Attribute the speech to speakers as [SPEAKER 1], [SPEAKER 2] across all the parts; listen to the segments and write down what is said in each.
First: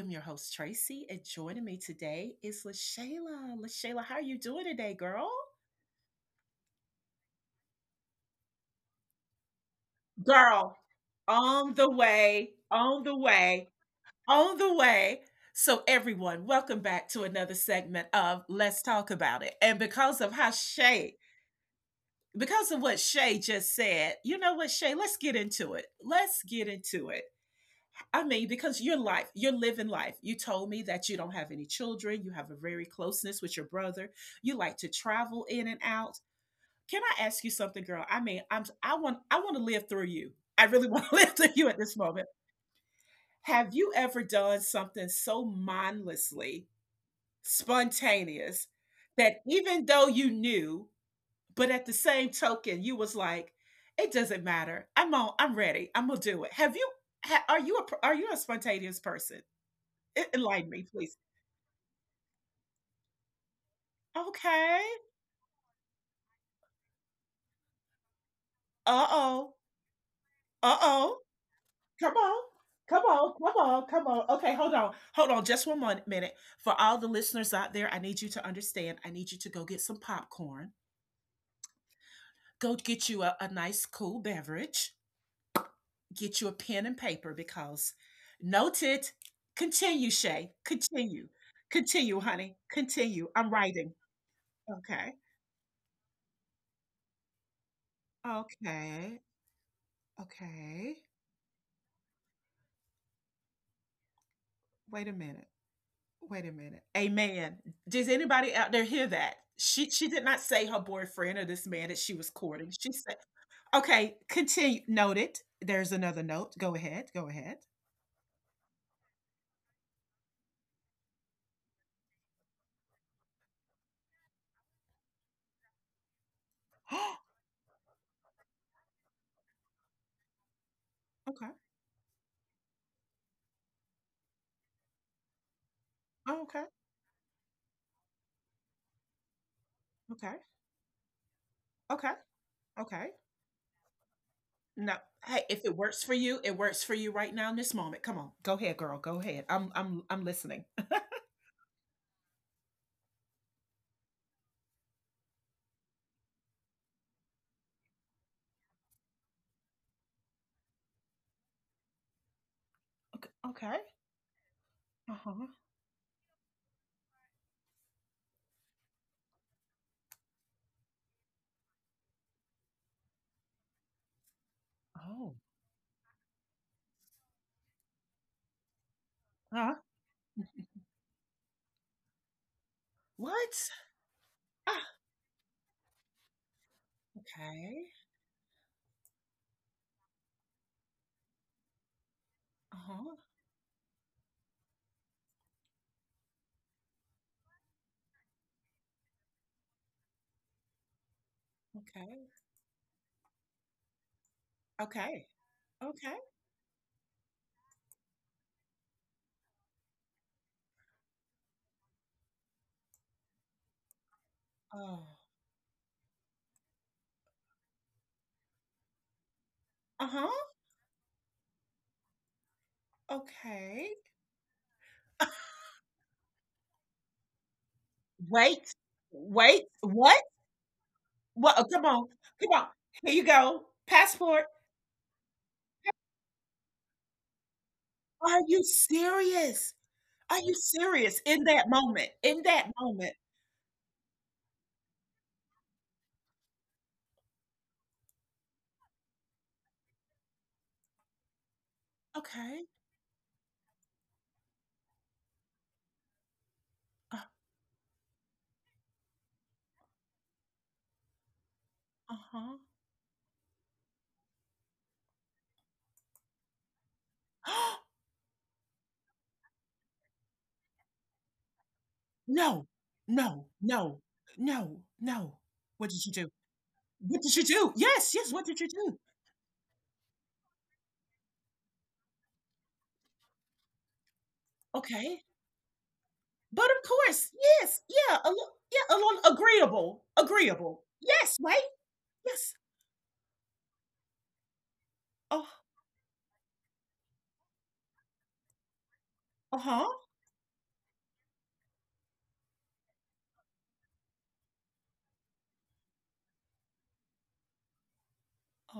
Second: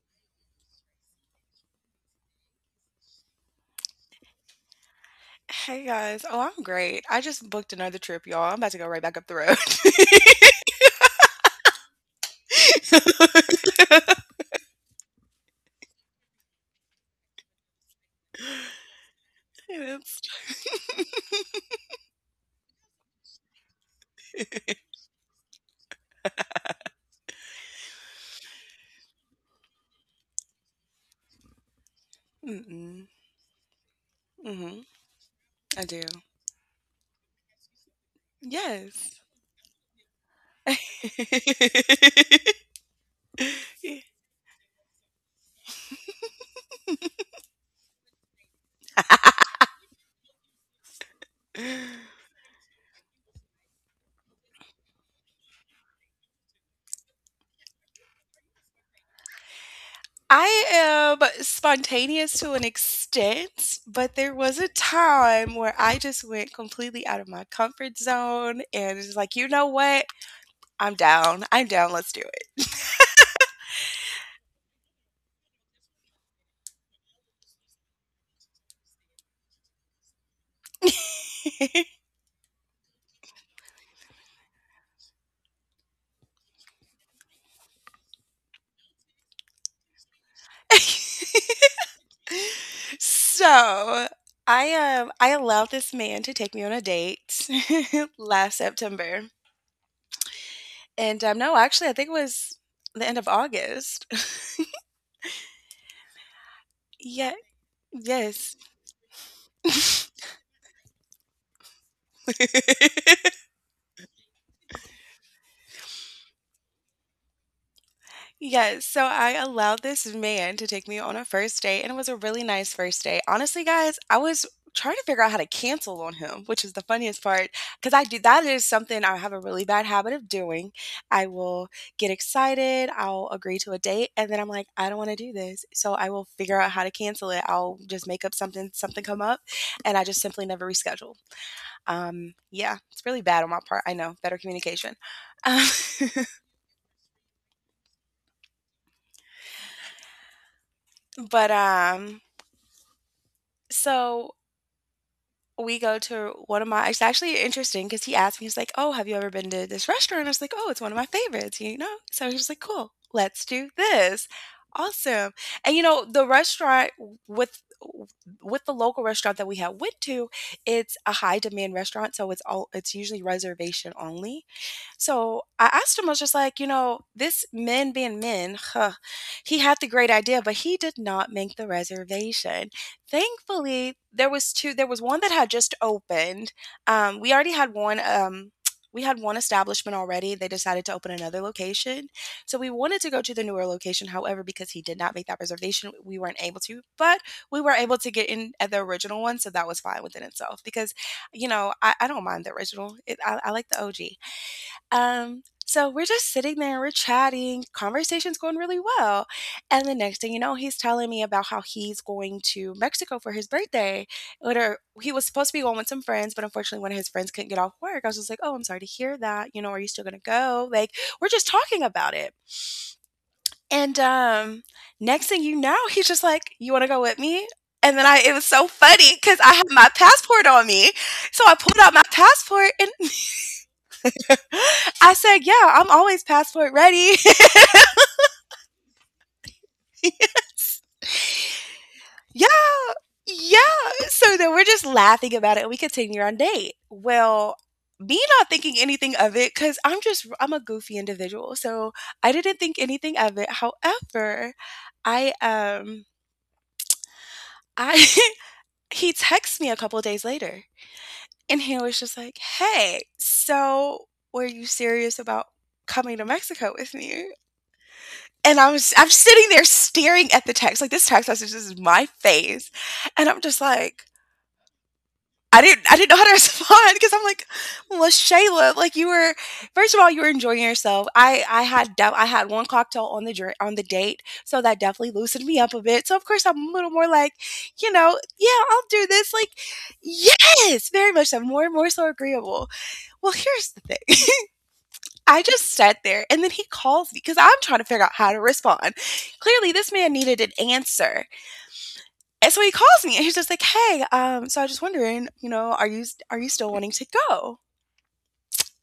[SPEAKER 1] am your host, Tracy, and joining me today is LaShayla. LaShayla, how are you doing today, girl?
[SPEAKER 2] Hey guys. Oh, I'm great. I just booked another trip, y'all. I'm about to go right back up the road.
[SPEAKER 1] Girl, on the way, on the way, on the way. So, everyone, welcome back to another segment of Let's Talk About It. And
[SPEAKER 2] It's
[SPEAKER 1] because of how Shay, because of what Shay just said, you know what, Shay, let's get into it. Let's get into it. I mean, because your life, you're living life. You told me that you don't have any children. You have a very
[SPEAKER 2] Mm-mm.
[SPEAKER 1] closeness with your brother. You
[SPEAKER 2] Mm-hmm.
[SPEAKER 1] like to travel in and
[SPEAKER 2] I do.
[SPEAKER 1] out. Can I ask you something, girl? I mean, I'm I
[SPEAKER 2] Yes.
[SPEAKER 1] want I want to live through you. I really want to live through you at this moment. Have you ever done something so mindlessly, spontaneous, that even though you knew, but at the same token, you was like, it doesn't matter. I'm on. I'm ready. I'm gonna do it. Have you? Ha, are you a? Are you a spontaneous person? It
[SPEAKER 2] I
[SPEAKER 1] Enlighten me,
[SPEAKER 2] am
[SPEAKER 1] please.
[SPEAKER 2] spontaneous to an extent, but there was a
[SPEAKER 1] Okay.
[SPEAKER 2] time where I just went completely out of my comfort zone and
[SPEAKER 1] Uh
[SPEAKER 2] it's like, you
[SPEAKER 1] oh.
[SPEAKER 2] know what?
[SPEAKER 1] Uh oh.
[SPEAKER 2] I'm down. Let's
[SPEAKER 1] Come
[SPEAKER 2] do
[SPEAKER 1] on. Come on. Come on. Come on. Okay, hold on. Hold on just one minute. For all the listeners out there, I need you to understand. I need you to go get some popcorn,
[SPEAKER 2] it.
[SPEAKER 1] go get you a nice, cool beverage, get you a pen and paper because note it. Continue, Shay. Continue. Continue, honey. Continue. I'm writing.
[SPEAKER 2] So, I um
[SPEAKER 1] Okay.
[SPEAKER 2] I allowed this man to take me on a date last
[SPEAKER 1] Okay.
[SPEAKER 2] September.
[SPEAKER 1] Okay.
[SPEAKER 2] And no, actually I think it was the end of August.
[SPEAKER 1] Wait a minute. Wait a minute.
[SPEAKER 2] Yeah,
[SPEAKER 1] Amen. Does anybody
[SPEAKER 2] yes.
[SPEAKER 1] out there hear that? She did not say her boyfriend or this man that she was courting. She said, okay, continue. Noted. There's another note. Go ahead. Go ahead.
[SPEAKER 2] Yes, so I allowed this man to take me on a first date, and it was a really nice first date. Honestly, guys, I was trying to figure out how to cancel on him, which is the funniest part because I do that is something I have a really bad habit of doing. I
[SPEAKER 1] Okay.
[SPEAKER 2] will get excited, I'll agree to a date, and then I'm like, I don't want to do this. So I will
[SPEAKER 1] Oh,
[SPEAKER 2] figure
[SPEAKER 1] okay.
[SPEAKER 2] out how to cancel it. I'll just make up something come up, and I just
[SPEAKER 1] Okay.
[SPEAKER 2] simply never reschedule.
[SPEAKER 1] Okay.
[SPEAKER 2] Yeah, it's
[SPEAKER 1] Okay.
[SPEAKER 2] really bad on my part. I know, better
[SPEAKER 1] No.
[SPEAKER 2] communication.
[SPEAKER 1] Hey,
[SPEAKER 2] Um,
[SPEAKER 1] if it works for you, it works for you right now in this moment. Come on. Go ahead, girl. Go ahead. I'm listening.
[SPEAKER 2] but so we go to one of my it's actually interesting because he asked me, he's like, oh, have you ever been to this restaurant? I was like, oh, it's one of my favorites, you know? So he was like, cool,
[SPEAKER 1] Okay,
[SPEAKER 2] let's do
[SPEAKER 1] okay.
[SPEAKER 2] this. Awesome.
[SPEAKER 1] Uh-huh.
[SPEAKER 2] And you know, the restaurant w- with the local restaurant that we had went to, it's a high demand restaurant, so it's usually reservation only.
[SPEAKER 1] Oh.
[SPEAKER 2] So I asked him, I was just like, you know, this men being men, huh, he
[SPEAKER 1] Huh?
[SPEAKER 2] had the great idea, but he did not make the reservation.
[SPEAKER 1] What?
[SPEAKER 2] Thankfully, there was two.
[SPEAKER 1] Ah,
[SPEAKER 2] there was one that had just opened. We already had
[SPEAKER 1] okay.
[SPEAKER 2] one. We had one establishment already. They decided to open another location. So we wanted to
[SPEAKER 1] Uh-huh.
[SPEAKER 2] go to the newer location. However, because he did not make that reservation, we weren't able to, but we were able to get in at the original one. So that was fine within itself because, you know, I don't
[SPEAKER 1] Okay.
[SPEAKER 2] mind the original. I like the OG.
[SPEAKER 1] Okay.
[SPEAKER 2] So we're
[SPEAKER 1] Okay.
[SPEAKER 2] just sitting there, we're chatting, conversation's going really well. And the next thing you know, he's telling me about how he's going to Mexico for his birthday. Or he
[SPEAKER 1] Oh.
[SPEAKER 2] was supposed to be going with some friends, but unfortunately one of his friends couldn't get off work. I was just like, oh, I'm sorry to hear that. You know, are you still gonna
[SPEAKER 1] Uh-huh.
[SPEAKER 2] go? Like, we're just talking about it.
[SPEAKER 1] Okay.
[SPEAKER 2] And next thing you know, he's just like, you wanna go with me? And then I it was so
[SPEAKER 1] Wait.
[SPEAKER 2] funny because I
[SPEAKER 1] Wait.
[SPEAKER 2] had my
[SPEAKER 1] What?
[SPEAKER 2] passport on me. So I
[SPEAKER 1] What? Oh,
[SPEAKER 2] pulled
[SPEAKER 1] come
[SPEAKER 2] out my
[SPEAKER 1] on. Come on.
[SPEAKER 2] passport and
[SPEAKER 1] Here you go. Passport.
[SPEAKER 2] I said, yeah, I'm always passport ready.
[SPEAKER 1] Are you serious? Are you
[SPEAKER 2] Yes.
[SPEAKER 1] serious in that moment? In
[SPEAKER 2] Yeah.
[SPEAKER 1] that moment.
[SPEAKER 2] Yeah. So then we're just laughing about it and we continue our date. Well, me not thinking anything of it because I'm a goofy individual. So I didn't
[SPEAKER 1] Okay.
[SPEAKER 2] think anything of it. However, I, um,
[SPEAKER 1] Uh,
[SPEAKER 2] I, he texts me a couple of days later and he was just like,
[SPEAKER 1] huh.
[SPEAKER 2] hey, so were you serious about coming to Mexico with me? And I'm sitting there staring at the text, like, this text message this is my
[SPEAKER 1] No.
[SPEAKER 2] face, and I'm
[SPEAKER 1] No.
[SPEAKER 2] just
[SPEAKER 1] No.
[SPEAKER 2] like
[SPEAKER 1] No. No. What
[SPEAKER 2] I
[SPEAKER 1] did
[SPEAKER 2] didn't
[SPEAKER 1] you
[SPEAKER 2] know how to
[SPEAKER 1] do?
[SPEAKER 2] respond because 'cause I'm
[SPEAKER 1] What did
[SPEAKER 2] like,
[SPEAKER 1] you do? Yes. Yes. What did you
[SPEAKER 2] "LaShayla, like,
[SPEAKER 1] do?
[SPEAKER 2] you were first of all, you were enjoying yourself." I had 1 cocktail on the dri on the date, so that definitely
[SPEAKER 1] Okay.
[SPEAKER 2] loosened me up a bit, so of course, I'm
[SPEAKER 1] But
[SPEAKER 2] a little
[SPEAKER 1] of
[SPEAKER 2] more like,
[SPEAKER 1] course. Yes.
[SPEAKER 2] you know,
[SPEAKER 1] Yeah. A,
[SPEAKER 2] "Yeah,
[SPEAKER 1] lo-
[SPEAKER 2] I'll
[SPEAKER 1] yeah. A,
[SPEAKER 2] do this,"
[SPEAKER 1] lo-
[SPEAKER 2] like
[SPEAKER 1] agreeable. Agreeable.
[SPEAKER 2] yes! Very much
[SPEAKER 1] Yes.
[SPEAKER 2] so, more
[SPEAKER 1] Right?
[SPEAKER 2] and more so
[SPEAKER 1] Yes.
[SPEAKER 2] agreeable. Well, here's the thing. I
[SPEAKER 1] Oh,
[SPEAKER 2] just sat there and then he calls me because I'm trying to figure out how to respond. Clearly, this
[SPEAKER 1] uh-huh.
[SPEAKER 2] man needed an answer. And so he calls me and he's just like, hey, so I was just wondering, you know, are you still wanting to go?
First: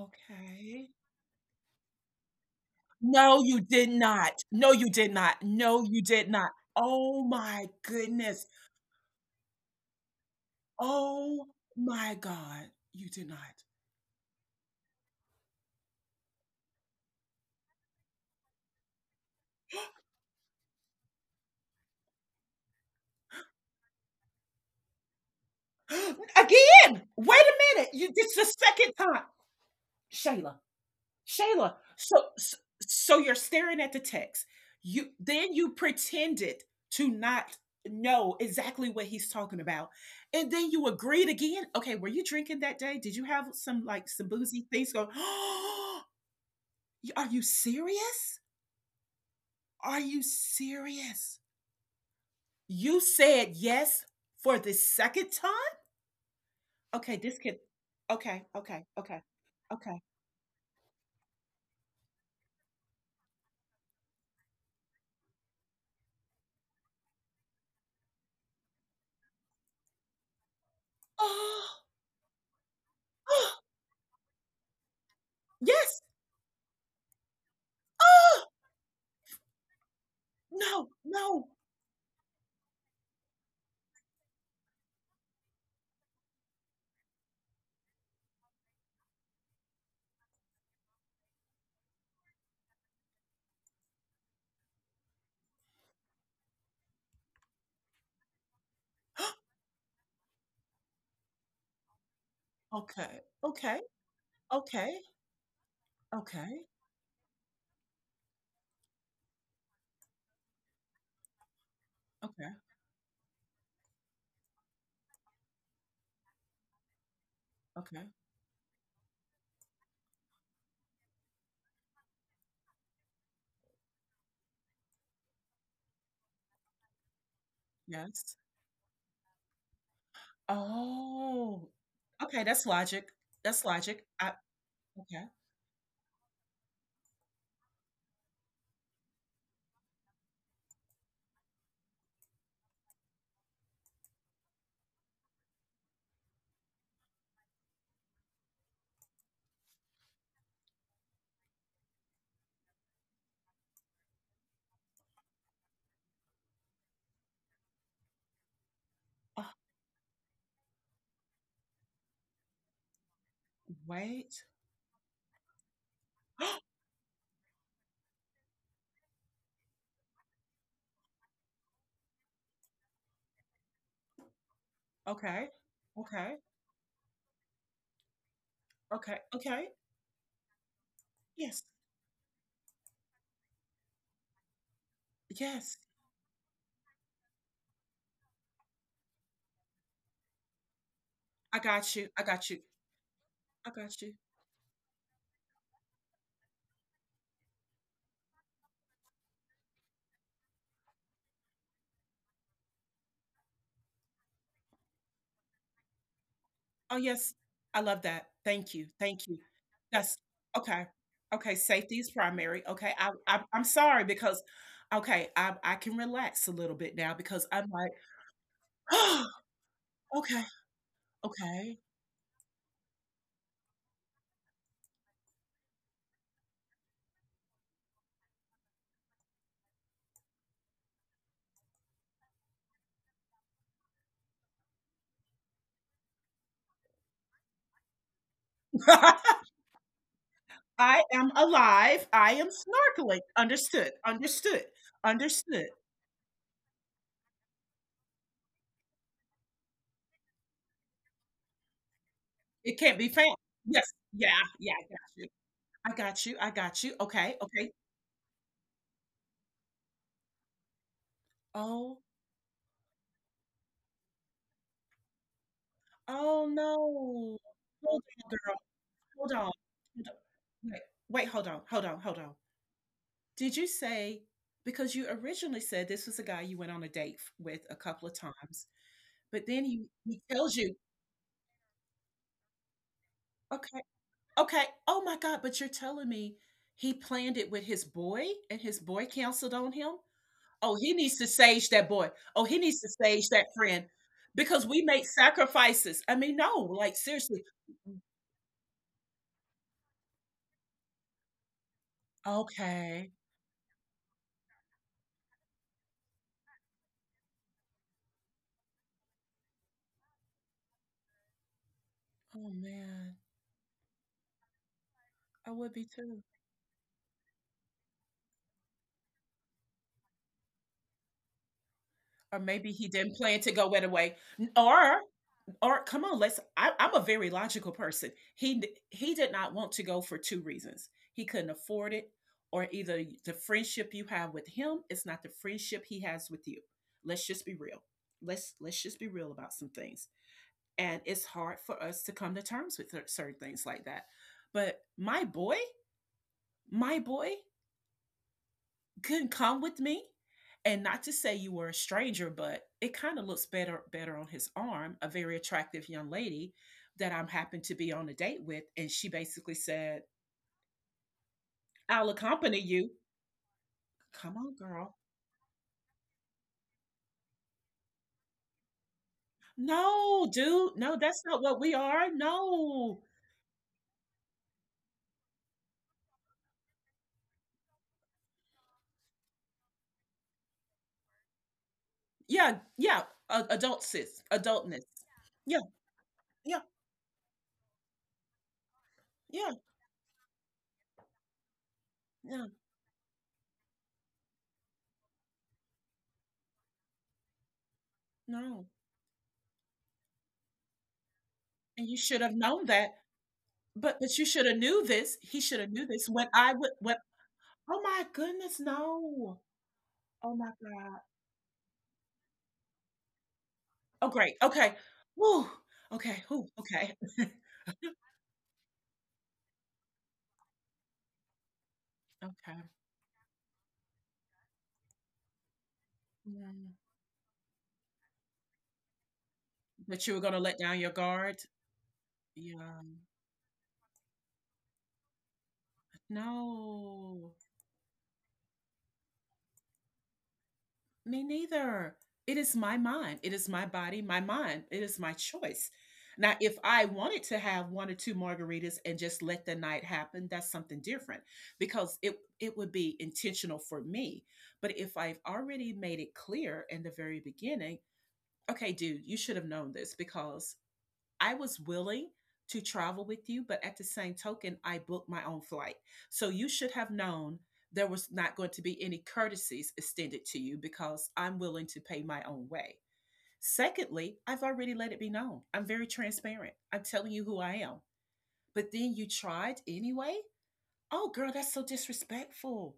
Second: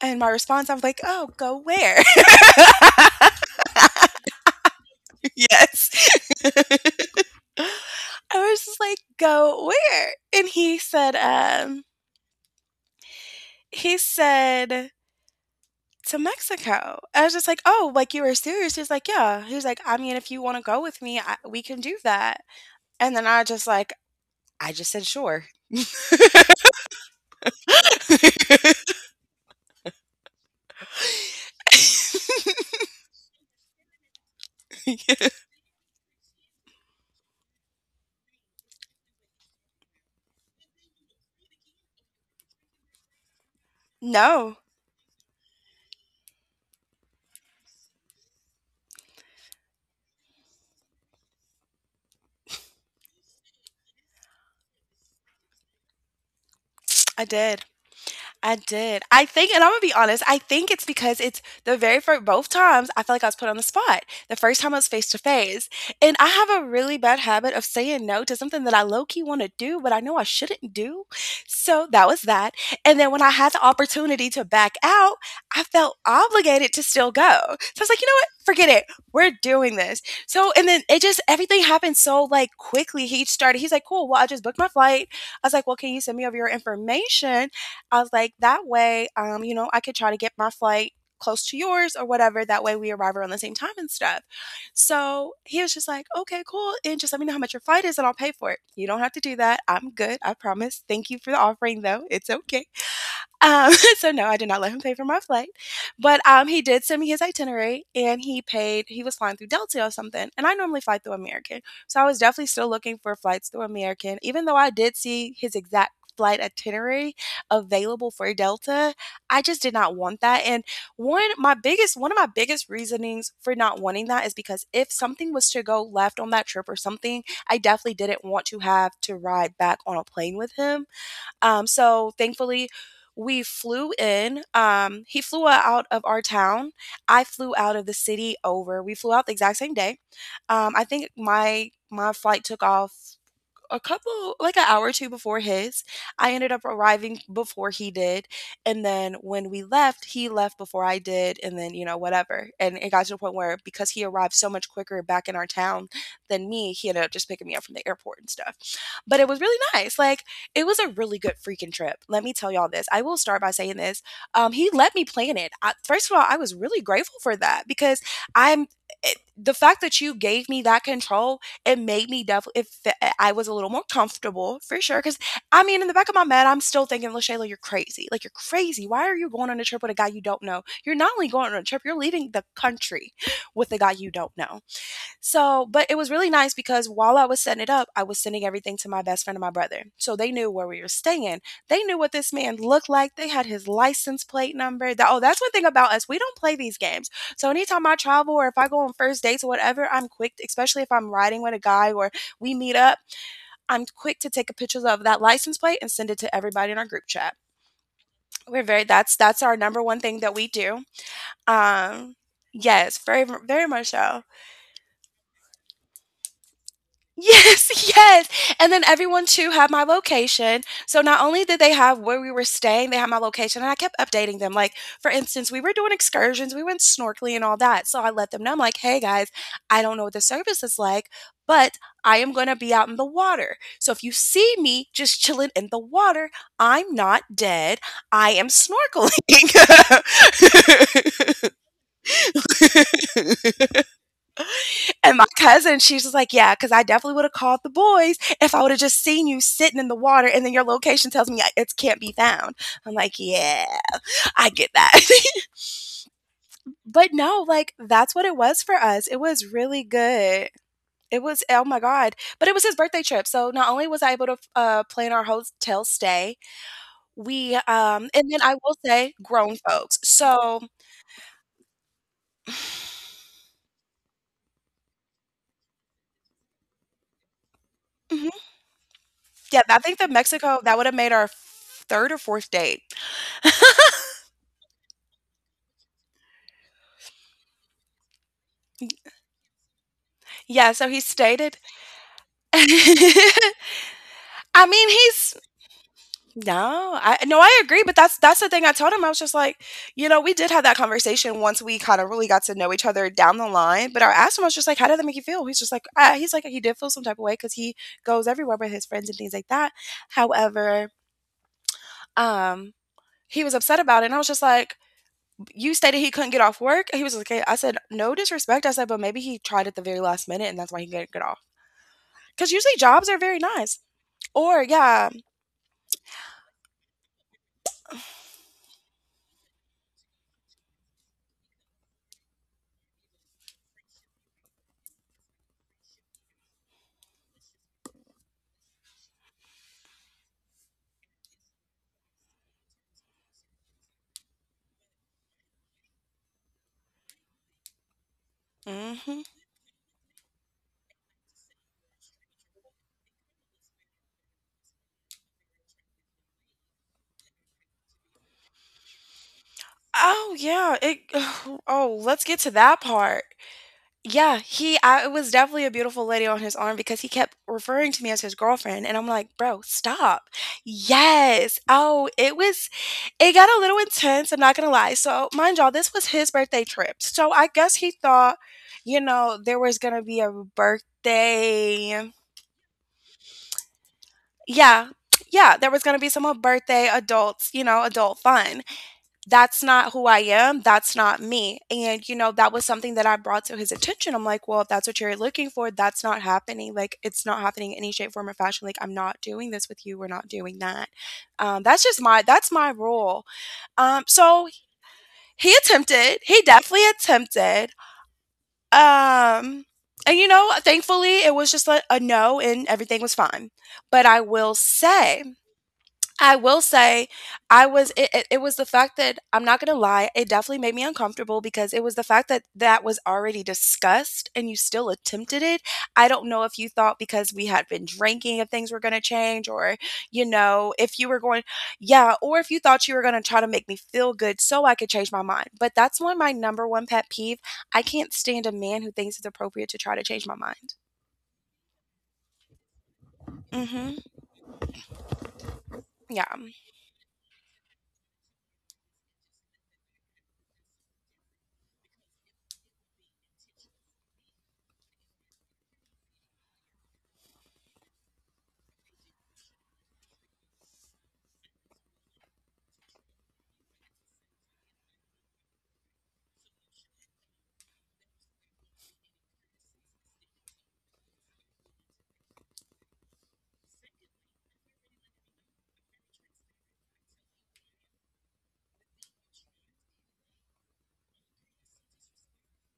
[SPEAKER 2] And my response, I was like, oh, go where?
[SPEAKER 1] No, you did not. No, you did not. No,
[SPEAKER 2] Yes.
[SPEAKER 1] you did not.
[SPEAKER 2] I
[SPEAKER 1] Oh my goodness.
[SPEAKER 2] was just like, go where? And
[SPEAKER 1] Oh my god. You did not.
[SPEAKER 2] he said to Mexico. I was just like, oh, like you were serious. He's like, yeah. He's like, I mean, if you want to go with me, we can do that. And then I just like, I just said sure.
[SPEAKER 1] Again! Wait a minute. You this is the second time. Shayla. Shayla. So so so you're staring at the text. You then you pretended to not know exactly what he's talking about. And then you agreed again. Okay, were you drinking that day? Did you have some like some
[SPEAKER 2] No,
[SPEAKER 1] boozy things go? Are you serious? Are you serious? You said yes for the second time? Okay,
[SPEAKER 2] I
[SPEAKER 1] this could.
[SPEAKER 2] did.
[SPEAKER 1] Okay,
[SPEAKER 2] I
[SPEAKER 1] okay,
[SPEAKER 2] did.
[SPEAKER 1] okay,
[SPEAKER 2] I think, and I'm gonna be
[SPEAKER 1] okay.
[SPEAKER 2] honest, I think it's because it's the very first, both times I felt like I was put on the spot. The first time I was face to face. And I have a really bad habit of saying no to something that I low key want to do, but I know I shouldn't do.
[SPEAKER 1] Oh,
[SPEAKER 2] So that was that. And then when I had
[SPEAKER 1] oh,
[SPEAKER 2] the opportunity to back out, I felt
[SPEAKER 1] yes.
[SPEAKER 2] obligated to still go. So I was like, you know what?
[SPEAKER 1] Oh,
[SPEAKER 2] Forget it. We're doing this. And then
[SPEAKER 1] no, no.
[SPEAKER 2] everything happened so like quickly. He's like, cool. Well, I just booked my flight. I was like, well, can you send me over your information? I was like, that way, you know, I could try to get my flight close to yours or whatever. That way we arrive around the same time and stuff. So he was just like, okay, cool. And just let me know how much your flight is and I'll pay for it. You don't have to do that. I'm good. I promise. Thank you for the offering, though. It's okay.
[SPEAKER 1] Okay,
[SPEAKER 2] Um,
[SPEAKER 1] okay,
[SPEAKER 2] so no, I did not let him pay
[SPEAKER 1] okay,
[SPEAKER 2] for my flight, but he
[SPEAKER 1] okay,
[SPEAKER 2] did send me his itinerary, and he paid. He was flying through Delta or something, and I normally fly through American, so I was definitely
[SPEAKER 1] okay,
[SPEAKER 2] still looking for flights through American. Even though I did see his exact flight itinerary
[SPEAKER 1] okay.
[SPEAKER 2] available for Delta, I just did not want that. And one of my biggest reasonings for not wanting that is because if something was to go left on that trip or something, I definitely didn't
[SPEAKER 1] Yes.
[SPEAKER 2] want to have to ride back on a plane with him,
[SPEAKER 1] Oh,
[SPEAKER 2] so
[SPEAKER 1] okay. That's
[SPEAKER 2] thankfully,
[SPEAKER 1] logic.
[SPEAKER 2] we
[SPEAKER 1] That's
[SPEAKER 2] flew
[SPEAKER 1] logic. I,
[SPEAKER 2] in. He
[SPEAKER 1] okay.
[SPEAKER 2] flew out of our town. I flew out of the city over. We flew out the exact same day. I think my flight took off a couple like an hour or two before his. I ended up arriving before he did, and then when we left, he left before I did, and then you know whatever. And it got to the point where because he arrived so much quicker back in our town than me, he ended up just picking me up from the airport and stuff. But it was
[SPEAKER 1] Oh,
[SPEAKER 2] really nice. Like it was a really good freaking trip. Let me tell y'all this. I will start by saying this.
[SPEAKER 1] wait.
[SPEAKER 2] He let me plan it. First of all, I was really grateful for that because I'm the fact that you gave me that control it made me definitely if I was a little more comfortable for sure. Cause
[SPEAKER 1] Okay.
[SPEAKER 2] I mean, in the back of my
[SPEAKER 1] Okay.
[SPEAKER 2] mind, I'm still thinking, LaShayla, you're crazy. Like you're crazy. Why are
[SPEAKER 1] Okay.
[SPEAKER 2] you going on a
[SPEAKER 1] Okay.
[SPEAKER 2] trip with a guy you don't know? You're not only going on a
[SPEAKER 1] Yes.
[SPEAKER 2] trip, you're leaving the country with a guy you don't know. So,
[SPEAKER 1] Yes.
[SPEAKER 2] but it was really nice because while I was setting it up, I was sending everything to my best friend and my brother. So they knew where we were staying.
[SPEAKER 1] I
[SPEAKER 2] They
[SPEAKER 1] got
[SPEAKER 2] knew
[SPEAKER 1] you,
[SPEAKER 2] what
[SPEAKER 1] I
[SPEAKER 2] this
[SPEAKER 1] got
[SPEAKER 2] man
[SPEAKER 1] you,
[SPEAKER 2] looked like. They had his
[SPEAKER 1] I got you.
[SPEAKER 2] license plate number. That Oh, that's one thing about us. We don't play these games. So anytime I travel or if I go on first dates or whatever, I'm quick, especially if I'm riding with a guy or we meet up, I'm quick to take a picture of that license plate and send it to everybody in our
[SPEAKER 1] Oh,
[SPEAKER 2] group
[SPEAKER 1] yes,
[SPEAKER 2] chat.
[SPEAKER 1] I love that.
[SPEAKER 2] We're
[SPEAKER 1] Thank
[SPEAKER 2] very
[SPEAKER 1] you,
[SPEAKER 2] that's
[SPEAKER 1] thank you.
[SPEAKER 2] that's our number one
[SPEAKER 1] That's
[SPEAKER 2] thing that we do.
[SPEAKER 1] okay. Okay, safety is
[SPEAKER 2] Um
[SPEAKER 1] primary. Okay,
[SPEAKER 2] Yes,
[SPEAKER 1] I, I
[SPEAKER 2] very
[SPEAKER 1] I'm
[SPEAKER 2] much
[SPEAKER 1] sorry
[SPEAKER 2] so.
[SPEAKER 1] because okay, I can relax a little bit now because I'm
[SPEAKER 2] Yes,
[SPEAKER 1] like,
[SPEAKER 2] yes, and then everyone
[SPEAKER 1] oh,
[SPEAKER 2] too had my
[SPEAKER 1] okay,
[SPEAKER 2] location. So not only did they
[SPEAKER 1] okay.
[SPEAKER 2] have where we were staying, they had my location, and I kept updating them. Like, for instance, we were doing excursions, we went snorkeling and all that. So I let them know, I'm like, hey guys, I don't know what the service is like, but I am going to be out in the water. So if you see me just chilling in the water, I'm not dead. I am snorkeling.
[SPEAKER 1] I am alive. I am snorkeling. Understood, understood,
[SPEAKER 2] And my
[SPEAKER 1] understood.
[SPEAKER 2] cousin, she's just like, yeah, because I definitely would've called the boys if I would've just seen you sitting in the water, and then your location tells me it can't be found."
[SPEAKER 1] It
[SPEAKER 2] I'm
[SPEAKER 1] can't be
[SPEAKER 2] like,
[SPEAKER 1] found.
[SPEAKER 2] "Yeah,
[SPEAKER 1] Yes, yeah,
[SPEAKER 2] I get
[SPEAKER 1] yeah,
[SPEAKER 2] that."
[SPEAKER 1] I got you. I got you. I got you.
[SPEAKER 2] But
[SPEAKER 1] Okay,
[SPEAKER 2] no,
[SPEAKER 1] okay.
[SPEAKER 2] like, that's what it was for us. It was really good. It was Oh my
[SPEAKER 1] Oh,
[SPEAKER 2] god. But it was his birthday trip, so not only was I able to plan our hotel stay,
[SPEAKER 1] oh no. Hold
[SPEAKER 2] and then I
[SPEAKER 1] on,
[SPEAKER 2] will say
[SPEAKER 1] hold on.
[SPEAKER 2] grown folks.
[SPEAKER 1] Hold on.
[SPEAKER 2] So.
[SPEAKER 1] Wait, wait, hold on. Did you say because you originally said this was a guy you went on a date with a couple of
[SPEAKER 2] Mhm.
[SPEAKER 1] times, but
[SPEAKER 2] Yeah,
[SPEAKER 1] then
[SPEAKER 2] I
[SPEAKER 1] he
[SPEAKER 2] think that
[SPEAKER 1] he tells
[SPEAKER 2] Mexico, that
[SPEAKER 1] you,
[SPEAKER 2] would've made our 3rd or 4th date.
[SPEAKER 1] okay, okay, oh my God, but you're telling me he planned it with his boy and his boy counseled on him?
[SPEAKER 2] Yeah,
[SPEAKER 1] Oh,
[SPEAKER 2] so
[SPEAKER 1] he
[SPEAKER 2] he
[SPEAKER 1] needs to
[SPEAKER 2] stated.
[SPEAKER 1] sage that boy. Oh, he needs to sage that friend
[SPEAKER 2] I
[SPEAKER 1] because we
[SPEAKER 2] mean,
[SPEAKER 1] make
[SPEAKER 2] he's
[SPEAKER 1] sacrifices. I mean, no,
[SPEAKER 2] no,
[SPEAKER 1] like
[SPEAKER 2] I no,
[SPEAKER 1] seriously.
[SPEAKER 2] I agree, but that's the thing I told him. I was just like, we did have that conversation once we kind of really got to know each other
[SPEAKER 1] Okay.
[SPEAKER 2] down the line. But I asked him, I was just like, how did that make you feel? He's just like, he's like, he did feel some type of way because he goes everywhere with his friends and things like that. However,
[SPEAKER 1] Oh
[SPEAKER 2] um,
[SPEAKER 1] man,
[SPEAKER 2] he was upset about it, and I was just like,
[SPEAKER 1] I
[SPEAKER 2] you
[SPEAKER 1] would be
[SPEAKER 2] stated he
[SPEAKER 1] too.
[SPEAKER 2] couldn't get off work. He was like, okay. I said, no disrespect. I said, but maybe he tried at the very last minute, and that's why he couldn't get off.
[SPEAKER 1] Or
[SPEAKER 2] Because
[SPEAKER 1] maybe
[SPEAKER 2] usually
[SPEAKER 1] he
[SPEAKER 2] jobs
[SPEAKER 1] didn't
[SPEAKER 2] are very
[SPEAKER 1] plan to go
[SPEAKER 2] nice.
[SPEAKER 1] right away.
[SPEAKER 2] Or yeah.
[SPEAKER 1] Or come on, let's. I'm a very logical person. He he did not want to go for two reasons. He couldn't afford it, or either the friendship you have with him is not the friendship he has with you. Let's just be real. Let's just be real about some things. And it's hard for us to come to terms with certain things like that. But my boy
[SPEAKER 2] Hmm.
[SPEAKER 1] couldn't come with me, and not to say you were a stranger, but it kind of looks better on his arm, a very attractive young lady that I'm happened to be on a date with, and she basically said
[SPEAKER 2] Oh, yeah, it oh,
[SPEAKER 1] I'll
[SPEAKER 2] let's get to
[SPEAKER 1] accompany
[SPEAKER 2] that
[SPEAKER 1] you.
[SPEAKER 2] part.
[SPEAKER 1] Come
[SPEAKER 2] Yeah,
[SPEAKER 1] on,
[SPEAKER 2] he
[SPEAKER 1] girl.
[SPEAKER 2] I it was definitely a beautiful lady on his arm because he kept referring to me as his girlfriend, and I'm like, "Bro, stop."
[SPEAKER 1] No, dude, no, that's not
[SPEAKER 2] Yes.
[SPEAKER 1] what we
[SPEAKER 2] Oh,
[SPEAKER 1] are. No.
[SPEAKER 2] it got a little intense, I'm not gonna lie. So, mind y'all, this was his birthday trip, so I guess he thought, there was gonna be a birthday.
[SPEAKER 1] Yeah, yeah, a- adult sis, adultness.
[SPEAKER 2] Yeah, yeah,
[SPEAKER 1] Yeah,
[SPEAKER 2] there was gonna be some,
[SPEAKER 1] yeah,
[SPEAKER 2] birthday adult fun.
[SPEAKER 1] yeah,
[SPEAKER 2] That's not who I am. That's not me. And, you know,
[SPEAKER 1] yeah.
[SPEAKER 2] that was something that I brought to his attention. I'm like, well, if that's what you're looking for, that's not happening. Like, it's not happening in any shape, form, or fashion.
[SPEAKER 1] No.
[SPEAKER 2] Like, I'm not doing this with you. We're not doing that. Um, that's
[SPEAKER 1] And you
[SPEAKER 2] just
[SPEAKER 1] should
[SPEAKER 2] my,
[SPEAKER 1] have
[SPEAKER 2] that's
[SPEAKER 1] known
[SPEAKER 2] my
[SPEAKER 1] that.
[SPEAKER 2] rule.
[SPEAKER 1] but
[SPEAKER 2] Um,
[SPEAKER 1] but you should
[SPEAKER 2] so
[SPEAKER 1] have knew this, he
[SPEAKER 2] he
[SPEAKER 1] should have knew this
[SPEAKER 2] attempted,
[SPEAKER 1] when
[SPEAKER 2] he
[SPEAKER 1] i would
[SPEAKER 2] definitely
[SPEAKER 1] when
[SPEAKER 2] attempted.
[SPEAKER 1] oh my goodness, no.
[SPEAKER 2] Um, and, you
[SPEAKER 1] Oh
[SPEAKER 2] know,
[SPEAKER 1] my god.
[SPEAKER 2] thankfully it was just like a no and everything was fine. But
[SPEAKER 1] Oh,
[SPEAKER 2] I
[SPEAKER 1] great.
[SPEAKER 2] will
[SPEAKER 1] Okay.
[SPEAKER 2] say,
[SPEAKER 1] Woo. Okay.
[SPEAKER 2] I
[SPEAKER 1] Whoo.
[SPEAKER 2] will
[SPEAKER 1] Okay.
[SPEAKER 2] say I was it it it was the fact that I'm not gonna lie, it definitely made me uncomfortable because it was the fact that
[SPEAKER 1] Okay.
[SPEAKER 2] that was already discussed and you still attempted it. I don't know if you
[SPEAKER 1] Mm.
[SPEAKER 2] thought because we had been drinking if things were gonna change or,
[SPEAKER 1] But you were gonna let down your
[SPEAKER 2] if you were
[SPEAKER 1] guard?
[SPEAKER 2] going. Yeah, or if you
[SPEAKER 1] Yeah.
[SPEAKER 2] thought you were gonna try to make me feel good so I could change my mind. But that's one my number one pet
[SPEAKER 1] No.
[SPEAKER 2] peeve. I can't stand a man who thinks it's appropriate to try to change my mind.
[SPEAKER 1] Me neither. It is my mind. It is my
[SPEAKER 2] Mhm.
[SPEAKER 1] body, my mind. It is my choice.
[SPEAKER 2] Yeah.
[SPEAKER 1] Now, if I wanted to have one or two margaritas and just let the night happen, that's something different because it would be intentional for me. But if I've already made it clear in the very beginning, okay, dude, you should have known this because I was willing to travel with you, but at the same token, I booked my own flight. So you should have known there was not going to be any courtesies extended to you because I'm willing to pay my own way. Secondly, I've already let it be known. I'm very transparent. I'm telling you who I am. But then you tried anyway? Oh, girl, that's so disrespectful.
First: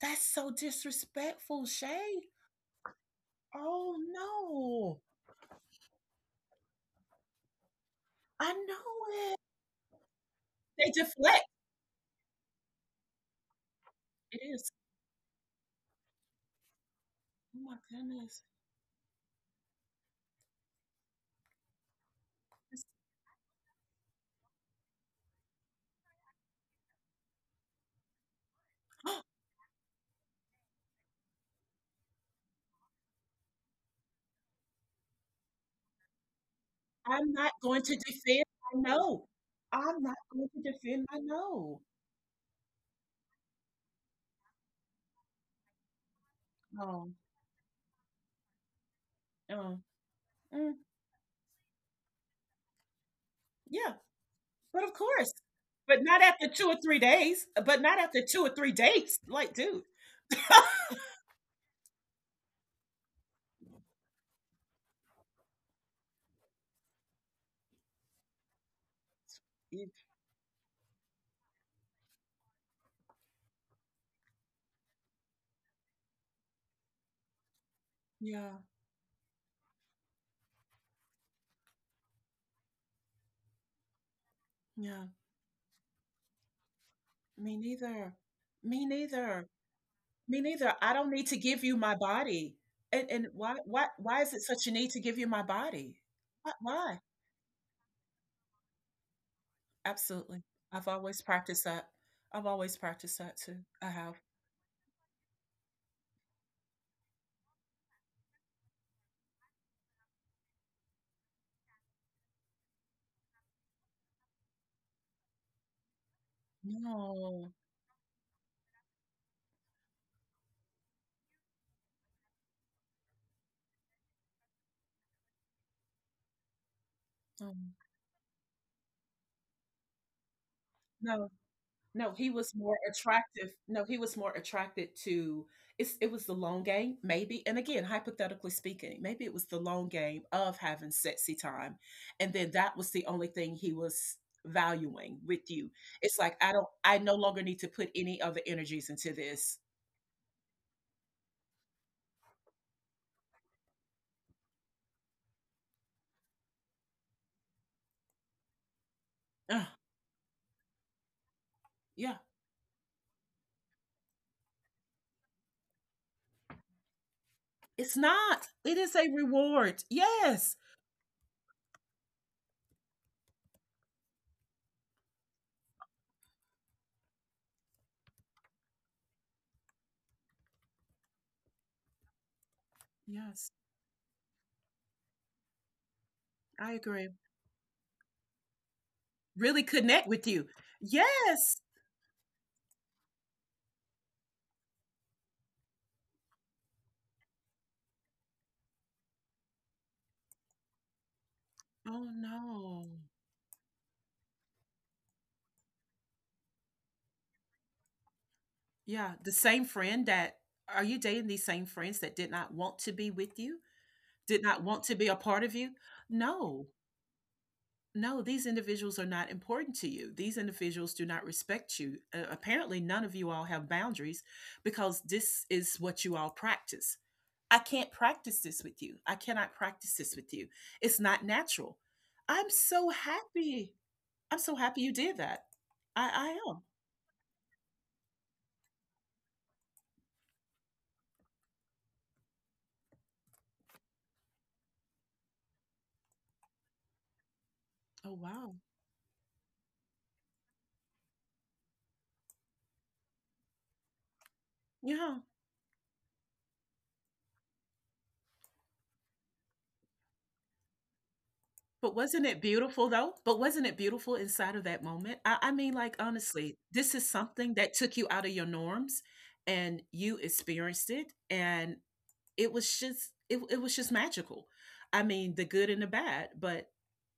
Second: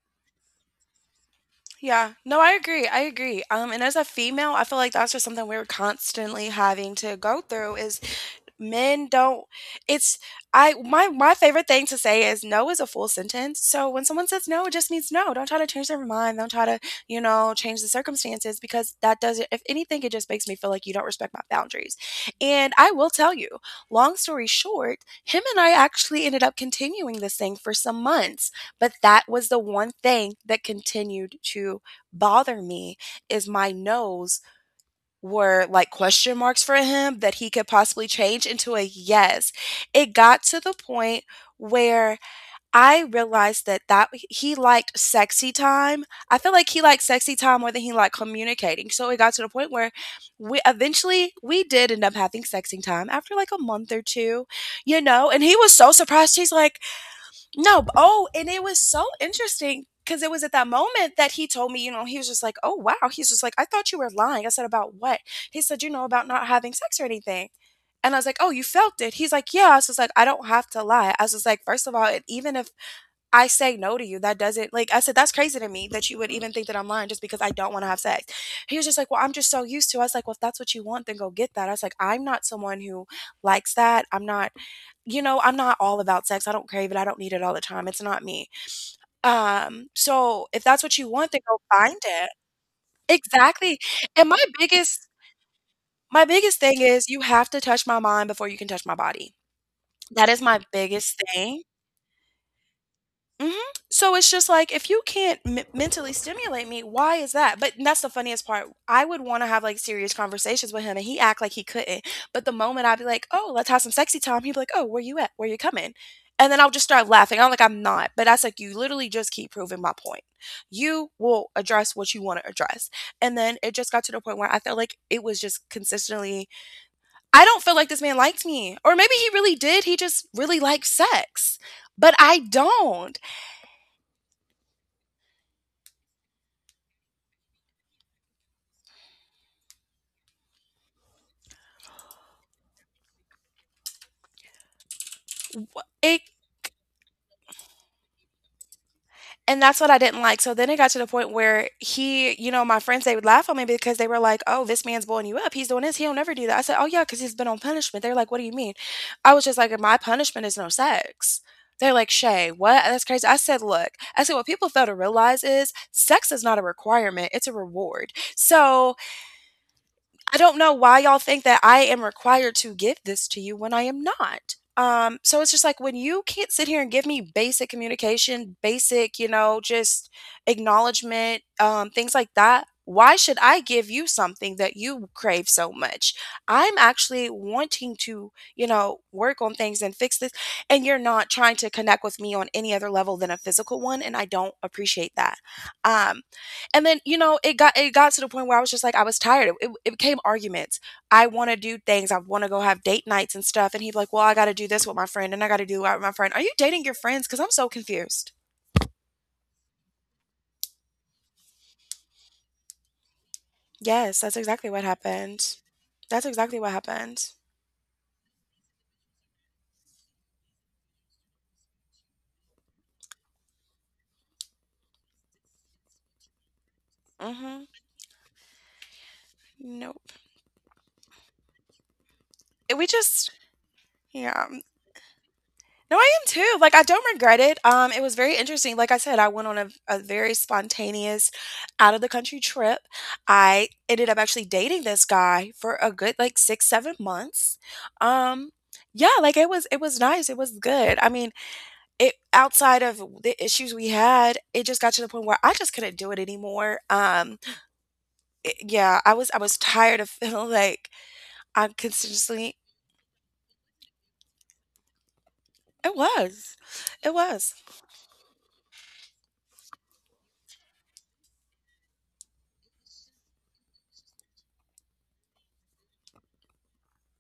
[SPEAKER 1] That's so disrespectful,
[SPEAKER 2] Yeah,
[SPEAKER 1] Shay.
[SPEAKER 2] no, I agree. I agree. And
[SPEAKER 1] Oh,
[SPEAKER 2] as a female, I feel like
[SPEAKER 1] no.
[SPEAKER 2] that's just something we're constantly having to go through is
[SPEAKER 1] I know
[SPEAKER 2] men
[SPEAKER 1] it.
[SPEAKER 2] don't it's I
[SPEAKER 1] They
[SPEAKER 2] my my
[SPEAKER 1] deflect.
[SPEAKER 2] favorite thing to say is no is a full sentence. So when someone
[SPEAKER 1] It
[SPEAKER 2] says no,
[SPEAKER 1] is.
[SPEAKER 2] it just means no. Don't try to change their mind. Don't try to,
[SPEAKER 1] Oh, my
[SPEAKER 2] change the
[SPEAKER 1] goodness.
[SPEAKER 2] circumstances because that doesn't if anything it just makes me feel like you don't respect my boundaries. And I will tell you, long story short, him and I actually ended up continuing this thing for some months, but that was the one thing that continued to bother me is my nose were like question marks for him
[SPEAKER 1] I'm
[SPEAKER 2] that he
[SPEAKER 1] not
[SPEAKER 2] could
[SPEAKER 1] going to
[SPEAKER 2] possibly
[SPEAKER 1] defend
[SPEAKER 2] change into
[SPEAKER 1] my
[SPEAKER 2] a
[SPEAKER 1] no.
[SPEAKER 2] yes.
[SPEAKER 1] I'm
[SPEAKER 2] It
[SPEAKER 1] not
[SPEAKER 2] got
[SPEAKER 1] going to
[SPEAKER 2] to the
[SPEAKER 1] defend my
[SPEAKER 2] point
[SPEAKER 1] no.
[SPEAKER 2] where I realized that he liked sexy time. I feel like he liked
[SPEAKER 1] No.
[SPEAKER 2] sexy time more than he liked communicating. So it got to the point
[SPEAKER 1] Um,
[SPEAKER 2] where
[SPEAKER 1] mm,
[SPEAKER 2] we did end up having sexy time after like a month
[SPEAKER 1] yeah,
[SPEAKER 2] or two,
[SPEAKER 1] but of course.
[SPEAKER 2] and he was so
[SPEAKER 1] But not
[SPEAKER 2] surprised.
[SPEAKER 1] after
[SPEAKER 2] He's
[SPEAKER 1] two or
[SPEAKER 2] like,
[SPEAKER 1] three days. But
[SPEAKER 2] no, but
[SPEAKER 1] not after
[SPEAKER 2] oh,
[SPEAKER 1] two or
[SPEAKER 2] and it
[SPEAKER 1] three
[SPEAKER 2] was so
[SPEAKER 1] dates. Like, dude.
[SPEAKER 2] interesting because it was at that moment that he told me, you know, he was just like, "Oh wow," he's just like, "I thought you were lying." I said, "About what?" He said, "You know, about not having sex or anything." And I was like, "Oh, you felt it." He's like, "Yeah." I was
[SPEAKER 1] Y-
[SPEAKER 2] just like, "I don't have to lie." I was just like, first of all, even if I say no to you, that doesn't like I said, that's crazy to me that you would even think that I'm lying just because I don't want to have sex."
[SPEAKER 1] Yeah,
[SPEAKER 2] He was just like, "Well, I'm just so used to it." I was like, "Well, if that's what you want, then go get that." I was like, "I'm not someone who likes that. I'm not,
[SPEAKER 1] yeah.
[SPEAKER 2] you know, I'm not all about sex. I don't crave it. I don't need it all
[SPEAKER 1] Me
[SPEAKER 2] the time. It's
[SPEAKER 1] neither.
[SPEAKER 2] not me.
[SPEAKER 1] Me neither.
[SPEAKER 2] Um,
[SPEAKER 1] Me
[SPEAKER 2] so if
[SPEAKER 1] neither.
[SPEAKER 2] that's
[SPEAKER 1] I
[SPEAKER 2] what you
[SPEAKER 1] don't need
[SPEAKER 2] want,
[SPEAKER 1] to
[SPEAKER 2] then go
[SPEAKER 1] give you my
[SPEAKER 2] find it."
[SPEAKER 1] body. And why
[SPEAKER 2] Exactly.
[SPEAKER 1] why why
[SPEAKER 2] And
[SPEAKER 1] is it
[SPEAKER 2] my
[SPEAKER 1] such a need to
[SPEAKER 2] biggest
[SPEAKER 1] give you my body?
[SPEAKER 2] my
[SPEAKER 1] Why?
[SPEAKER 2] biggest thing
[SPEAKER 1] why?
[SPEAKER 2] is you have to touch my mind before you can touch my body. That is
[SPEAKER 1] Absolutely.
[SPEAKER 2] my
[SPEAKER 1] I've always
[SPEAKER 2] biggest thing.
[SPEAKER 1] practiced that. I've always practiced that
[SPEAKER 2] Mhm.
[SPEAKER 1] too. I
[SPEAKER 2] So
[SPEAKER 1] have.
[SPEAKER 2] it's just like if you can't mentally stimulate me, why is that? But that's the funniest part. I would want to have like serious conversations with him, and he act like he couldn't. But the moment I'd be like, "Oh, let's have some sexy time," he'd be like, "Oh, where you at? Where you coming?" And then I'll just start laughing.
[SPEAKER 1] No,
[SPEAKER 2] I'm like, "I'm not," but that's like you literally just keep proving my point. You will address what you want to address, and then it just got to the point where I felt like it was just consistently. I
[SPEAKER 1] no,
[SPEAKER 2] don't feel like this man liked me, or maybe he really did. He just really liked
[SPEAKER 1] no,
[SPEAKER 2] sex,
[SPEAKER 1] no.
[SPEAKER 2] but
[SPEAKER 1] He
[SPEAKER 2] I
[SPEAKER 1] was more
[SPEAKER 2] don't
[SPEAKER 1] attractive. No, he was more attracted to it's it was the long game, maybe. And again, hypothetically speaking, maybe it was the long game of having sexy time. And then that was the only thing he was valuing with you. It's
[SPEAKER 2] it
[SPEAKER 1] like I no longer need to put any other energies into this.
[SPEAKER 2] And that's what I didn't like. So then it got to the point where he, you know, my friends, they would laugh at me because they were like, oh, this man's blowing you up. He's doing this. He'll never do that. I said, oh, yeah, because he's been on punishment. They're like, what do you mean? I was just
[SPEAKER 1] Ugh,
[SPEAKER 2] like, my punishment is no sex. They're like,
[SPEAKER 1] yeah.
[SPEAKER 2] Shay, what? That's crazy. I said, look, I said, what people fail to realize is sex is not a requirement, it's a
[SPEAKER 1] It's
[SPEAKER 2] reward.
[SPEAKER 1] not. It is
[SPEAKER 2] So
[SPEAKER 1] a reward.
[SPEAKER 2] I
[SPEAKER 1] Yes.
[SPEAKER 2] don't know why y'all think that I am required to give this to you when I am not. So it's just like when you can't sit here and give me basic communication, basic, you know, just acknowledgement, things like that. Why should
[SPEAKER 1] Yes.
[SPEAKER 2] I give you something that you crave so much?
[SPEAKER 1] I
[SPEAKER 2] I'm
[SPEAKER 1] agree.
[SPEAKER 2] actually wanting to, you know, work on
[SPEAKER 1] Really
[SPEAKER 2] things and
[SPEAKER 1] connect
[SPEAKER 2] fix
[SPEAKER 1] with
[SPEAKER 2] this.
[SPEAKER 1] you.
[SPEAKER 2] And you're not trying
[SPEAKER 1] Yes.
[SPEAKER 2] to connect with me on any other level than a physical one. And I don't appreciate that. Um, and then, it got to the point where I was just like I was tired. It became arguments. I want to do
[SPEAKER 1] Oh
[SPEAKER 2] things. I want to go have
[SPEAKER 1] no.
[SPEAKER 2] date nights and stuff and he'd be like, "Well, I got to do this with my friend and I got to do that with my friend." Are you dating your friends? Cuz I'm so confused.
[SPEAKER 1] Yeah, the same friend that are you dating these same friends that did not want to be with you?
[SPEAKER 2] Yes, that's
[SPEAKER 1] Did not
[SPEAKER 2] exactly what
[SPEAKER 1] want to be a part of
[SPEAKER 2] happened.
[SPEAKER 1] you?
[SPEAKER 2] That's exactly
[SPEAKER 1] No.
[SPEAKER 2] what happened.
[SPEAKER 1] No, these individuals are not important to you. These individuals do not respect you. Apparently, none of you all have boundaries because this is what you all practice. I
[SPEAKER 2] Mhm.
[SPEAKER 1] can't practice this with you. I cannot practice
[SPEAKER 2] Nope.
[SPEAKER 1] this with you. It's not natural. I'm
[SPEAKER 2] We
[SPEAKER 1] so
[SPEAKER 2] just,
[SPEAKER 1] happy. I'm
[SPEAKER 2] yeah.
[SPEAKER 1] so happy you did that.
[SPEAKER 2] No, I am
[SPEAKER 1] I
[SPEAKER 2] too.
[SPEAKER 1] am.
[SPEAKER 2] Like I don't regret it. It was very interesting. Like I said, I went on a very spontaneous out of the country trip. I ended up actually dating this guy for a good like 6, 7 months.
[SPEAKER 1] Oh,
[SPEAKER 2] Um,
[SPEAKER 1] wow.
[SPEAKER 2] yeah, like it was nice. It was good. I mean, it outside of the issues we had, it just got to the
[SPEAKER 1] Yeah.
[SPEAKER 2] point where I just couldn't do it anymore. Yeah, I was tired of feeling like I'm
[SPEAKER 1] But wasn't it
[SPEAKER 2] consistently.
[SPEAKER 1] beautiful though? But wasn't it beautiful inside of that moment? I mean, like
[SPEAKER 2] It was.
[SPEAKER 1] honestly, this is
[SPEAKER 2] It was.
[SPEAKER 1] something that took you out of your norms and you experienced it. And it was just it was just magical. I mean, the good and the bad, but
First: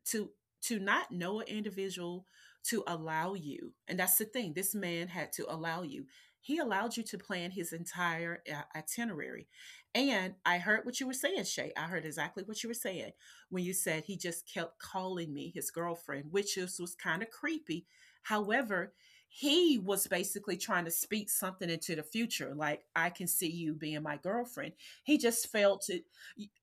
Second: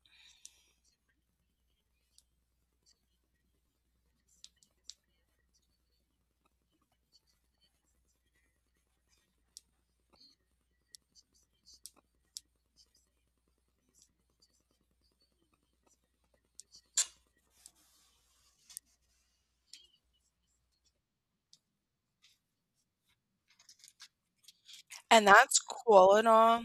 [SPEAKER 1] to to not know an individual, to allow you, and that's the thing, this man had to allow you, he allowed you to plan his entire itinerary. And I heard what you were saying, Shay, I heard exactly what you were saying when you said he just kept calling me his girlfriend, which is, was kind of creepy. However, he was basically trying to speak something into the future like I can see you being my girlfriend. He
[SPEAKER 2] And
[SPEAKER 1] just
[SPEAKER 2] that's
[SPEAKER 1] failed to
[SPEAKER 2] cool and all.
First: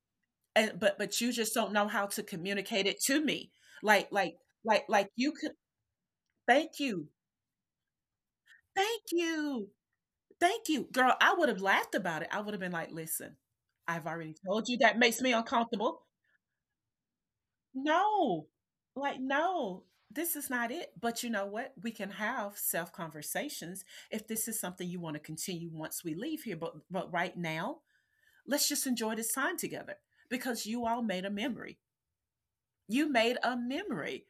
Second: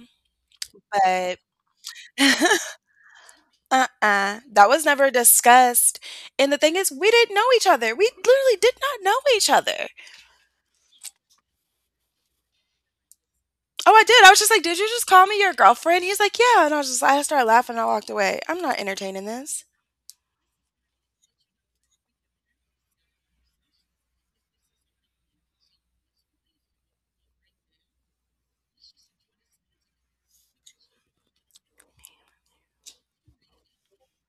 [SPEAKER 1] and but you
[SPEAKER 2] But
[SPEAKER 1] just don't know how to communicate it to me. Like like
[SPEAKER 2] Uh-uh. That was
[SPEAKER 1] like
[SPEAKER 2] never
[SPEAKER 1] like you could
[SPEAKER 2] discussed. And the thing
[SPEAKER 1] thank
[SPEAKER 2] is,
[SPEAKER 1] you.
[SPEAKER 2] we didn't know each other. We literally did not
[SPEAKER 1] Thank
[SPEAKER 2] know each
[SPEAKER 1] you.
[SPEAKER 2] other.
[SPEAKER 1] Thank you. Girl, I would have laughed about it. I would have been like, "Listen,
[SPEAKER 2] Oh, I
[SPEAKER 1] I've
[SPEAKER 2] did. I
[SPEAKER 1] already
[SPEAKER 2] was just like,
[SPEAKER 1] told
[SPEAKER 2] did
[SPEAKER 1] you
[SPEAKER 2] you
[SPEAKER 1] that
[SPEAKER 2] just
[SPEAKER 1] makes
[SPEAKER 2] call
[SPEAKER 1] me
[SPEAKER 2] me your girlfriend?
[SPEAKER 1] uncomfortable."
[SPEAKER 2] He's like, yeah. And I was just, I started laughing. And I walked away.
[SPEAKER 1] No.
[SPEAKER 2] I'm not
[SPEAKER 1] Like
[SPEAKER 2] entertaining this.
[SPEAKER 1] no. This is not it. But you know what? We can have self conversations if this is something you want to continue once we leave here, but right now, let's just enjoy this time together because you all made a memory, you made a memory,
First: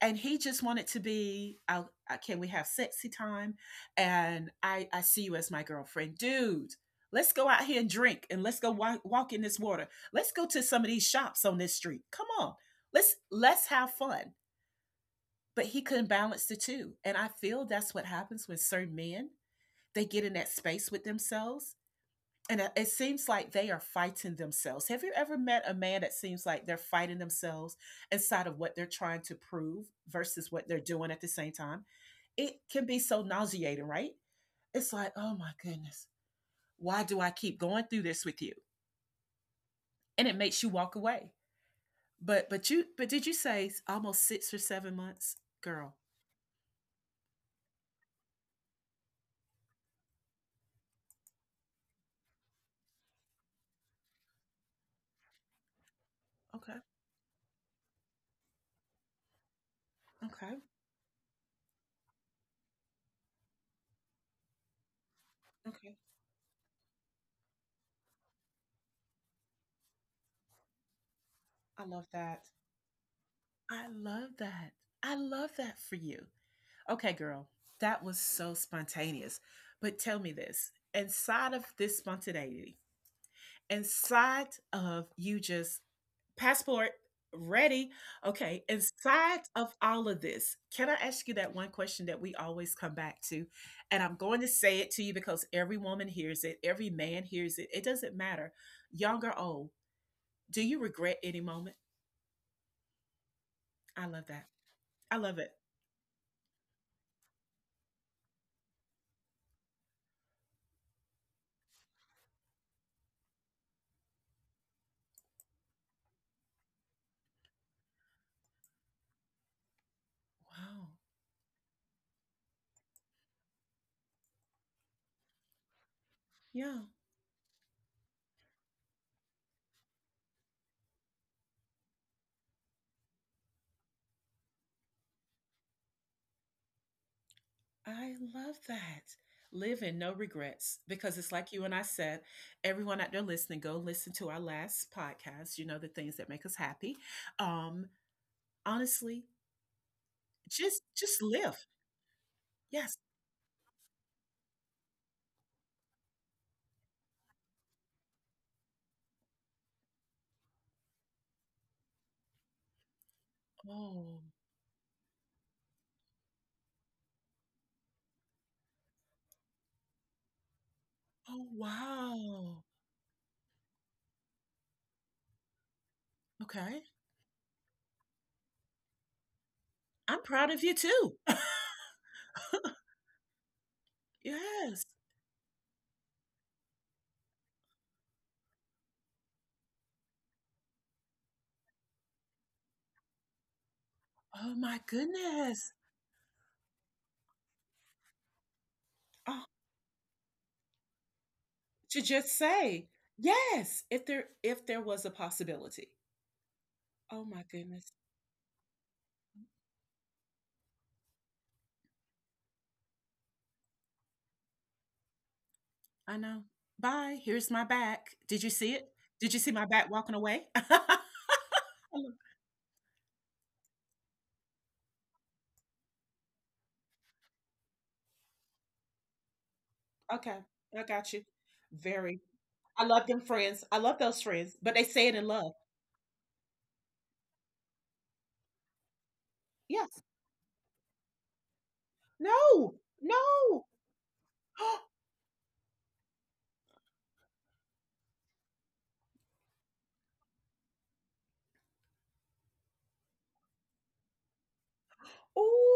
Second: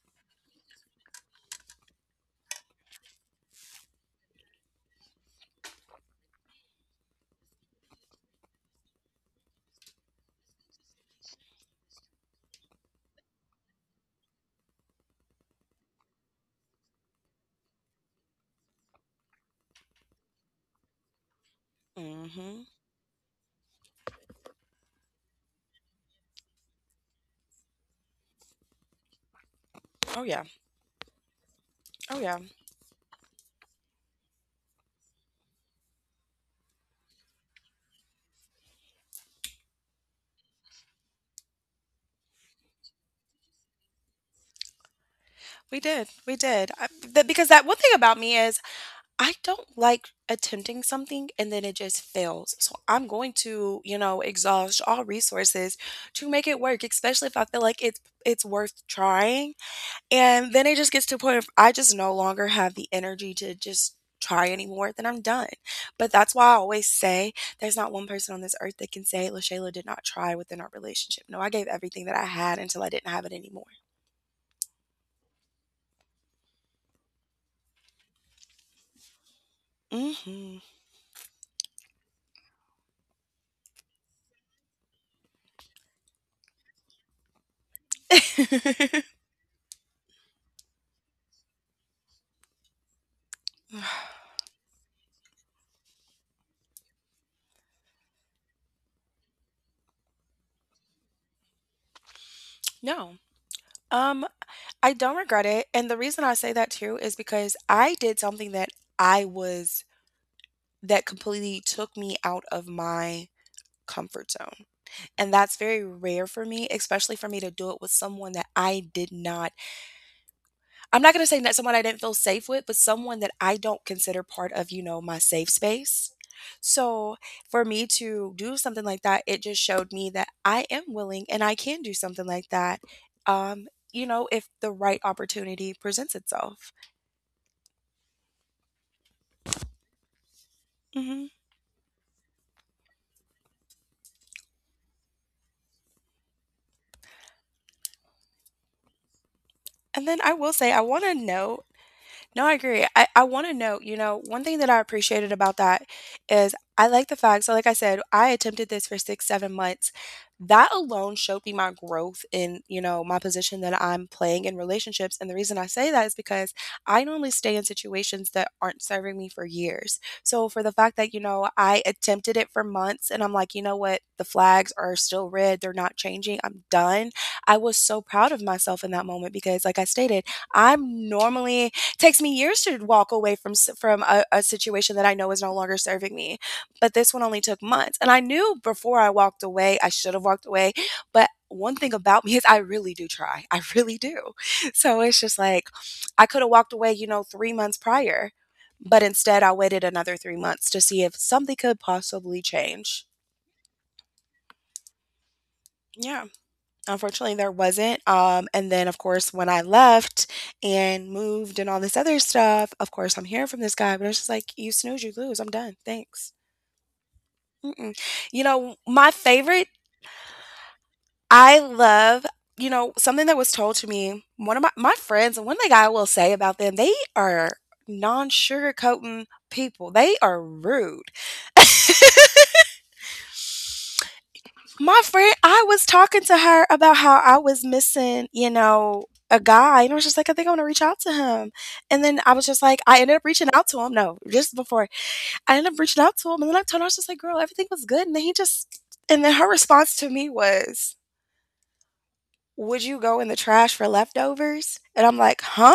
[SPEAKER 1] and he just wanted to be, I, can we have sexy time, and I see you as my girlfriend, dude. Let's go out here and drink, and let's go walk in this water. Let's go to some of these shops on this street. Come on, let's have fun." But he couldn't balance the two, and I feel that's what happens when certain men, they get in that space with themselves and
[SPEAKER 2] Mm-hmm.
[SPEAKER 1] it seems like they are fighting themselves. Have you ever met a man that seems like they're fighting themselves inside of what they're trying to prove
[SPEAKER 2] Oh, yeah.
[SPEAKER 1] versus what they're doing at the same time?
[SPEAKER 2] Oh, yeah.
[SPEAKER 1] It can be so nauseating, right? It's like, oh my goodness, why do I keep going through this with you? And it makes you walk away. But did you say almost 6 or 7 months,
[SPEAKER 2] We
[SPEAKER 1] girl?
[SPEAKER 2] did. We did. Because that one thing about me is I don't like attempting something and then it just fails. So I'm going to, exhaust all resources to make it
[SPEAKER 1] Okay,
[SPEAKER 2] work, especially if I feel like it's worth trying. And
[SPEAKER 1] okay,
[SPEAKER 2] then it just gets to a point of I just no longer have the energy to just try anymore, then I'm done.
[SPEAKER 1] okay.
[SPEAKER 2] But that's why I always say there's not one person on this earth that can say Lashayla did not try within our relationship. No, I gave
[SPEAKER 1] I love
[SPEAKER 2] everything that I
[SPEAKER 1] that.
[SPEAKER 2] had until I didn't have it anymore.
[SPEAKER 1] I love that. I love that for you. Okay, girl, that was so spontaneous. But tell me
[SPEAKER 2] Hmm.
[SPEAKER 1] this, inside of this spontaneity, inside of you just passport ready, okay, inside of all of this, can I ask you that one question that we always come back to? And I'm going to say it to you because every woman hears it, every man hears it. It doesn't matter, young or old. Do you regret any moment?
[SPEAKER 2] No.
[SPEAKER 1] I love
[SPEAKER 2] Um,
[SPEAKER 1] that.
[SPEAKER 2] I
[SPEAKER 1] I
[SPEAKER 2] don't
[SPEAKER 1] love
[SPEAKER 2] regret
[SPEAKER 1] it.
[SPEAKER 2] it. And the reason I say that too is because I did something that I was that completely took me out of my comfort zone. And that's very rare for me, especially for me to do it with someone that
[SPEAKER 1] Wow.
[SPEAKER 2] I'm not gonna say that someone I didn't feel safe with, but someone that I don't consider part of, my safe space.
[SPEAKER 1] Yeah.
[SPEAKER 2] So for me to do something like that, it just showed me that I am willing and I can do something like that, um, if the right opportunity presents itself.
[SPEAKER 1] I love that. Live in no regrets because it's
[SPEAKER 2] Mhm.
[SPEAKER 1] like you and I said, everyone out there listening, go listen to our last podcast, the things that make us happy. Um, Honestly,
[SPEAKER 2] And then I will say
[SPEAKER 1] just
[SPEAKER 2] I wanna
[SPEAKER 1] just
[SPEAKER 2] know.
[SPEAKER 1] live.
[SPEAKER 2] No, I agree.
[SPEAKER 1] Yes.
[SPEAKER 2] I want to note, one thing that I appreciated about that is I like the fact, so like I said, I attempted this for 6, 7 months. That alone showed me my growth in, my position that I'm
[SPEAKER 1] Oh,
[SPEAKER 2] playing in relationships. And the reason I say that is because I normally stay in situations that aren't serving me for years. So for the fact that,
[SPEAKER 1] oh,
[SPEAKER 2] I attempted it
[SPEAKER 1] wow.
[SPEAKER 2] for months and I'm like, you know what, the flags are still red, they're not changing, I'm
[SPEAKER 1] Okay.
[SPEAKER 2] done. I was so proud of myself in that moment because, like I
[SPEAKER 1] I'm
[SPEAKER 2] stated,
[SPEAKER 1] proud of you
[SPEAKER 2] I'm
[SPEAKER 1] too.
[SPEAKER 2] normally it takes me years to walk away from a
[SPEAKER 1] Yes.
[SPEAKER 2] situation that I know is no longer serving me. But this one only took months, and I knew before I walked away I should have walked away. But one thing about me is I really do try. I really do.
[SPEAKER 1] Oh my
[SPEAKER 2] So it's just like
[SPEAKER 1] goodness.
[SPEAKER 2] I could have walked away, 3 months prior, but instead
[SPEAKER 1] Oh,
[SPEAKER 2] I waited another 3 months to see if something could
[SPEAKER 1] to just
[SPEAKER 2] possibly
[SPEAKER 1] say,
[SPEAKER 2] change.
[SPEAKER 1] yes, if there was a possibility.
[SPEAKER 2] Yeah.
[SPEAKER 1] Oh
[SPEAKER 2] Unfortunately,
[SPEAKER 1] my
[SPEAKER 2] there
[SPEAKER 1] goodness.
[SPEAKER 2] wasn't. And then, of course, when I left and moved and all this other stuff, of course, I'm hearing from this guy, but it's just like, you snooze, you lose. I'm done.
[SPEAKER 1] I
[SPEAKER 2] Thanks.
[SPEAKER 1] know. Bye. Here's my
[SPEAKER 2] Mm-mm.
[SPEAKER 1] back. Did you see it?
[SPEAKER 2] My
[SPEAKER 1] Did you see my
[SPEAKER 2] favorite,
[SPEAKER 1] back walking away?
[SPEAKER 2] I love, something that was told to me. One of my friends, and one thing I will say about them, they are non sugarcoating people. They
[SPEAKER 1] Okay,
[SPEAKER 2] are
[SPEAKER 1] I
[SPEAKER 2] rude.
[SPEAKER 1] got you. Very. I love them friends. I love those friends, but they
[SPEAKER 2] My
[SPEAKER 1] say it in
[SPEAKER 2] friend,
[SPEAKER 1] love.
[SPEAKER 2] I was talking to her about how I was missing, a guy. And I
[SPEAKER 1] Yes.
[SPEAKER 2] was just like, I think I want to reach out to him. And then I was just
[SPEAKER 1] No.
[SPEAKER 2] like, I ended up reaching
[SPEAKER 1] No.
[SPEAKER 2] out to him. No, just before I ended up reaching out to him. And then I told her, I was just like, girl, everything was good. And then he just, and then her response to me was, would you go in the trash for leftovers? And I'm like, huh?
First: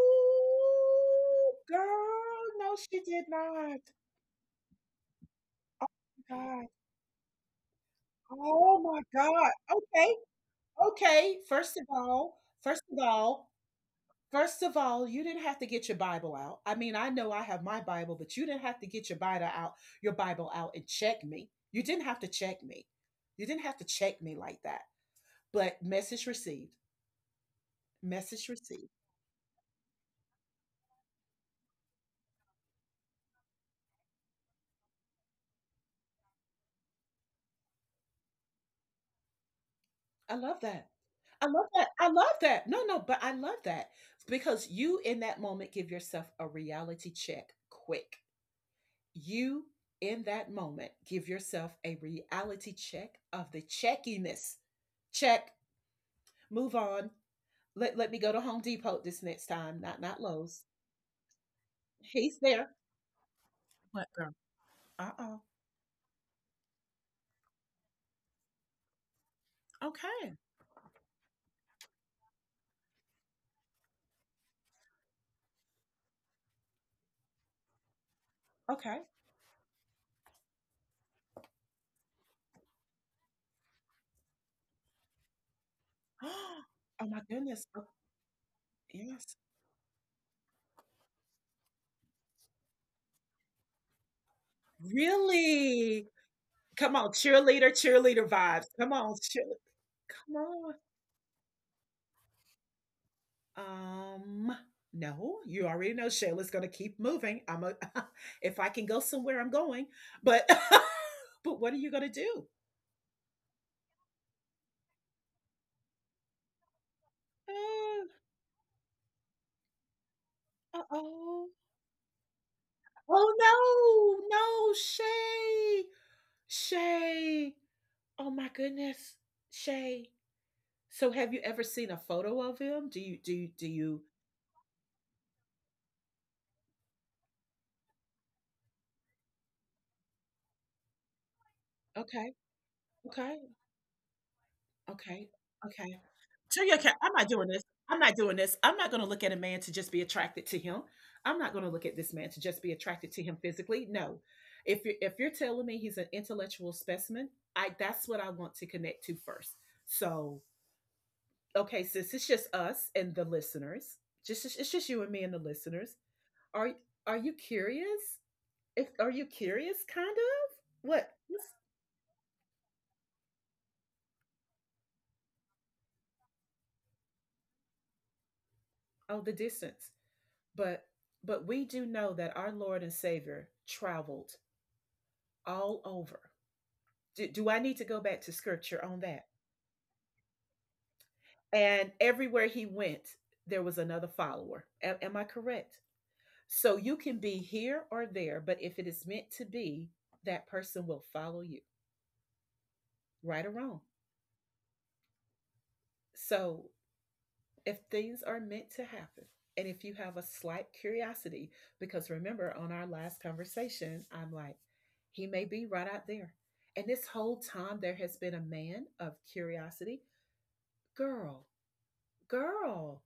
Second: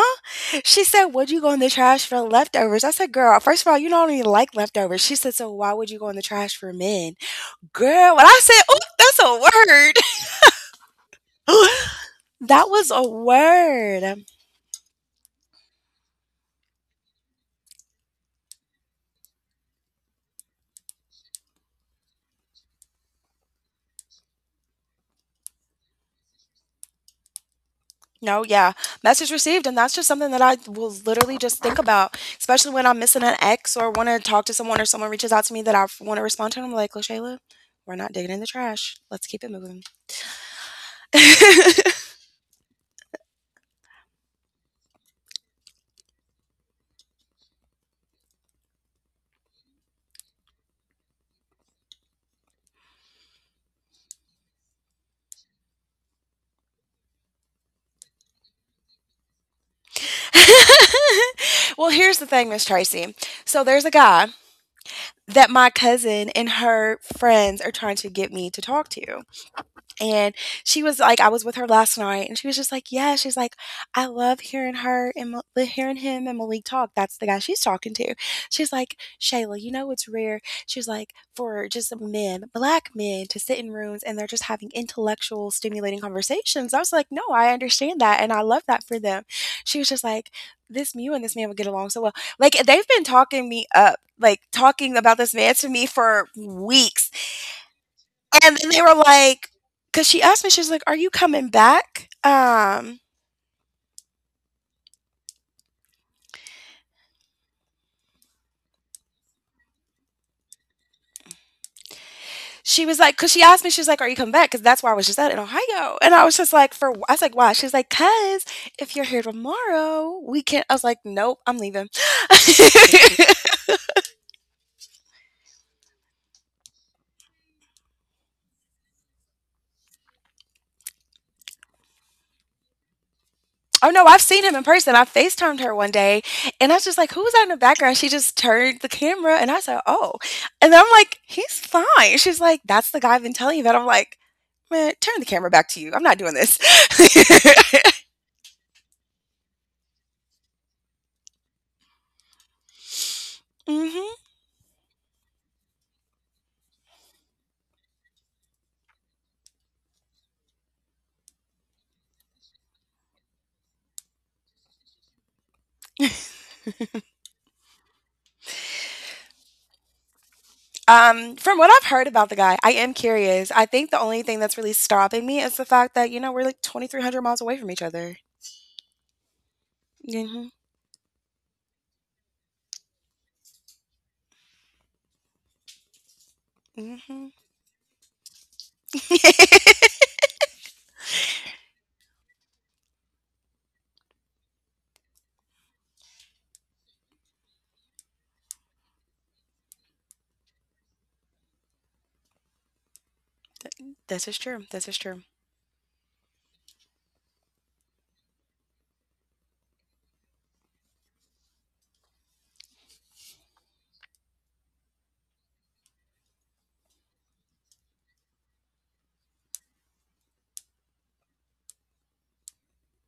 [SPEAKER 2] She said, would you go in the
[SPEAKER 1] girl.
[SPEAKER 2] trash for
[SPEAKER 1] No,
[SPEAKER 2] leftovers? I
[SPEAKER 1] she
[SPEAKER 2] said,
[SPEAKER 1] did
[SPEAKER 2] girl, first of all,
[SPEAKER 1] not.
[SPEAKER 2] you don't even like leftovers. She said, so why would you go in the trash
[SPEAKER 1] God.
[SPEAKER 2] for men? Girl, when I said,
[SPEAKER 1] Oh
[SPEAKER 2] oh,
[SPEAKER 1] my
[SPEAKER 2] that's
[SPEAKER 1] God. Okay.
[SPEAKER 2] a
[SPEAKER 1] Okay.
[SPEAKER 2] word.
[SPEAKER 1] First of all,
[SPEAKER 2] That
[SPEAKER 1] first
[SPEAKER 2] was
[SPEAKER 1] of
[SPEAKER 2] a
[SPEAKER 1] all,
[SPEAKER 2] word.
[SPEAKER 1] First of all, you didn't have to get your Bible out. I mean, I know I have my Bible, but you didn't have to get your Bible out and check me. You didn't have to check me. You didn't have to check me like that. But message received.
[SPEAKER 2] No,
[SPEAKER 1] Message
[SPEAKER 2] yeah.
[SPEAKER 1] received.
[SPEAKER 2] Message received. And that's just something that I will literally just think about, especially when I'm missing an ex or want to talk to someone or someone reaches out to me that I want to respond to. And I'm like, LaShayla, we're not digging in the trash. Let's keep it moving.
[SPEAKER 1] I love that. I love that. I love that. No, no, but I love that because you, in that moment, give yourself a reality check quick. You, in that moment, give yourself a reality check of the checkiness. Check, move on. Let me go to Home Depot this next time, not Lowe's.
[SPEAKER 2] Well, here's the
[SPEAKER 1] He's
[SPEAKER 2] thing, Miss
[SPEAKER 1] there.
[SPEAKER 2] Tracy. So there's a
[SPEAKER 1] What,
[SPEAKER 2] guy
[SPEAKER 1] girl? Uh oh.
[SPEAKER 2] that my cousin and her friends are trying to get me to talk to. And
[SPEAKER 1] Okay.
[SPEAKER 2] she was like, I was with her last night, and she was just like, "Yeah." She's like, "I love hearing hearing him and Malik talk. That's the guy she's talking to." She's like,
[SPEAKER 1] Okay.
[SPEAKER 2] "Shayla, you know it's rare." She's like, "For just men, black men, to sit in rooms and they're just having intellectual, stimulating conversations." I was
[SPEAKER 1] Oh
[SPEAKER 2] like,
[SPEAKER 1] my
[SPEAKER 2] "No, I
[SPEAKER 1] goodness. Oh,
[SPEAKER 2] understand that, and I love that for them."
[SPEAKER 1] yes.
[SPEAKER 2] She was just like, "This You and this man would get along so well." Like they've been talking me up. Like talking about this man to me
[SPEAKER 1] Really?
[SPEAKER 2] for
[SPEAKER 1] Come on,
[SPEAKER 2] weeks
[SPEAKER 1] cheerleader, cheerleader
[SPEAKER 2] and
[SPEAKER 1] vibes.
[SPEAKER 2] then they
[SPEAKER 1] Come
[SPEAKER 2] were
[SPEAKER 1] on,
[SPEAKER 2] like, because she
[SPEAKER 1] come
[SPEAKER 2] asked me, she was
[SPEAKER 1] on.
[SPEAKER 2] like, "Are you coming back?"
[SPEAKER 1] Um, no, you already know Shayla's gonna keep moving. I'm a if I can go somewhere, I'm going. But but what are you gonna do?
[SPEAKER 2] She was like, because she asked me, she was like, "Are you coming back?" Because that's where I was just at in Ohio, and I was just like, I was like, why?" She was like, "Cause if you're here tomorrow, we can't." I
[SPEAKER 1] Uh
[SPEAKER 2] was like, "Nope,
[SPEAKER 1] oh.
[SPEAKER 2] I'm leaving."
[SPEAKER 1] Oh no, no, Shay. Shay. Oh my goodness. Shay. So have you ever seen a photo of him? Do you do you do
[SPEAKER 2] Oh
[SPEAKER 1] you
[SPEAKER 2] no, I've seen him in person. I FaceTimed her one day, and I was just like, "Who was that in the background?" She just turned the camera, and I said, "Oh," and I'm like, "He's fine."
[SPEAKER 1] Okay.
[SPEAKER 2] She's like, "That's the guy I've been
[SPEAKER 1] Okay.
[SPEAKER 2] telling you about." I'm like, "Man, turn
[SPEAKER 1] Okay.
[SPEAKER 2] the camera back to you.
[SPEAKER 1] Okay.
[SPEAKER 2] I'm not doing this."
[SPEAKER 1] Tell your cat, I'm not doing this. I'm not doing this. I'm not going to look at a man to just be attracted to him. I'm not going to look at this man to just be attracted to him physically.
[SPEAKER 2] Mhm.
[SPEAKER 1] No. If you're telling me he's an intellectual specimen, I that's what I want to connect to first. So, okay, sis, it's just us and the listeners. Just It's just you and me and the listeners. Are are you curious? If Are you curious, kind of? What?
[SPEAKER 2] From what I've heard about the guy, I am curious. I think the only thing that's really stopping me is the fact that, we're like 2,300 miles away from each other.
[SPEAKER 1] Oh, the distance.
[SPEAKER 2] Mhm.
[SPEAKER 1] But but we do know that our Lord and Savior traveled all over. Do,
[SPEAKER 2] Mhm.
[SPEAKER 1] do I need to go back to scripture on that? And everywhere he went, there was another follower. Am I correct? So you can be here or there, but if it is meant to be, that person will follow you, right or wrong.
[SPEAKER 2] This is true. This is true.
[SPEAKER 1] So if things are meant to happen, and if you have a slight curiosity, because remember on our last conversation, I'm like, he may be right out there, and this whole time there has been a man of curiosity, girl girl,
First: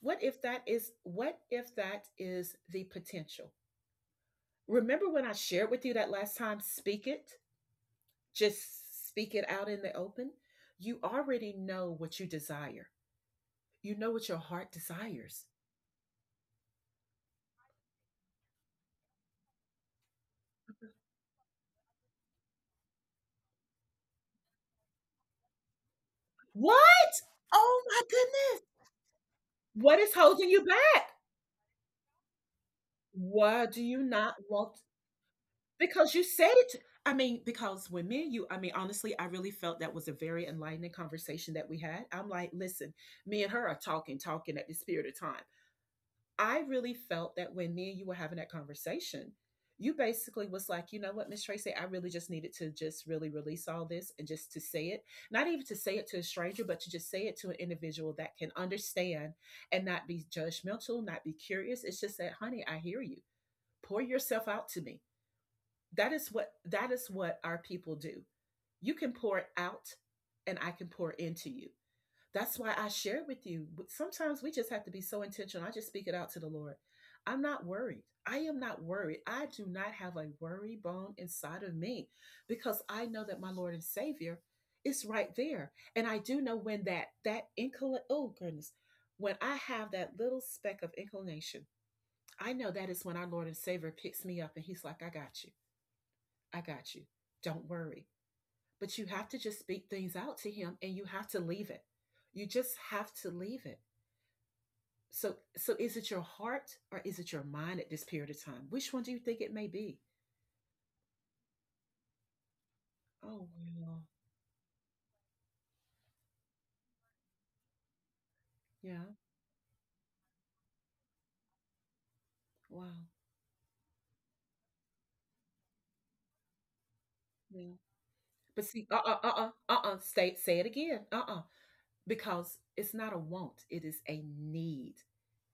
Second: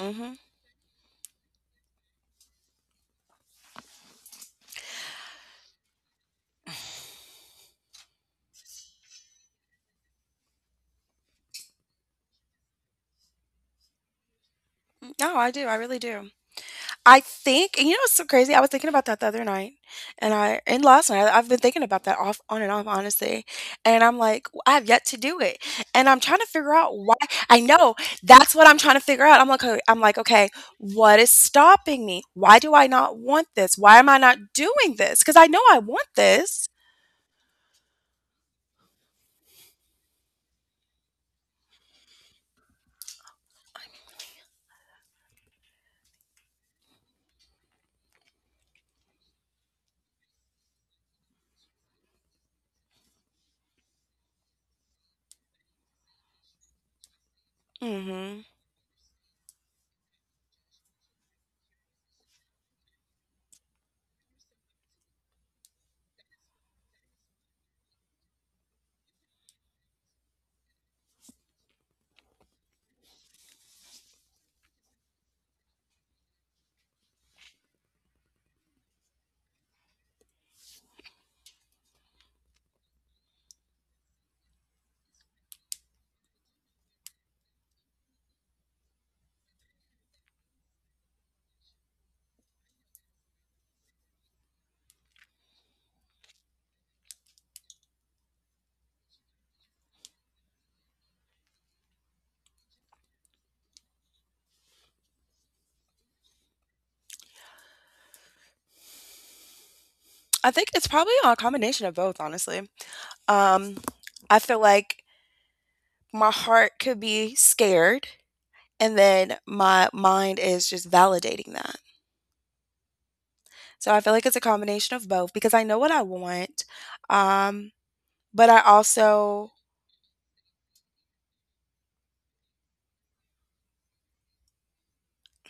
[SPEAKER 1] what if that is what if that is the potential. Remember when I shared with you that last time? Speak it. Just speak it out in the open. You already know what you desire. You know what your heart
[SPEAKER 2] No,
[SPEAKER 1] desires.
[SPEAKER 2] I do. I really do. I think And you know what's so crazy? I was thinking about that the other night, and last night, I've been thinking about that off on and off, honestly, and I'm like, I have yet to do it," and I'm trying to figure out why.
[SPEAKER 1] What?
[SPEAKER 2] I
[SPEAKER 1] Oh
[SPEAKER 2] know,
[SPEAKER 1] my
[SPEAKER 2] that's
[SPEAKER 1] goodness.
[SPEAKER 2] what I'm trying to figure out. I'm like, "Okay."
[SPEAKER 1] What
[SPEAKER 2] I'm
[SPEAKER 1] is
[SPEAKER 2] like, "Okay,
[SPEAKER 1] holding you back?
[SPEAKER 2] what is stopping me? Why do I not want
[SPEAKER 1] Why
[SPEAKER 2] this?
[SPEAKER 1] do
[SPEAKER 2] Why
[SPEAKER 1] you
[SPEAKER 2] am I
[SPEAKER 1] not
[SPEAKER 2] not
[SPEAKER 1] want,
[SPEAKER 2] doing this? Because I know I want
[SPEAKER 1] because you said
[SPEAKER 2] this."
[SPEAKER 1] it. I mean, because when me and you, I mean, honestly, I really felt that was a very enlightening conversation that we had. I'm like, listen, me and her are talking at the spirit of time. I really felt that when me and you were having that conversation, you basically was like, you know what, Miss Tracy, I really just needed to just really release all this and just to say it, not even to say it to a stranger, but to just say it to an individual that
[SPEAKER 2] Mhm.
[SPEAKER 1] can understand and not be judgmental, not be curious. It's just that, honey, I hear you. Pour yourself out to me. That is what our people do. You can pour out and I can pour into you. That's why I share with you. Sometimes we just have to be so intentional. I just speak it out to the Lord. I'm not worried. I am not worried. I do not have a worry bone inside of me because I know that my Lord and Savior is right there. And I do know when that inclination, oh goodness, when I have that little speck of inclination, I know that is when our Lord and Savior picks me up and he's like, I got you. I got you. Don't worry. But you have to just speak things out to him and you have to leave it. You just have to leave it. So, is it your heart or is it your mind at this period of time? Which one do you think it may be?
[SPEAKER 2] I think it's probably a combination of both, honestly.
[SPEAKER 1] Oh,
[SPEAKER 2] Um,
[SPEAKER 1] wow.
[SPEAKER 2] I feel like my heart could be scared and
[SPEAKER 1] Yeah.
[SPEAKER 2] then my mind is just validating that.
[SPEAKER 1] Wow.
[SPEAKER 2] So I feel like it's a combination of both because I know what I want,
[SPEAKER 1] Yeah.
[SPEAKER 2] um, but
[SPEAKER 1] But
[SPEAKER 2] I
[SPEAKER 1] see,
[SPEAKER 2] also.
[SPEAKER 1] say it again. Because it's not a want; it is a need.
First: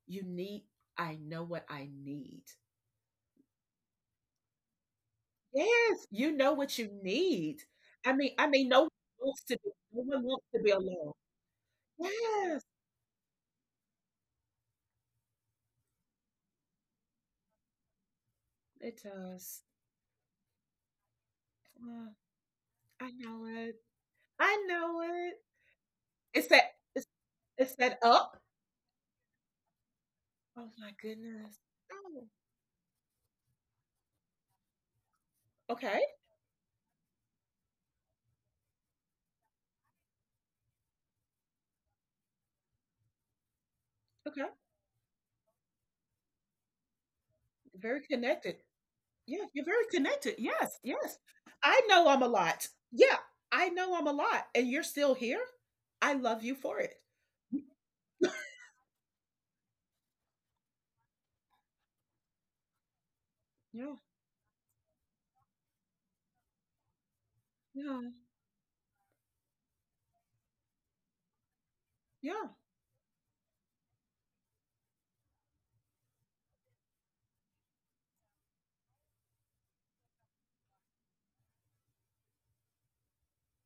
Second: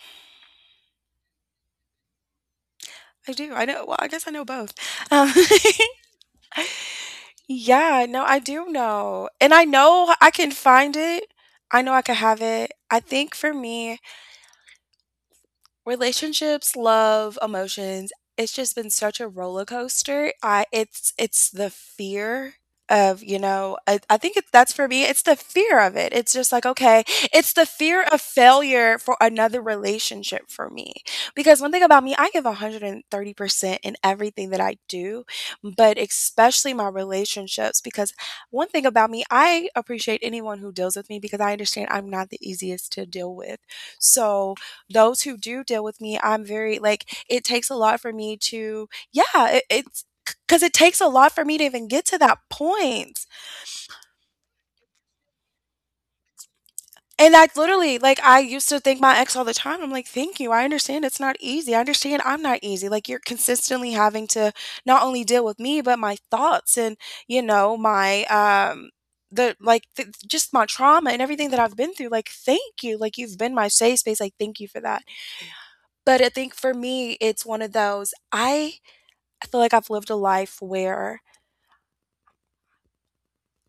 [SPEAKER 1] You need. I know what I need.
[SPEAKER 2] I do, I know, well, I guess I know both. Um,
[SPEAKER 1] Yes, you know what you need.
[SPEAKER 2] yeah,
[SPEAKER 1] I
[SPEAKER 2] no,
[SPEAKER 1] mean,
[SPEAKER 2] I do
[SPEAKER 1] no one
[SPEAKER 2] know,
[SPEAKER 1] wants
[SPEAKER 2] and
[SPEAKER 1] to
[SPEAKER 2] I know I can
[SPEAKER 1] be
[SPEAKER 2] find
[SPEAKER 1] alone.
[SPEAKER 2] it. I know I can have
[SPEAKER 1] Yes,
[SPEAKER 2] it. I think for me, relationships, love, emotions, it's just been
[SPEAKER 1] it
[SPEAKER 2] such a
[SPEAKER 1] does.
[SPEAKER 2] roller coaster. I it's the
[SPEAKER 1] Uh,
[SPEAKER 2] fear
[SPEAKER 1] I
[SPEAKER 2] of,
[SPEAKER 1] know it. I
[SPEAKER 2] that's for
[SPEAKER 1] know
[SPEAKER 2] me, it's the
[SPEAKER 1] it.
[SPEAKER 2] fear of it. It's
[SPEAKER 1] It's
[SPEAKER 2] just
[SPEAKER 1] that.
[SPEAKER 2] like, okay, it's the
[SPEAKER 1] It's said
[SPEAKER 2] fear of
[SPEAKER 1] up.
[SPEAKER 2] failure for another relationship
[SPEAKER 1] Oh
[SPEAKER 2] for
[SPEAKER 1] my
[SPEAKER 2] me.
[SPEAKER 1] goodness.
[SPEAKER 2] Because one thing about me,
[SPEAKER 1] Oh,
[SPEAKER 2] I give 130% in everything that I do, but
[SPEAKER 1] okay.
[SPEAKER 2] especially my relationships. Because one thing about me, I appreciate anyone who deals with me because I understand I'm not the easiest to deal with.
[SPEAKER 1] Okay.
[SPEAKER 2] So, those who do deal with me, I'm very like it takes a
[SPEAKER 1] Very
[SPEAKER 2] lot for me
[SPEAKER 1] connected.
[SPEAKER 2] to, yeah,
[SPEAKER 1] Yeah, you're
[SPEAKER 2] it,
[SPEAKER 1] very
[SPEAKER 2] it's
[SPEAKER 1] connected.
[SPEAKER 2] because it
[SPEAKER 1] Yes,
[SPEAKER 2] takes a
[SPEAKER 1] yes.
[SPEAKER 2] lot for me to
[SPEAKER 1] I
[SPEAKER 2] even get
[SPEAKER 1] know
[SPEAKER 2] to
[SPEAKER 1] I'm a
[SPEAKER 2] that
[SPEAKER 1] lot. Yeah,
[SPEAKER 2] point.
[SPEAKER 1] I know I'm a lot. And you're still here. I love you for it.
[SPEAKER 2] And I literally like I used to thank my ex all the time. I'm like, thank you. I understand it's not easy. I understand I'm not easy. Like you're consistently
[SPEAKER 1] Yeah,
[SPEAKER 2] having to not only deal with me, but my thoughts and you know
[SPEAKER 1] yeah,
[SPEAKER 2] my the like th- just my trauma and everything that I've been through. Like
[SPEAKER 1] yeah,
[SPEAKER 2] thank you. Like you've been my safe space. Like thank you for that. But I think for me, it's one of those. I feel like I've lived a life where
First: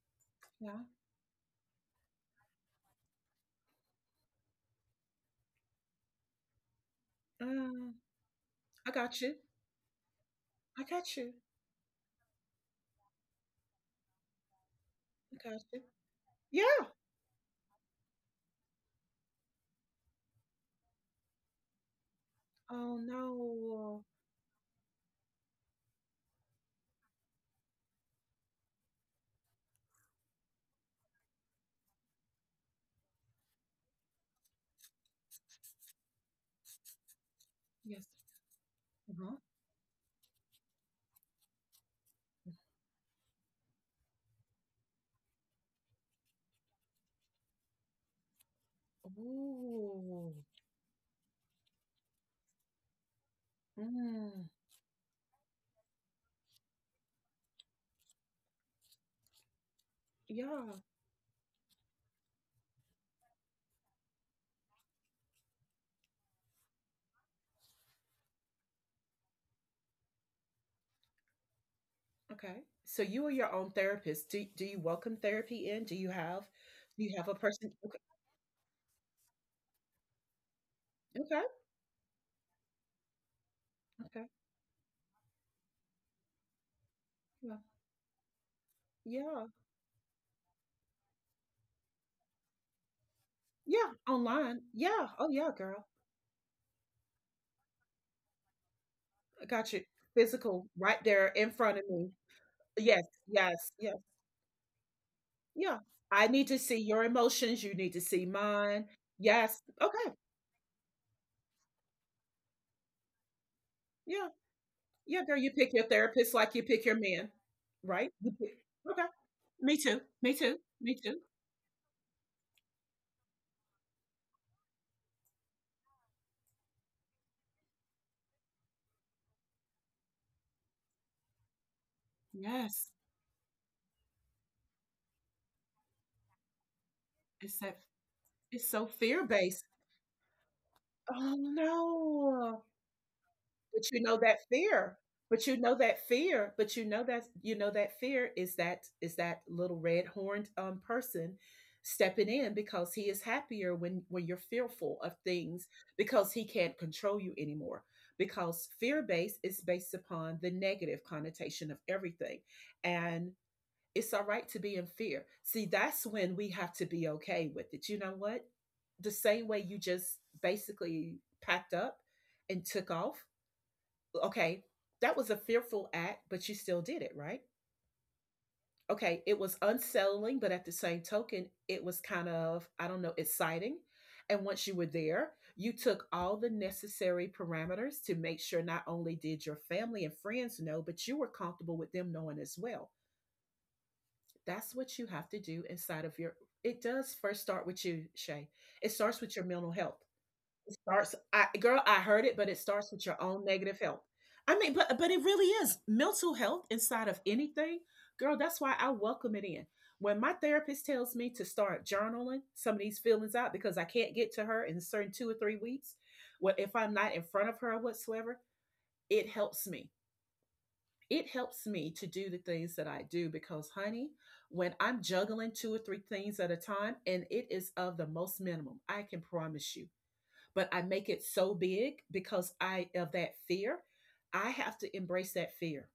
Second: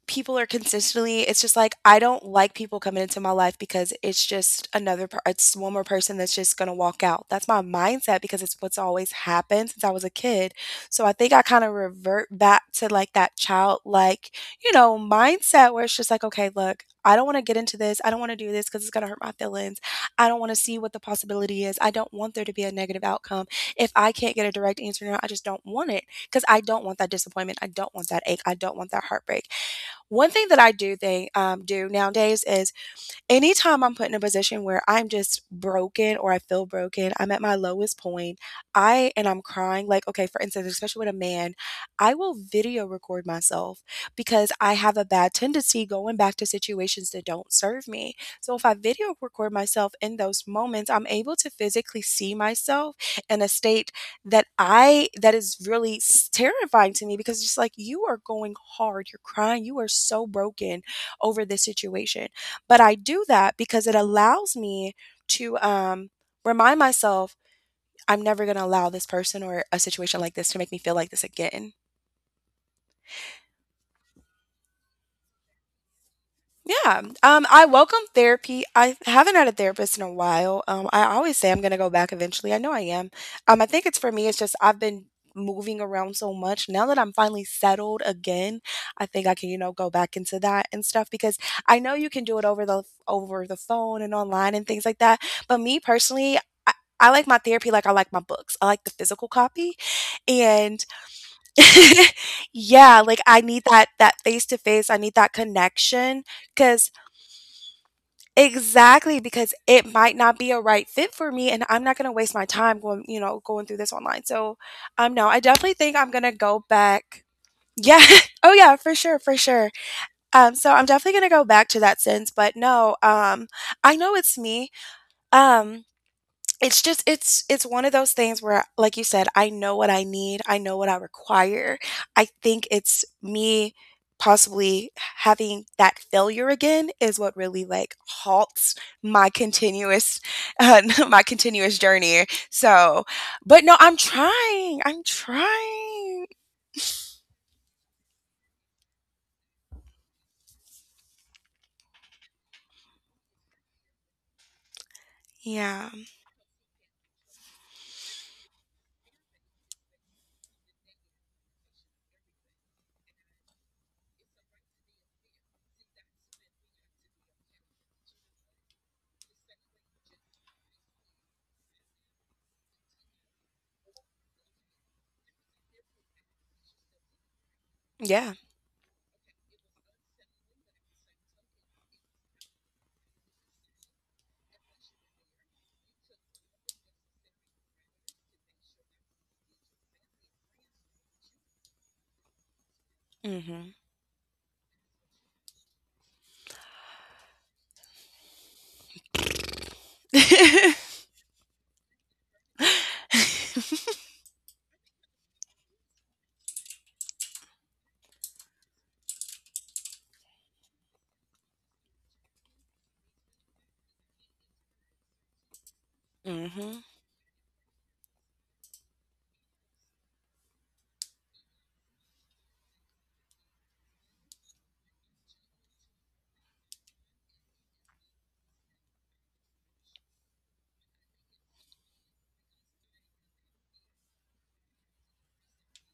[SPEAKER 2] people are
[SPEAKER 1] yeah.
[SPEAKER 2] consistently it's just like I don't like people coming into my life because it's just it's one more person that's just going to walk out. That's my
[SPEAKER 1] Um,
[SPEAKER 2] mindset because it's what's
[SPEAKER 1] I
[SPEAKER 2] always
[SPEAKER 1] got you.
[SPEAKER 2] happened since I was a kid.
[SPEAKER 1] I
[SPEAKER 2] So I
[SPEAKER 1] got
[SPEAKER 2] think
[SPEAKER 1] you.
[SPEAKER 2] I kind of revert back to like that childlike,
[SPEAKER 1] I got
[SPEAKER 2] mindset
[SPEAKER 1] you.
[SPEAKER 2] where it's just like, okay, look,
[SPEAKER 1] Yeah.
[SPEAKER 2] I don't want to get into this. I don't want to do this cuz it's going to hurt my feelings. I don't want to see what the possibility is. I don't want there to be a
[SPEAKER 1] Oh
[SPEAKER 2] negative outcome. If
[SPEAKER 1] no.
[SPEAKER 2] I can't get a direct answer now, I just don't want it cuz I don't want that disappointment. I don't want that ache. I don't want that heartbreak. One thing that I do nowadays is anytime I'm put in a position where I'm just broken or I feel broken, I'm at my lowest
[SPEAKER 1] Yes.
[SPEAKER 2] point, I and
[SPEAKER 1] Uh-huh.
[SPEAKER 2] I'm crying, like, okay, for instance, especially with a man, I will video record myself because I have a bad tendency going back to situations that don't serve me. So if I video record myself in
[SPEAKER 1] Ooh.
[SPEAKER 2] those moments, I'm able to physically see myself in a state that
[SPEAKER 1] Mm.
[SPEAKER 2] I that is really terrifying to me because it's just like you are going hard, you're crying, you are so
[SPEAKER 1] Yeah.
[SPEAKER 2] broken over this situation but I do that because it allows me to remind myself I'm never going to allow this person or a situation like this to make me feel like this again.
[SPEAKER 1] Okay. So you are your own therapist. Do you welcome therapy in? Do you have
[SPEAKER 2] Yeah.
[SPEAKER 1] do you have a
[SPEAKER 2] I
[SPEAKER 1] person? Okay.
[SPEAKER 2] welcome therapy. I haven't had a therapist in a while. I always
[SPEAKER 1] Okay.
[SPEAKER 2] say I'm gonna go back eventually. I know I am. I think it's for me,
[SPEAKER 1] Okay.
[SPEAKER 2] it's just I've been moving around so much. Now that I'm finally
[SPEAKER 1] Yeah.
[SPEAKER 2] settled again, I think I
[SPEAKER 1] Yeah.
[SPEAKER 2] can, you know, go back into that and stuff because I know you can do it over the
[SPEAKER 1] Yeah.
[SPEAKER 2] phone and online
[SPEAKER 1] Online.
[SPEAKER 2] and things like
[SPEAKER 1] Yeah.
[SPEAKER 2] that.
[SPEAKER 1] Oh yeah,
[SPEAKER 2] But me
[SPEAKER 1] girl.
[SPEAKER 2] personally, I, I like my therapy like I like my books. I like the physical
[SPEAKER 1] I got
[SPEAKER 2] copy.
[SPEAKER 1] you. Physical
[SPEAKER 2] And
[SPEAKER 1] right there in front of me.
[SPEAKER 2] yeah,
[SPEAKER 1] Yes.
[SPEAKER 2] like I
[SPEAKER 1] Yes.
[SPEAKER 2] need that
[SPEAKER 1] Yes.
[SPEAKER 2] that face to face. I need that
[SPEAKER 1] Yeah.
[SPEAKER 2] connection
[SPEAKER 1] I need to see
[SPEAKER 2] because
[SPEAKER 1] your emotions. You need to see mine.
[SPEAKER 2] exactly, because
[SPEAKER 1] Yes.
[SPEAKER 2] it
[SPEAKER 1] Okay.
[SPEAKER 2] might not be a right fit for me and I'm not gonna waste my time going, you know, going through this online.
[SPEAKER 1] Yeah.
[SPEAKER 2] So,
[SPEAKER 1] Yeah,
[SPEAKER 2] no,
[SPEAKER 1] girl.
[SPEAKER 2] I
[SPEAKER 1] You pick
[SPEAKER 2] definitely
[SPEAKER 1] your
[SPEAKER 2] think I'm gonna
[SPEAKER 1] therapist like you
[SPEAKER 2] go
[SPEAKER 1] pick your
[SPEAKER 2] back.
[SPEAKER 1] man,
[SPEAKER 2] Yeah.
[SPEAKER 1] right?
[SPEAKER 2] Oh yeah, for
[SPEAKER 1] Okay.
[SPEAKER 2] sure, for sure.
[SPEAKER 1] Me too. Me too.
[SPEAKER 2] So I'm
[SPEAKER 1] Me too.
[SPEAKER 2] definitely gonna go back to that sense, but no, I know it's me. Um, it's just it's one of those things where like you said, I know what I need, I know what I require. I think
[SPEAKER 1] Yes.
[SPEAKER 2] it's me possibly having that failure again is what
[SPEAKER 1] It's
[SPEAKER 2] really
[SPEAKER 1] that.
[SPEAKER 2] like
[SPEAKER 1] It's
[SPEAKER 2] halts
[SPEAKER 1] so fear
[SPEAKER 2] my
[SPEAKER 1] based.
[SPEAKER 2] continuous uh, my
[SPEAKER 1] Oh,
[SPEAKER 2] continuous journey
[SPEAKER 1] no.
[SPEAKER 2] so but no,
[SPEAKER 1] But
[SPEAKER 2] I'm
[SPEAKER 1] you know that
[SPEAKER 2] trying,
[SPEAKER 1] fear.
[SPEAKER 2] I'm
[SPEAKER 1] But you know that
[SPEAKER 2] trying.
[SPEAKER 1] fear. But you know that fear is that little red horned person stepping in because he is happier when you're fearful of things
[SPEAKER 2] Yeah,
[SPEAKER 1] because he can't control you anymore. Because fear based is based upon the negative connotation of everything. And it's all right to be in fear. See, that's when we have to be okay with it. You know what? The same way you just basically packed up and took off. Okay, that was a fearful act, but you still did it, right?
[SPEAKER 2] yeah.
[SPEAKER 1] Okay, it was unsettling, but at the same token, it was kind of, I don't know, exciting. And once you were there, you took all the necessary parameters to make sure not only did your family and friends know, but you were comfortable with them knowing as well.
[SPEAKER 2] Hmm.
[SPEAKER 1] That's what you have to do inside of your it does first start with you, Shay. It starts with your mental health. It starts I, girl, I heard it, but it starts with your own negative health. I mean, but it really is mental health inside of anything. Girl, that's why I welcome it in. When my therapist tells me to start journaling some of these feelings out because I can't get to her in a certain 2 or 3 weeks, well, if
[SPEAKER 2] Hmm.
[SPEAKER 1] I'm not in front of her whatsoever, it helps me it helps me to do the things that I do because, honey, when I'm juggling 2 or 3 things at a time and it is of the most minimum, I can promise you. But I make it so big because I of that fear. I have to embrace that fear.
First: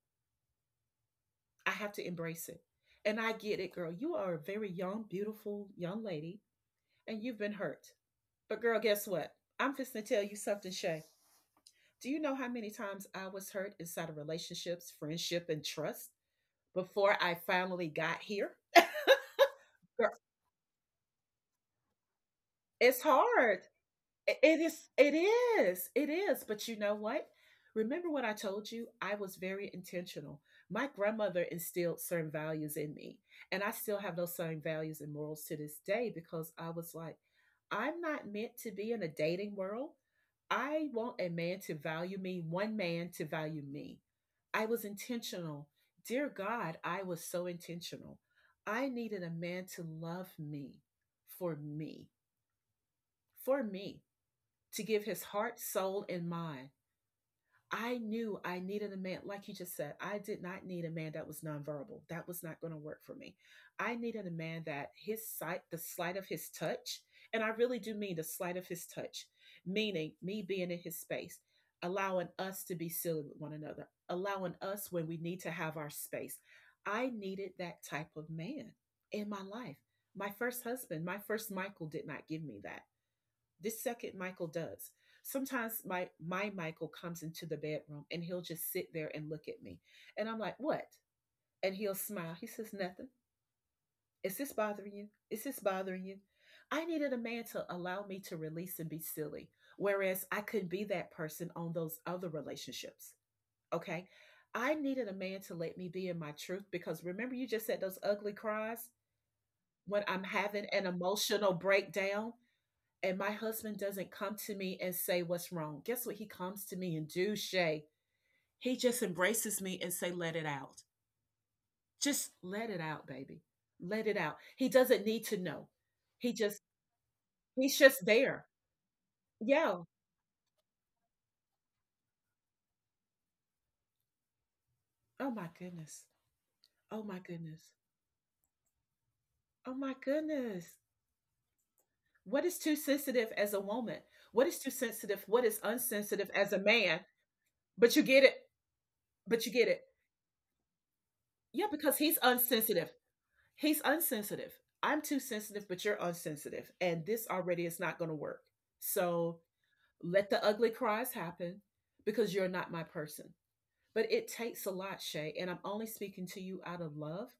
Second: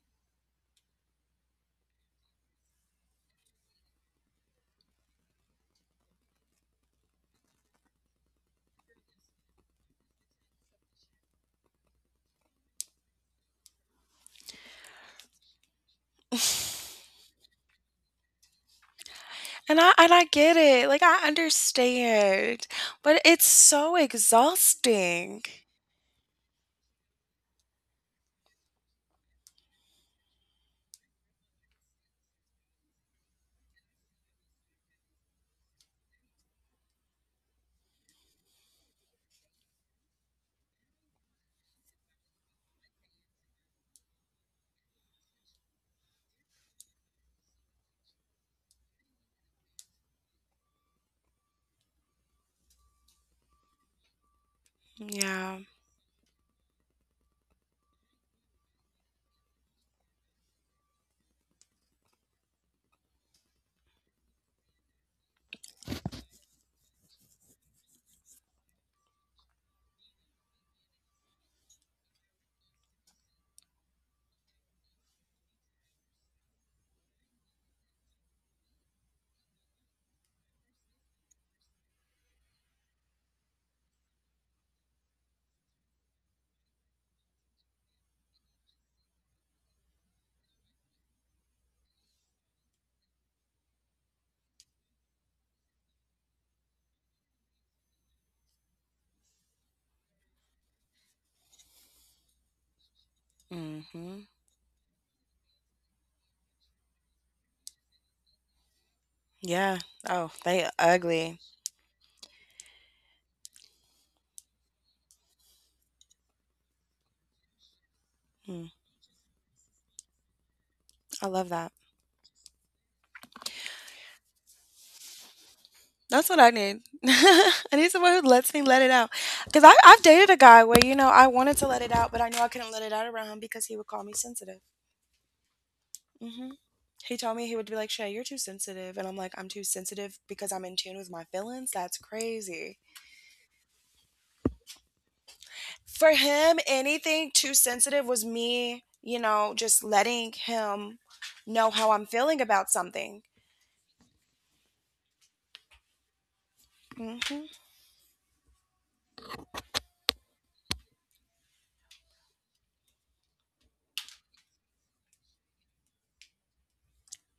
[SPEAKER 1] I have to embrace it. And I get it, girl. You are a very young, beautiful young lady and you've been hurt. But, girl, guess what? I'm fixing to tell you something, Shay. Do you know how many times I was hurt inside of relationships, friendship, and trust before I finally got here?
[SPEAKER 2] And I get it, like, I understand,
[SPEAKER 1] It's
[SPEAKER 2] but it's
[SPEAKER 1] hard.
[SPEAKER 2] so
[SPEAKER 1] It is, it
[SPEAKER 2] exhausting.
[SPEAKER 1] is, it is. But you know what? Remember what I told you? I was very intentional. My grandmother instilled certain values in me, and I still have those same values and morals to this day because I was like, I'm not meant to be in a dating world. I want a man to value me, one man to value me. I was intentional. Dear God, I was so intentional. I needed a man to love me for me, for me to give his
[SPEAKER 2] Yeah.
[SPEAKER 1] heart, soul, and mind. I knew I needed a man, like you just said. I did not need a man that was nonverbal. That was not going to work for me. I needed a man that his sight, the slight of his touch, and I really do mean the slight of his touch, meaning me being in his space, allowing us to be silly with one another, allowing us when we need to have our space. I needed that type of man in my life. My first husband, my first Michael did not give me that. This second Michael does. Sometimes my Michael comes into the bedroom and he'll just sit there and look at me. And I'm like, "What?" And he'll smile. He says, "Nothing. Is this bothering you? Is this bothering you?" I needed a man to allow me to release and be silly, whereas I could not be that person on those other relationships. Okay?
[SPEAKER 2] Mhm.
[SPEAKER 1] I needed a man to let me be in my truth because remember you just said those ugly cries
[SPEAKER 2] Yeah.
[SPEAKER 1] when I'm
[SPEAKER 2] Oh,
[SPEAKER 1] having
[SPEAKER 2] they
[SPEAKER 1] an
[SPEAKER 2] ugly.
[SPEAKER 1] emotional breakdown and my husband doesn't come to me and say what's wrong. Guess what he comes to me and do, Shay?
[SPEAKER 2] Mm,
[SPEAKER 1] He just embraces me and say, let it out.
[SPEAKER 2] I love that.
[SPEAKER 1] Just let it out, baby. Let it out. He doesn't need to know.
[SPEAKER 2] That's
[SPEAKER 1] He
[SPEAKER 2] what I
[SPEAKER 1] just
[SPEAKER 2] need. I
[SPEAKER 1] he's
[SPEAKER 2] need
[SPEAKER 1] just
[SPEAKER 2] someone who
[SPEAKER 1] there.
[SPEAKER 2] lets me let it out. Cause I
[SPEAKER 1] Yeah.
[SPEAKER 2] I've dated a guy where, you know, I wanted to let it out, but I knew I couldn't let it out around him because he would call me sensitive.
[SPEAKER 1] Oh my goodness.
[SPEAKER 2] Mhm.
[SPEAKER 1] Oh
[SPEAKER 2] He
[SPEAKER 1] my
[SPEAKER 2] told me he would
[SPEAKER 1] goodness.
[SPEAKER 2] be like, "Shay, you're too sensitive." And I'm like, "I'm too
[SPEAKER 1] Oh my
[SPEAKER 2] sensitive because I'm
[SPEAKER 1] goodness.
[SPEAKER 2] in tune with my feelings? That's
[SPEAKER 1] What is too
[SPEAKER 2] crazy."
[SPEAKER 1] sensitive as a woman? What is too sensitive? What is
[SPEAKER 2] For
[SPEAKER 1] unsensitive as a
[SPEAKER 2] him
[SPEAKER 1] man?
[SPEAKER 2] anything too
[SPEAKER 1] But you
[SPEAKER 2] sensitive
[SPEAKER 1] get
[SPEAKER 2] was
[SPEAKER 1] it.
[SPEAKER 2] me, you
[SPEAKER 1] But you
[SPEAKER 2] know,
[SPEAKER 1] get it.
[SPEAKER 2] just letting him
[SPEAKER 1] Yeah,
[SPEAKER 2] know how
[SPEAKER 1] because
[SPEAKER 2] I'm
[SPEAKER 1] he's
[SPEAKER 2] feeling about
[SPEAKER 1] unsensitive.
[SPEAKER 2] something.
[SPEAKER 1] He's unsensitive. I'm too sensitive, but you're unsensitive. And this
[SPEAKER 2] Hmm.
[SPEAKER 1] already is not going to work. So let the ugly cries happen because you're not my person. But it takes a lot, Shay. And I'm only speaking to you out of love.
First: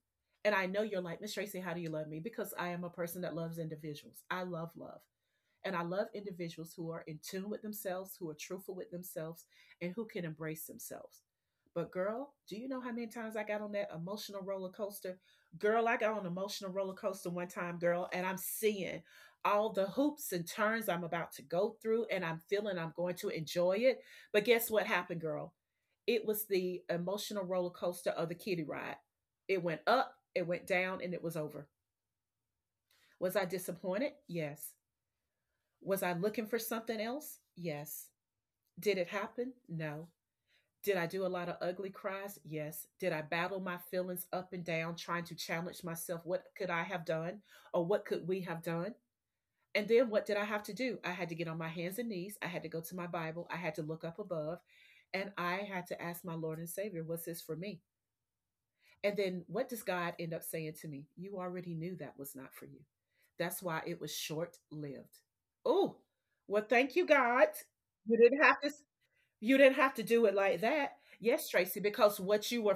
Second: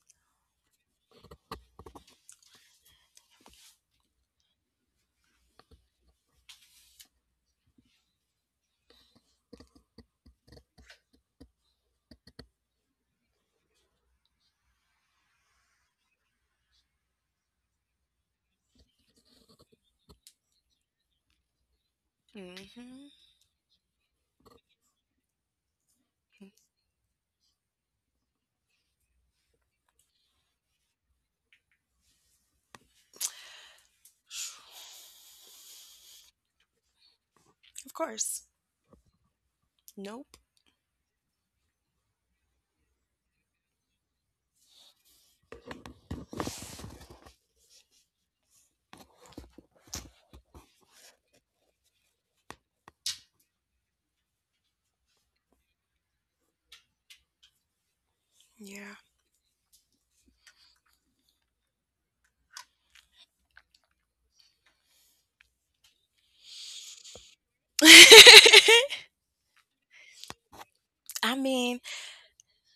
[SPEAKER 1] And I know you're like, Miss Tracy, how do you love me? Because I am a person that loves individuals. I love love. And I love individuals who are in tune with themselves, who are truthful with themselves, and who can embrace themselves. But girl, do you know how many times I got on that emotional roller coaster? Girl, I got on an emotional roller coaster one time, girl, and I'm seeing all the hoops and turns I'm about to go through, and I'm feeling I'm
[SPEAKER 2] Hmm.
[SPEAKER 1] going to enjoy it. But guess what happened, girl? It was the emotional roller coaster of the kiddie ride. It went up, it went down, and it was over. Was I disappointed? Yes. Was I looking for something else?
[SPEAKER 2] Of
[SPEAKER 1] Yes.
[SPEAKER 2] course.
[SPEAKER 1] Did it happen? No.
[SPEAKER 2] Nope.
[SPEAKER 1] Did I do a lot of ugly cries? Yes. Did I battle my feelings up and down, trying to challenge myself? What could I have done? Or what could we have done? And then what did I have to do? I had to get on my hands and knees. I had to go to my Bible. I had to look up above. And I had to ask my Lord and Savior, was this for me?
[SPEAKER 2] Yeah.
[SPEAKER 1] And then what does God end up saying to me? You already knew that was not for you. That's why it was short lived. Oh, well, thank you, God. You didn't have to you didn't have to do it like that.
[SPEAKER 2] I
[SPEAKER 1] Yes, Tracy,
[SPEAKER 2] mean,
[SPEAKER 1] because what you were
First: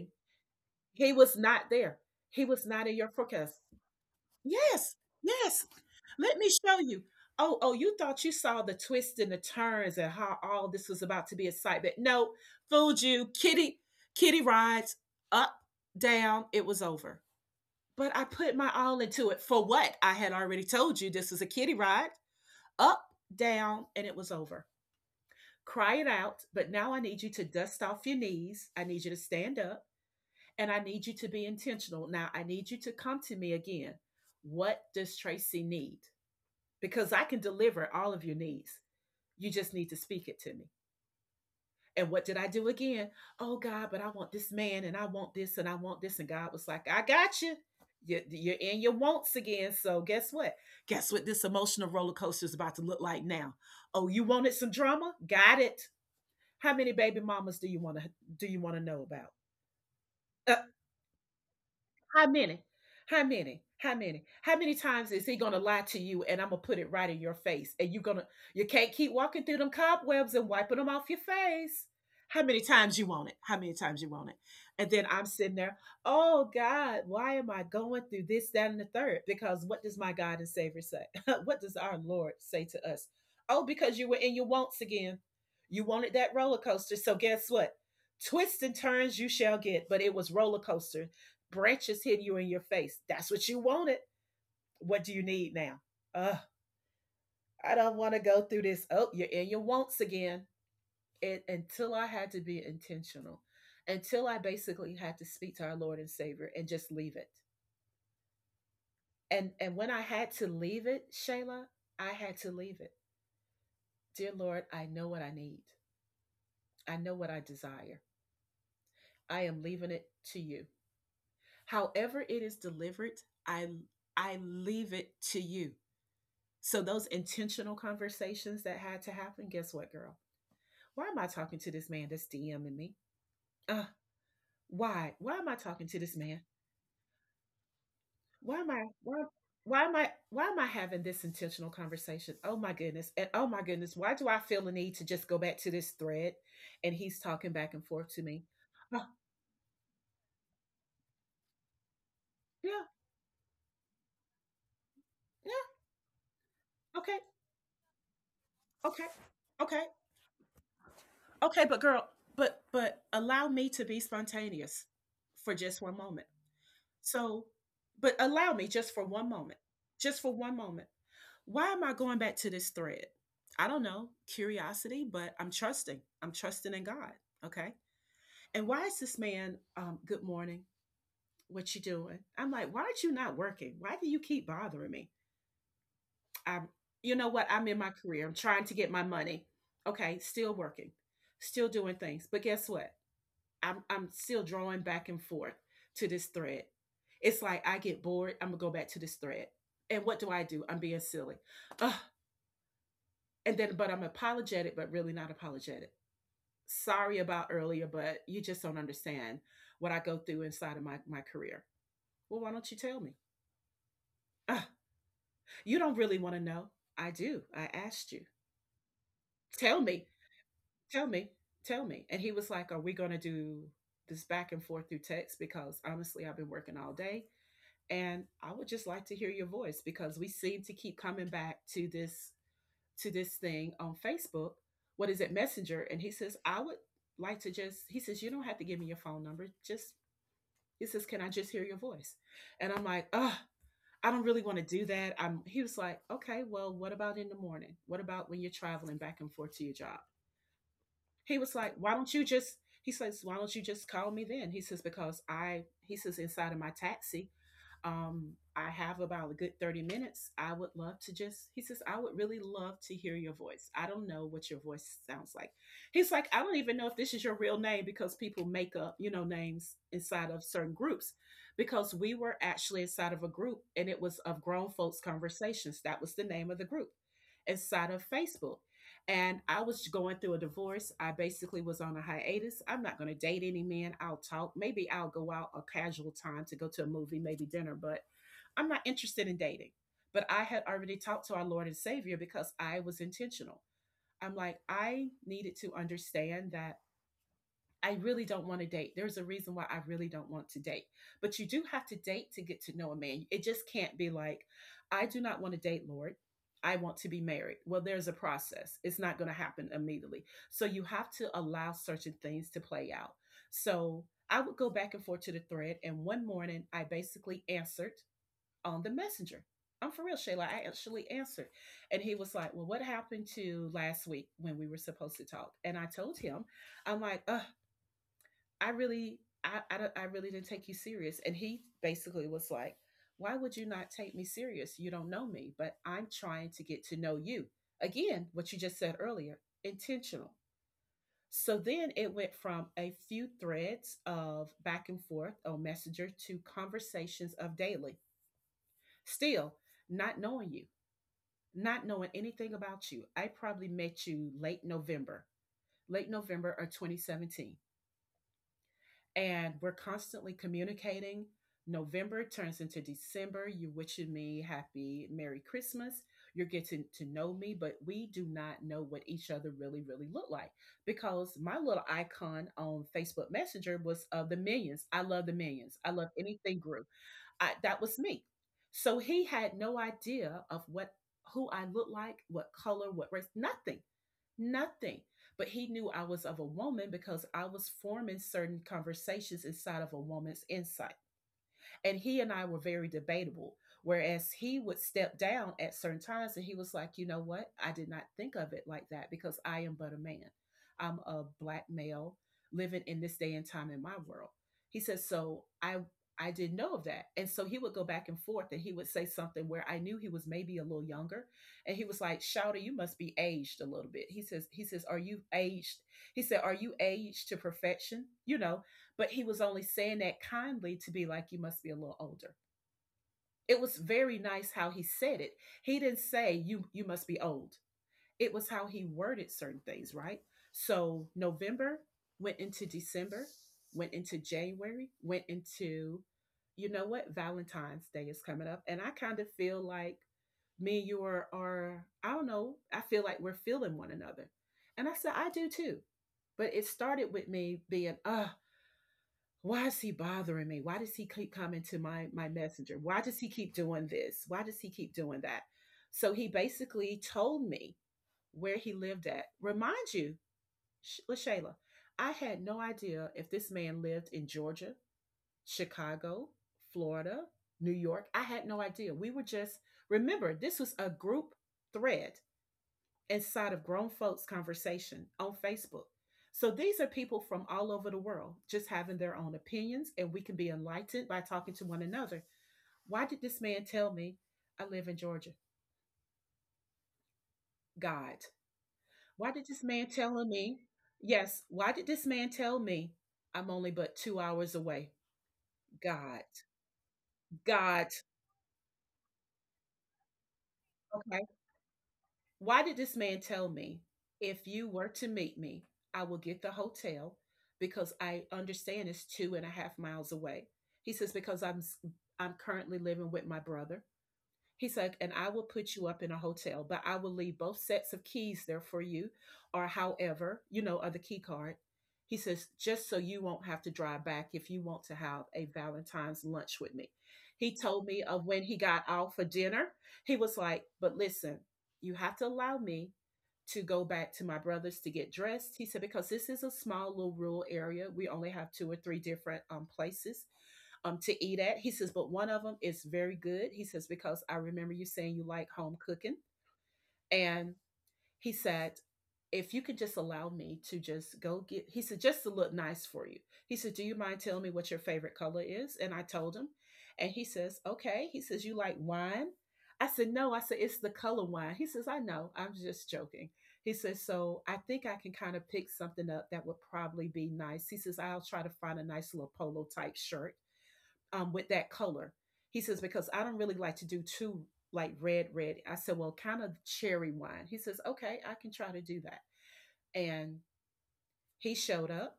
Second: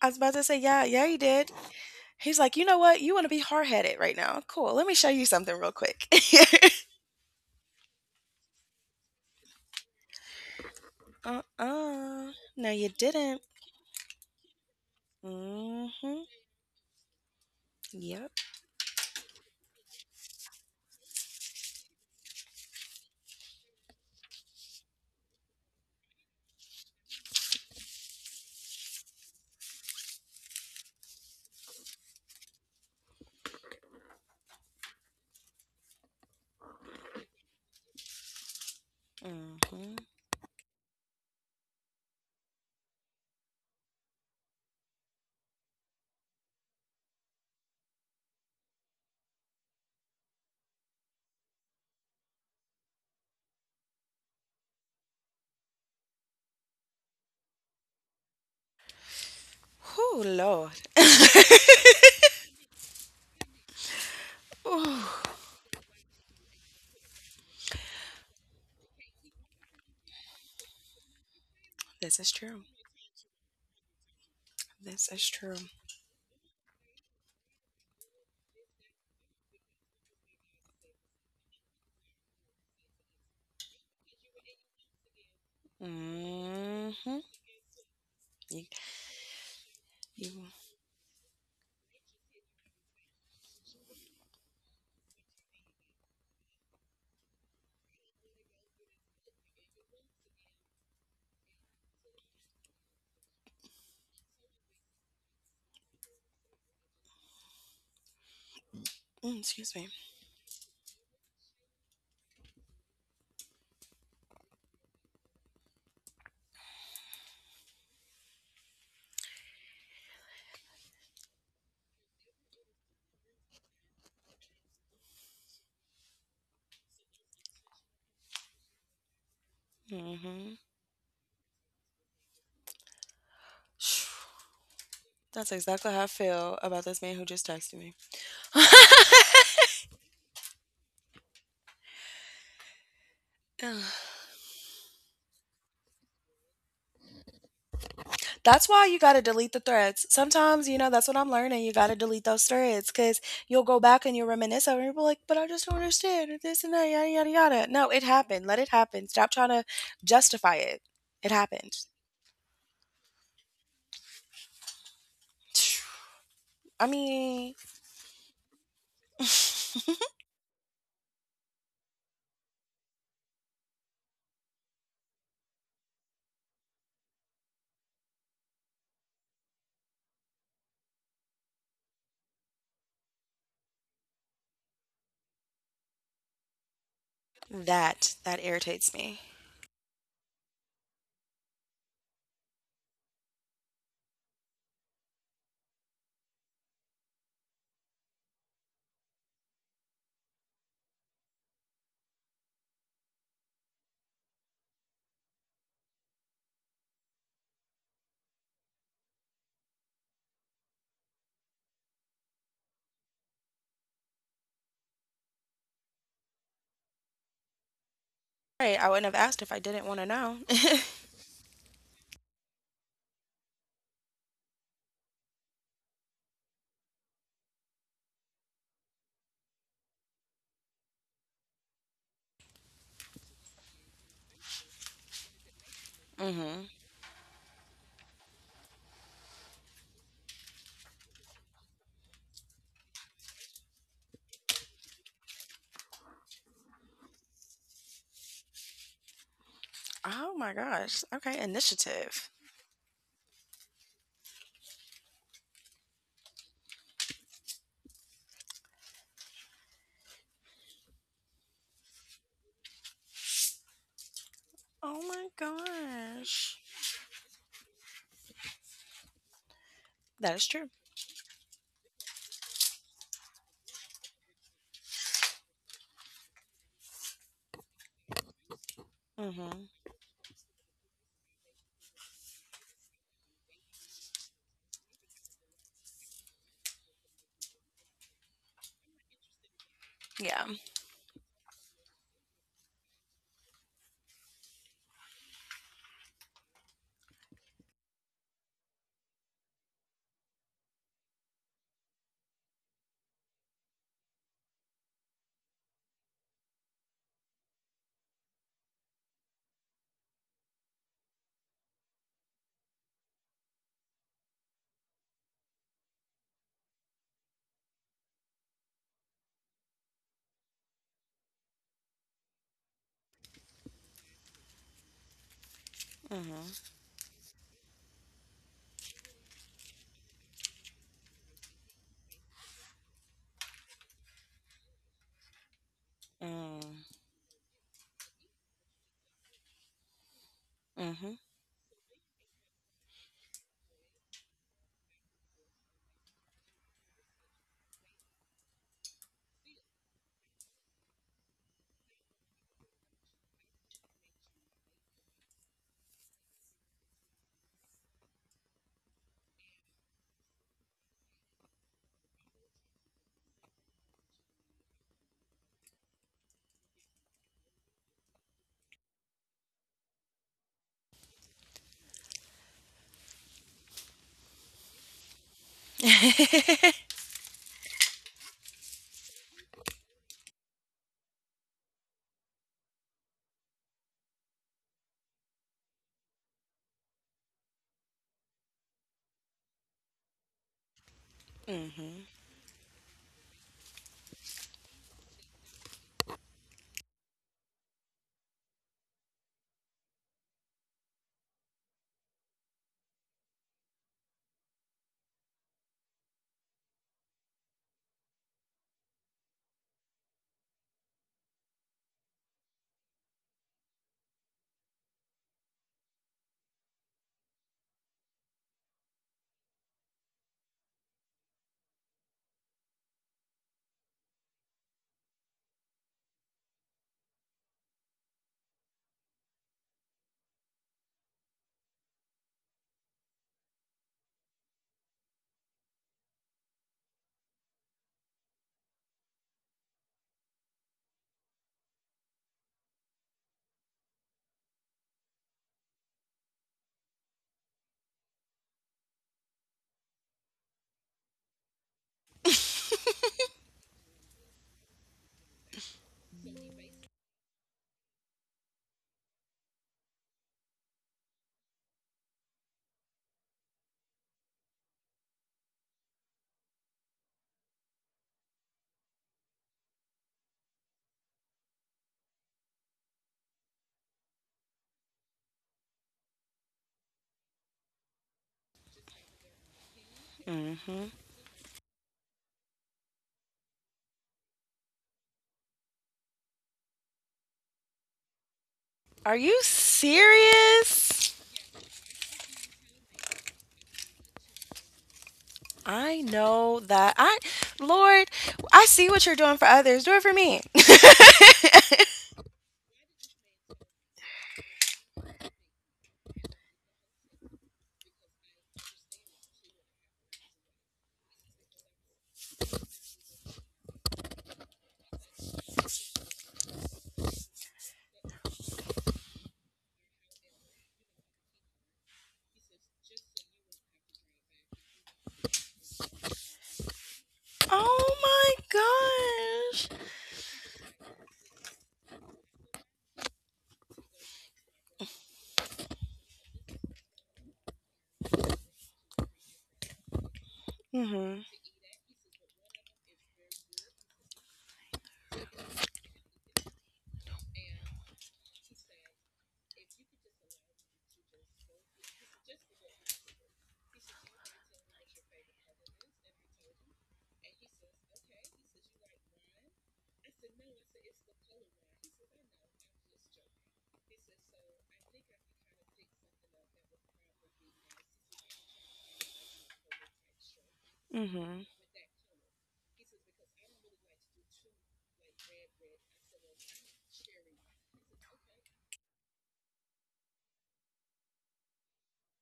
[SPEAKER 2] I was about to say yeah, yeah,
[SPEAKER 1] he
[SPEAKER 2] he
[SPEAKER 1] was
[SPEAKER 2] did.
[SPEAKER 1] not there.
[SPEAKER 2] He's
[SPEAKER 1] He
[SPEAKER 2] like, you
[SPEAKER 1] was
[SPEAKER 2] know
[SPEAKER 1] not in
[SPEAKER 2] what,
[SPEAKER 1] your
[SPEAKER 2] you want to be
[SPEAKER 1] forecast.
[SPEAKER 2] hard-headed right now, cool, let me
[SPEAKER 1] Yes,
[SPEAKER 2] show you something
[SPEAKER 1] yes.
[SPEAKER 2] real quick.
[SPEAKER 1] Let me show you. Oh, oh, you thought you saw the twists and the turns and how all this was about to be excitement. No,
[SPEAKER 2] Uh-uh, no you
[SPEAKER 1] fooled you.
[SPEAKER 2] didn't.
[SPEAKER 1] Kitty rides up,
[SPEAKER 2] Mm hmm.
[SPEAKER 1] down. It was over. But I
[SPEAKER 2] Yep.
[SPEAKER 1] put my all into it. For what? I had already told you this was a kitty ride. Up, down, and it was over. Cry it out. But now I need you to dust off your knees. I need you to stand up. And I need you to be intentional. Now I need you to come to me again. What does Tracy need? Because I can deliver all of your needs. You
[SPEAKER 2] Mm
[SPEAKER 1] just need to
[SPEAKER 2] hmm.
[SPEAKER 1] speak it to me. And what did I do again? Oh God, but I want this man and I want this and I want this. And God was like, I got you. You're, in your wants again. So guess what? Guess what this emotional roller coaster is about to look like now? Oh, you wanted some drama? Got it. How many baby mamas do you want to know about?
[SPEAKER 2] Whew,
[SPEAKER 1] Uh,
[SPEAKER 2] Lord.
[SPEAKER 1] How many? How many? How many? How many
[SPEAKER 2] Ooh,
[SPEAKER 1] times is he gonna lie to you and I'm gonna put it right in your face? And you can't keep walking through them cobwebs and wiping them off your face.
[SPEAKER 2] this is
[SPEAKER 1] How many
[SPEAKER 2] true.
[SPEAKER 1] times you want it? How many times you want it? And then
[SPEAKER 2] This is
[SPEAKER 1] I'm sitting
[SPEAKER 2] true.
[SPEAKER 1] there, oh God, why am I going through this, that, and the third? Because what does my God and Savior say? what does our Lord say to us? Oh, because you were in your wants again. You wanted that roller coaster. So
[SPEAKER 2] Hmm.
[SPEAKER 1] guess what? Twists
[SPEAKER 2] You,
[SPEAKER 1] and turns you shall get, but it was
[SPEAKER 2] you,
[SPEAKER 1] roller coaster branches hit you in your face. That's what you wanted. What do you need now? Uh, I don't want to go through this. Oh, you're in your wants again. It, until I had to be intentional, until I basically had to speak to our Lord and Savior and just leave it.
[SPEAKER 2] mm,
[SPEAKER 1] And
[SPEAKER 2] excuse
[SPEAKER 1] and
[SPEAKER 2] me.
[SPEAKER 1] when I had to leave it, Shayla, I had to leave it. Dear Lord, I know what I need. I know what I desire. I am leaving it to you. However it is delivered, I I leave it to you. So those intentional conversations that had to happen, guess what, girl?
[SPEAKER 2] Hmm.
[SPEAKER 1] Why am I talking to this man that's DMing me? Uh, why? Why am
[SPEAKER 2] That's
[SPEAKER 1] I talking
[SPEAKER 2] exactly
[SPEAKER 1] to
[SPEAKER 2] how I
[SPEAKER 1] this man?
[SPEAKER 2] feel about this man who just texted me.
[SPEAKER 1] Why
[SPEAKER 2] Ugh.
[SPEAKER 1] am I why why am I having this intentional conversation? Oh my goodness. And oh my goodness, why do I feel the need to just go back to this thread and he's talking back and forth to me?
[SPEAKER 2] That's why you
[SPEAKER 1] Oh,
[SPEAKER 2] got to delete the threads. Sometimes, you know, that's what I'm learning. You got to delete those
[SPEAKER 1] yeah,
[SPEAKER 2] threads because you'll go back and you'll reminisce over it. You'll be like, but I
[SPEAKER 1] yeah,
[SPEAKER 2] just don't understand. And this and that, yada,
[SPEAKER 1] okay,
[SPEAKER 2] yada, yada. No, it happened. Let it
[SPEAKER 1] okay,
[SPEAKER 2] happen. Stop trying to
[SPEAKER 1] okay,
[SPEAKER 2] justify it. It
[SPEAKER 1] okay,
[SPEAKER 2] happened.
[SPEAKER 1] but girl, but allow me to be spontaneous for just one moment.
[SPEAKER 2] I
[SPEAKER 1] So,
[SPEAKER 2] mean,
[SPEAKER 1] but allow me just for one moment, just for one moment. Why am I going back to this thread? I don't know, curiosity, but I'm trusting. I'm trusting in God. Okay. And why is this man, good morning, what you doing? I'm like, why aren't you not working? Why do you keep bothering me? I'm, you know what? I'm in my
[SPEAKER 2] that,
[SPEAKER 1] career. I'm
[SPEAKER 2] that
[SPEAKER 1] trying to get
[SPEAKER 2] irritates
[SPEAKER 1] my
[SPEAKER 2] me.
[SPEAKER 1] money. Okay. Still working, still doing things. But guess what? I'm still drawing back and forth to this thread. It's like I get bored, I'm gonna go back to this thread. And what do I do? I'm being silly. Ugh. And then but I'm apologetic, but really not apologetic. Sorry about earlier, but you just don't understand what I go through inside of my career. Well, why don't you tell me? Ugh. You don't really want to know. I do. I asked you.
[SPEAKER 2] Right, I wouldn't have asked if I
[SPEAKER 1] Tell
[SPEAKER 2] didn't wanna
[SPEAKER 1] me.
[SPEAKER 2] know.
[SPEAKER 1] Tell me. Tell me. And he was like, are we gonna do this back and forth through text? Because honestly, I've been working all day and I would just like to hear your voice because we seem to keep coming back to this thing on Facebook, what is it, Messenger. And he says, I
[SPEAKER 2] Mhm.
[SPEAKER 1] would like to just, he says, you don't have to give me your phone number, just, he says, can I just hear your voice? And I'm like, oh, I don't really want to do that. I'm He was like, okay, well what about in the morning, what about when you're traveling back and forth to your job?
[SPEAKER 2] Oh my gosh, okay,
[SPEAKER 1] He was like, why don't you
[SPEAKER 2] initiative.
[SPEAKER 1] just, he says, why don't you just call me then? He says, because I he says inside of my taxi I have about a good 30 minutes. I would love to just, he says, I would really love to hear your voice. I don't know what your voice
[SPEAKER 2] Oh my
[SPEAKER 1] sounds like. He's like, I don't
[SPEAKER 2] gosh.
[SPEAKER 1] even know if this is your real name because people make up, you know, names inside
[SPEAKER 2] That
[SPEAKER 1] of
[SPEAKER 2] is true.
[SPEAKER 1] certain groups. Because we were actually inside of a group and it was of grown folks conversations. That was the name of the group inside of Facebook. And I
[SPEAKER 2] Mhm,
[SPEAKER 1] was going through a divorce. I basically was on a hiatus. I'm not going to date any man. I'll talk. Maybe I'll go out a casual time to go to a movie, maybe dinner, but I'm not interested in dating. But
[SPEAKER 2] yeah,
[SPEAKER 1] I had already talked to our Lord and Savior because I was intentional. I'm like, I needed to understand that I really don't want to date. There's a reason why I really don't want to date. But you do have to date to get to know a man. It just can't be like, I do not want to date, Lord. I want to be married. Well, there's a process. It's not going to happen immediately. So you have to allow certain things to play out. So I would go back and forth to the thread. And one morning, I basically answered on the messenger. I'm for real, Shayla. I actually answered. And he was like, well, what happened to last week when we were supposed to talk? And I told
[SPEAKER 2] mhm,
[SPEAKER 1] him, I'm like, ugh, I really, I really didn't take you serious. And he basically was like, why would you not take me serious? You don't know me, but I'm trying to get
[SPEAKER 2] mm,
[SPEAKER 1] to know you. Again, what you just said earlier, intentional.
[SPEAKER 2] mhm.
[SPEAKER 1] So then it went from a few threads of back and forth on Messenger to conversations of daily. Still, not knowing you, not knowing anything about you. I probably met you late November of 2017. And we're constantly communicating. November turns into December. You wishing me happy Merry Christmas. You're getting to know me, but we do not know what each other really, really look like because my little icon on Facebook Messenger was the Minions. I love the Minions. I love anything Gru. I, that was me. So he had no idea of what, who I look like, what color, what race, nothing. Nothing. But he knew I was of a woman because I was forming certain conversations inside of a woman's insight.
[SPEAKER 2] Mhm,
[SPEAKER 1] And he and I were very debatable. Whereas he would step down at certain times and he was like, you know what? I did not think of it like that because I am but a man. I'm a black male living in this day and time in my world. He says, so I didn't know of that. And so he would go back and forth and he would say something where I knew he was maybe a little younger. And he was like, Shouter, you must be aged a little bit. He says, are you aged? He said, are you aged to perfection? You know, but he was only saying that kindly to be like, you must be a little older. It was very nice how he said it. He didn't say, you must be old. It was how he worded certain things, right? So November went into December, went into January, went into, you know what, Valentine's Day is coming up. And I kind of feel like me and you are, I don't know, I feel like we're feeling one another. And I said, I do too. But it started with me being why is he bothering me? Why does he keep coming to my messenger? Why does he keep doing this? Why does he keep doing that? So he basically told me where he lived at. Remind you, Lashayla, I had no idea if this man lived in Georgia, Chicago, Florida, New York. I had no idea. We were just, remember, this was a group thread inside of grown folks conversation on Facebook. So these are people from all over the world just having their own opinions and we can be
[SPEAKER 2] mhm.
[SPEAKER 1] enlightened by talking to one another. Why did this man tell me, I live in Georgia? God.
[SPEAKER 2] Are
[SPEAKER 1] Why
[SPEAKER 2] you
[SPEAKER 1] did this man tell me?
[SPEAKER 2] serious?
[SPEAKER 1] Yes, why did this man tell me I'm only but 2 hours away?
[SPEAKER 2] I
[SPEAKER 1] God.
[SPEAKER 2] know that I
[SPEAKER 1] God.
[SPEAKER 2] Lord, I see what you're doing for others, do it for me.
[SPEAKER 1] Okay. Why did this man tell me, if you were to meet me, I will get the hotel because I understand it's two and a half miles away? He says, because I'm I'm currently living with my brother. He's like, and I will put you up in a hotel, but I will leave both sets of keys there for you, or however, you know, or the key card. He says, just so you won't have to drive back if you want to have a Valentine's lunch with me. He told me of
[SPEAKER 2] Oh
[SPEAKER 1] when he got out for
[SPEAKER 2] my
[SPEAKER 1] dinner.
[SPEAKER 2] gosh.
[SPEAKER 1] He was like, but listen, you have to allow me to go back to my brother's to get dressed. He said, because this is a small little rural area. We only have two or three different places
[SPEAKER 2] Mhm,
[SPEAKER 1] to eat at. He says, but one of them is very good. He says, because I remember you saying you like home cooking. And he said, if you could just allow me to just go get, he said, just to look nice for you. He said, do you mind telling me what your favorite color is? And I told him. And he says, okay. He says, you like wine? I said, no. I said, it's the color wine. He says, I know. I'm just joking. He says, so I think I can kind of pick something up that would probably be nice. He says, I'll try to find a nice little polo type shirt
[SPEAKER 2] mhm.
[SPEAKER 1] with that color. He says, because I don't really like to do too like red, red. I said, well, kind of cherry wine. He says, okay, I can try to do that. And he showed up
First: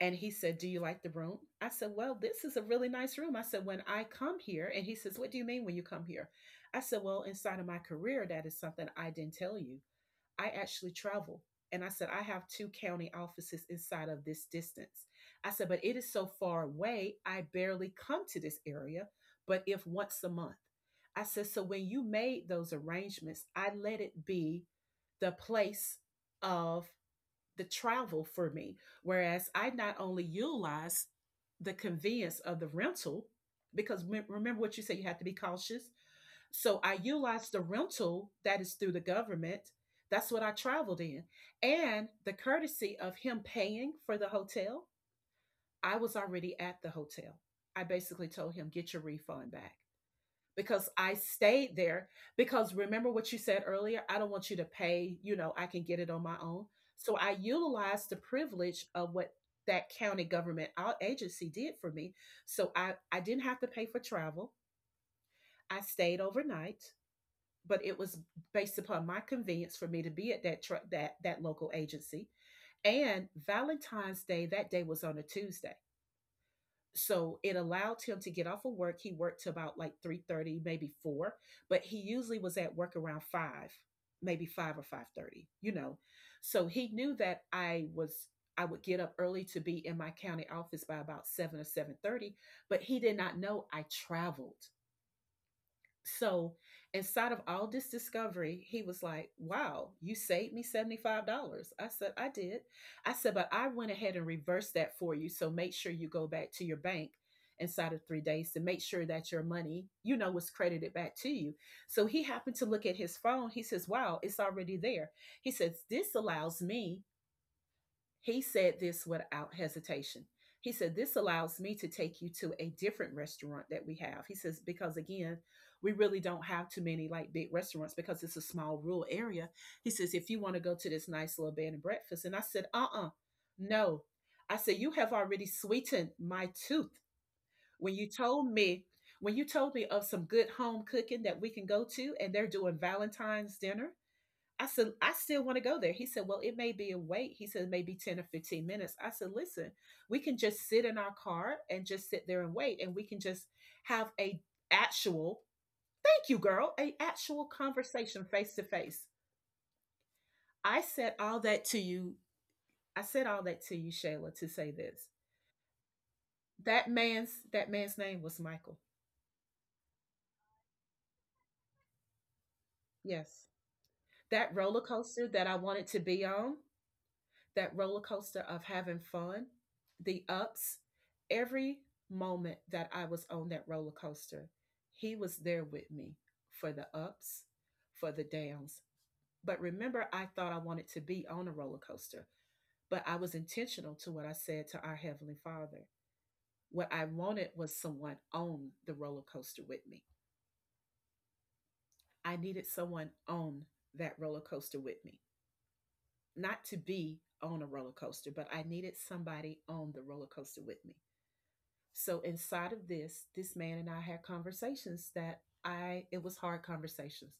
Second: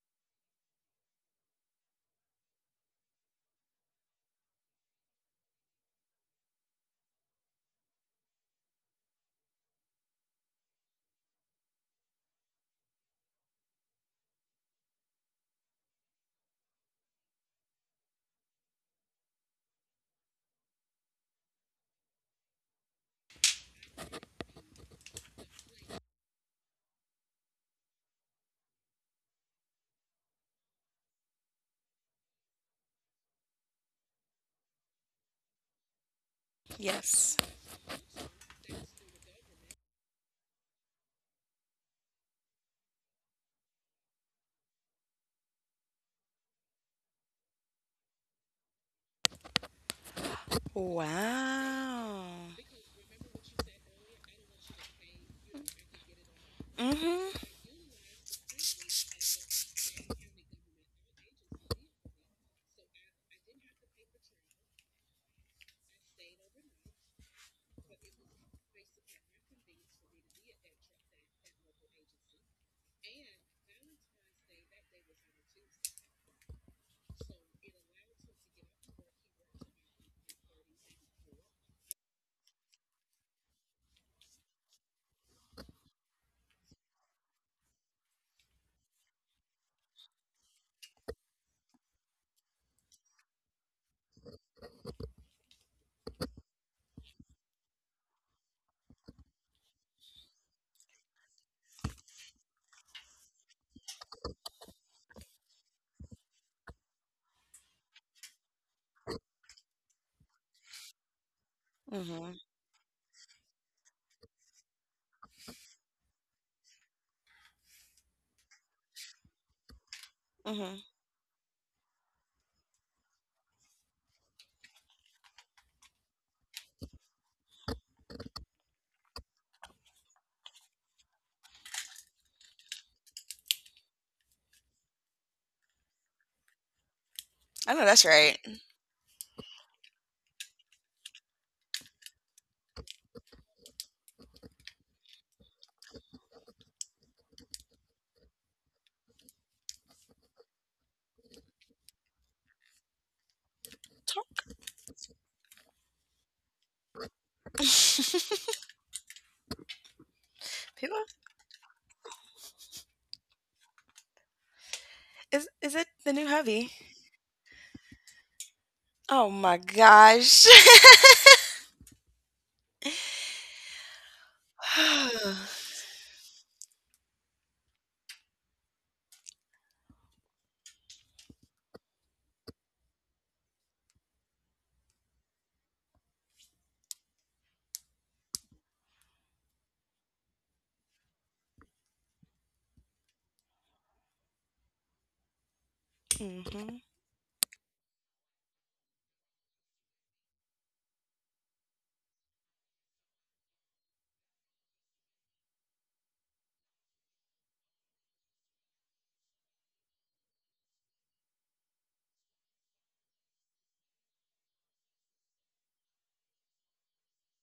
[SPEAKER 1] and he said, do you like the room? I said, well, this is a really nice room. I said, when I come here, and he says, what do you mean when you come here? I said, well, inside of my career, that is something I didn't tell you. I actually travel. And I said, I have two county offices inside of this distance. I said, but it is so far away, I barely come to this area, but if once a month. I said, so when you made those arrangements, I let it be the place of the travel for me. Whereas I not only utilize the convenience of the rental, because remember what you said, you have to be cautious, so I
[SPEAKER 2] Yes.
[SPEAKER 1] utilized the rental that is through the government. That's what I traveled in. And the courtesy of him paying for the hotel, I was already at the hotel. I basically told him, get your refund back because I stayed there.
[SPEAKER 2] Wow.
[SPEAKER 1] Because remember what you said earlier? I don't want you to pay, you know, I can get it on my own. So I
[SPEAKER 2] Mm-hmm.
[SPEAKER 1] utilized the privilege of what that county government agency did for me. So I didn't have to pay for travel. I stayed overnight, but it was based upon my convenience for me to be at that that local agency. And Valentine's Day that day was on a Tuesday, so it allowed him to get off of work. He worked to about like 3:30, maybe four, but he usually was at work around 5, maybe 5 or 5:30. You know, so he knew that I was. I would get up early to be in my county office by about 7 or 7:30, but he did not know I traveled, so, inside of all this discovery, he was like, wow, you saved me $75. I said, I did. I said, but I went ahead and reversed that for you. So, make sure you go back to your bank inside of 3 days to make sure that your money, you know, was credited back to you. So, he
[SPEAKER 2] Mm-hmm.
[SPEAKER 1] happened to look at his phone. He says, "Wow, it's already there." He says, "This allows me," he said this without hesitation. He
[SPEAKER 2] Mm-hmm.
[SPEAKER 1] said, "This allows me to take you to a different restaurant that we have." He says, "Because again, we really don't have too many like big restaurants because it's a small rural area." He says, "If you want to go to this nice little bed and breakfast." And I said, "Uh uh, no. I said, you have already sweetened my tooth
[SPEAKER 2] I know
[SPEAKER 1] when you
[SPEAKER 2] that's right.
[SPEAKER 1] told me. When you told me of some good home cooking that we can go to, and they're doing Valentine's dinner, I said, I still want to go there." He said, "Well, it may be a wait." He said, "Maybe 10 or 15 minutes." I said, "Listen, we can just sit in our car and just sit there and wait, and we can just have
[SPEAKER 2] Talk.
[SPEAKER 1] actual, thank you, girl, a actual conversation face to face. I
[SPEAKER 2] People
[SPEAKER 1] said all that to you. I said all that to you, Shayla, to say this."
[SPEAKER 2] is it the new hubby?
[SPEAKER 1] That man's name was Michael.
[SPEAKER 2] Oh my gosh.
[SPEAKER 1] Yes. That roller coaster
[SPEAKER 2] Mm-hmm.
[SPEAKER 1] that I wanted to be on, that roller coaster of having fun, the ups, every moment that I was on that roller coaster, he was there with me for the ups, for the downs. But remember, I thought I wanted to be on a roller coaster, but I was intentional to what I said to our Heavenly Father. What I wanted was someone on the roller coaster with me. I needed someone on that roller coaster with me, not to be on a roller coaster, but I needed somebody on the roller coaster with me. So inside of this man and I had conversations that I it was hard conversations.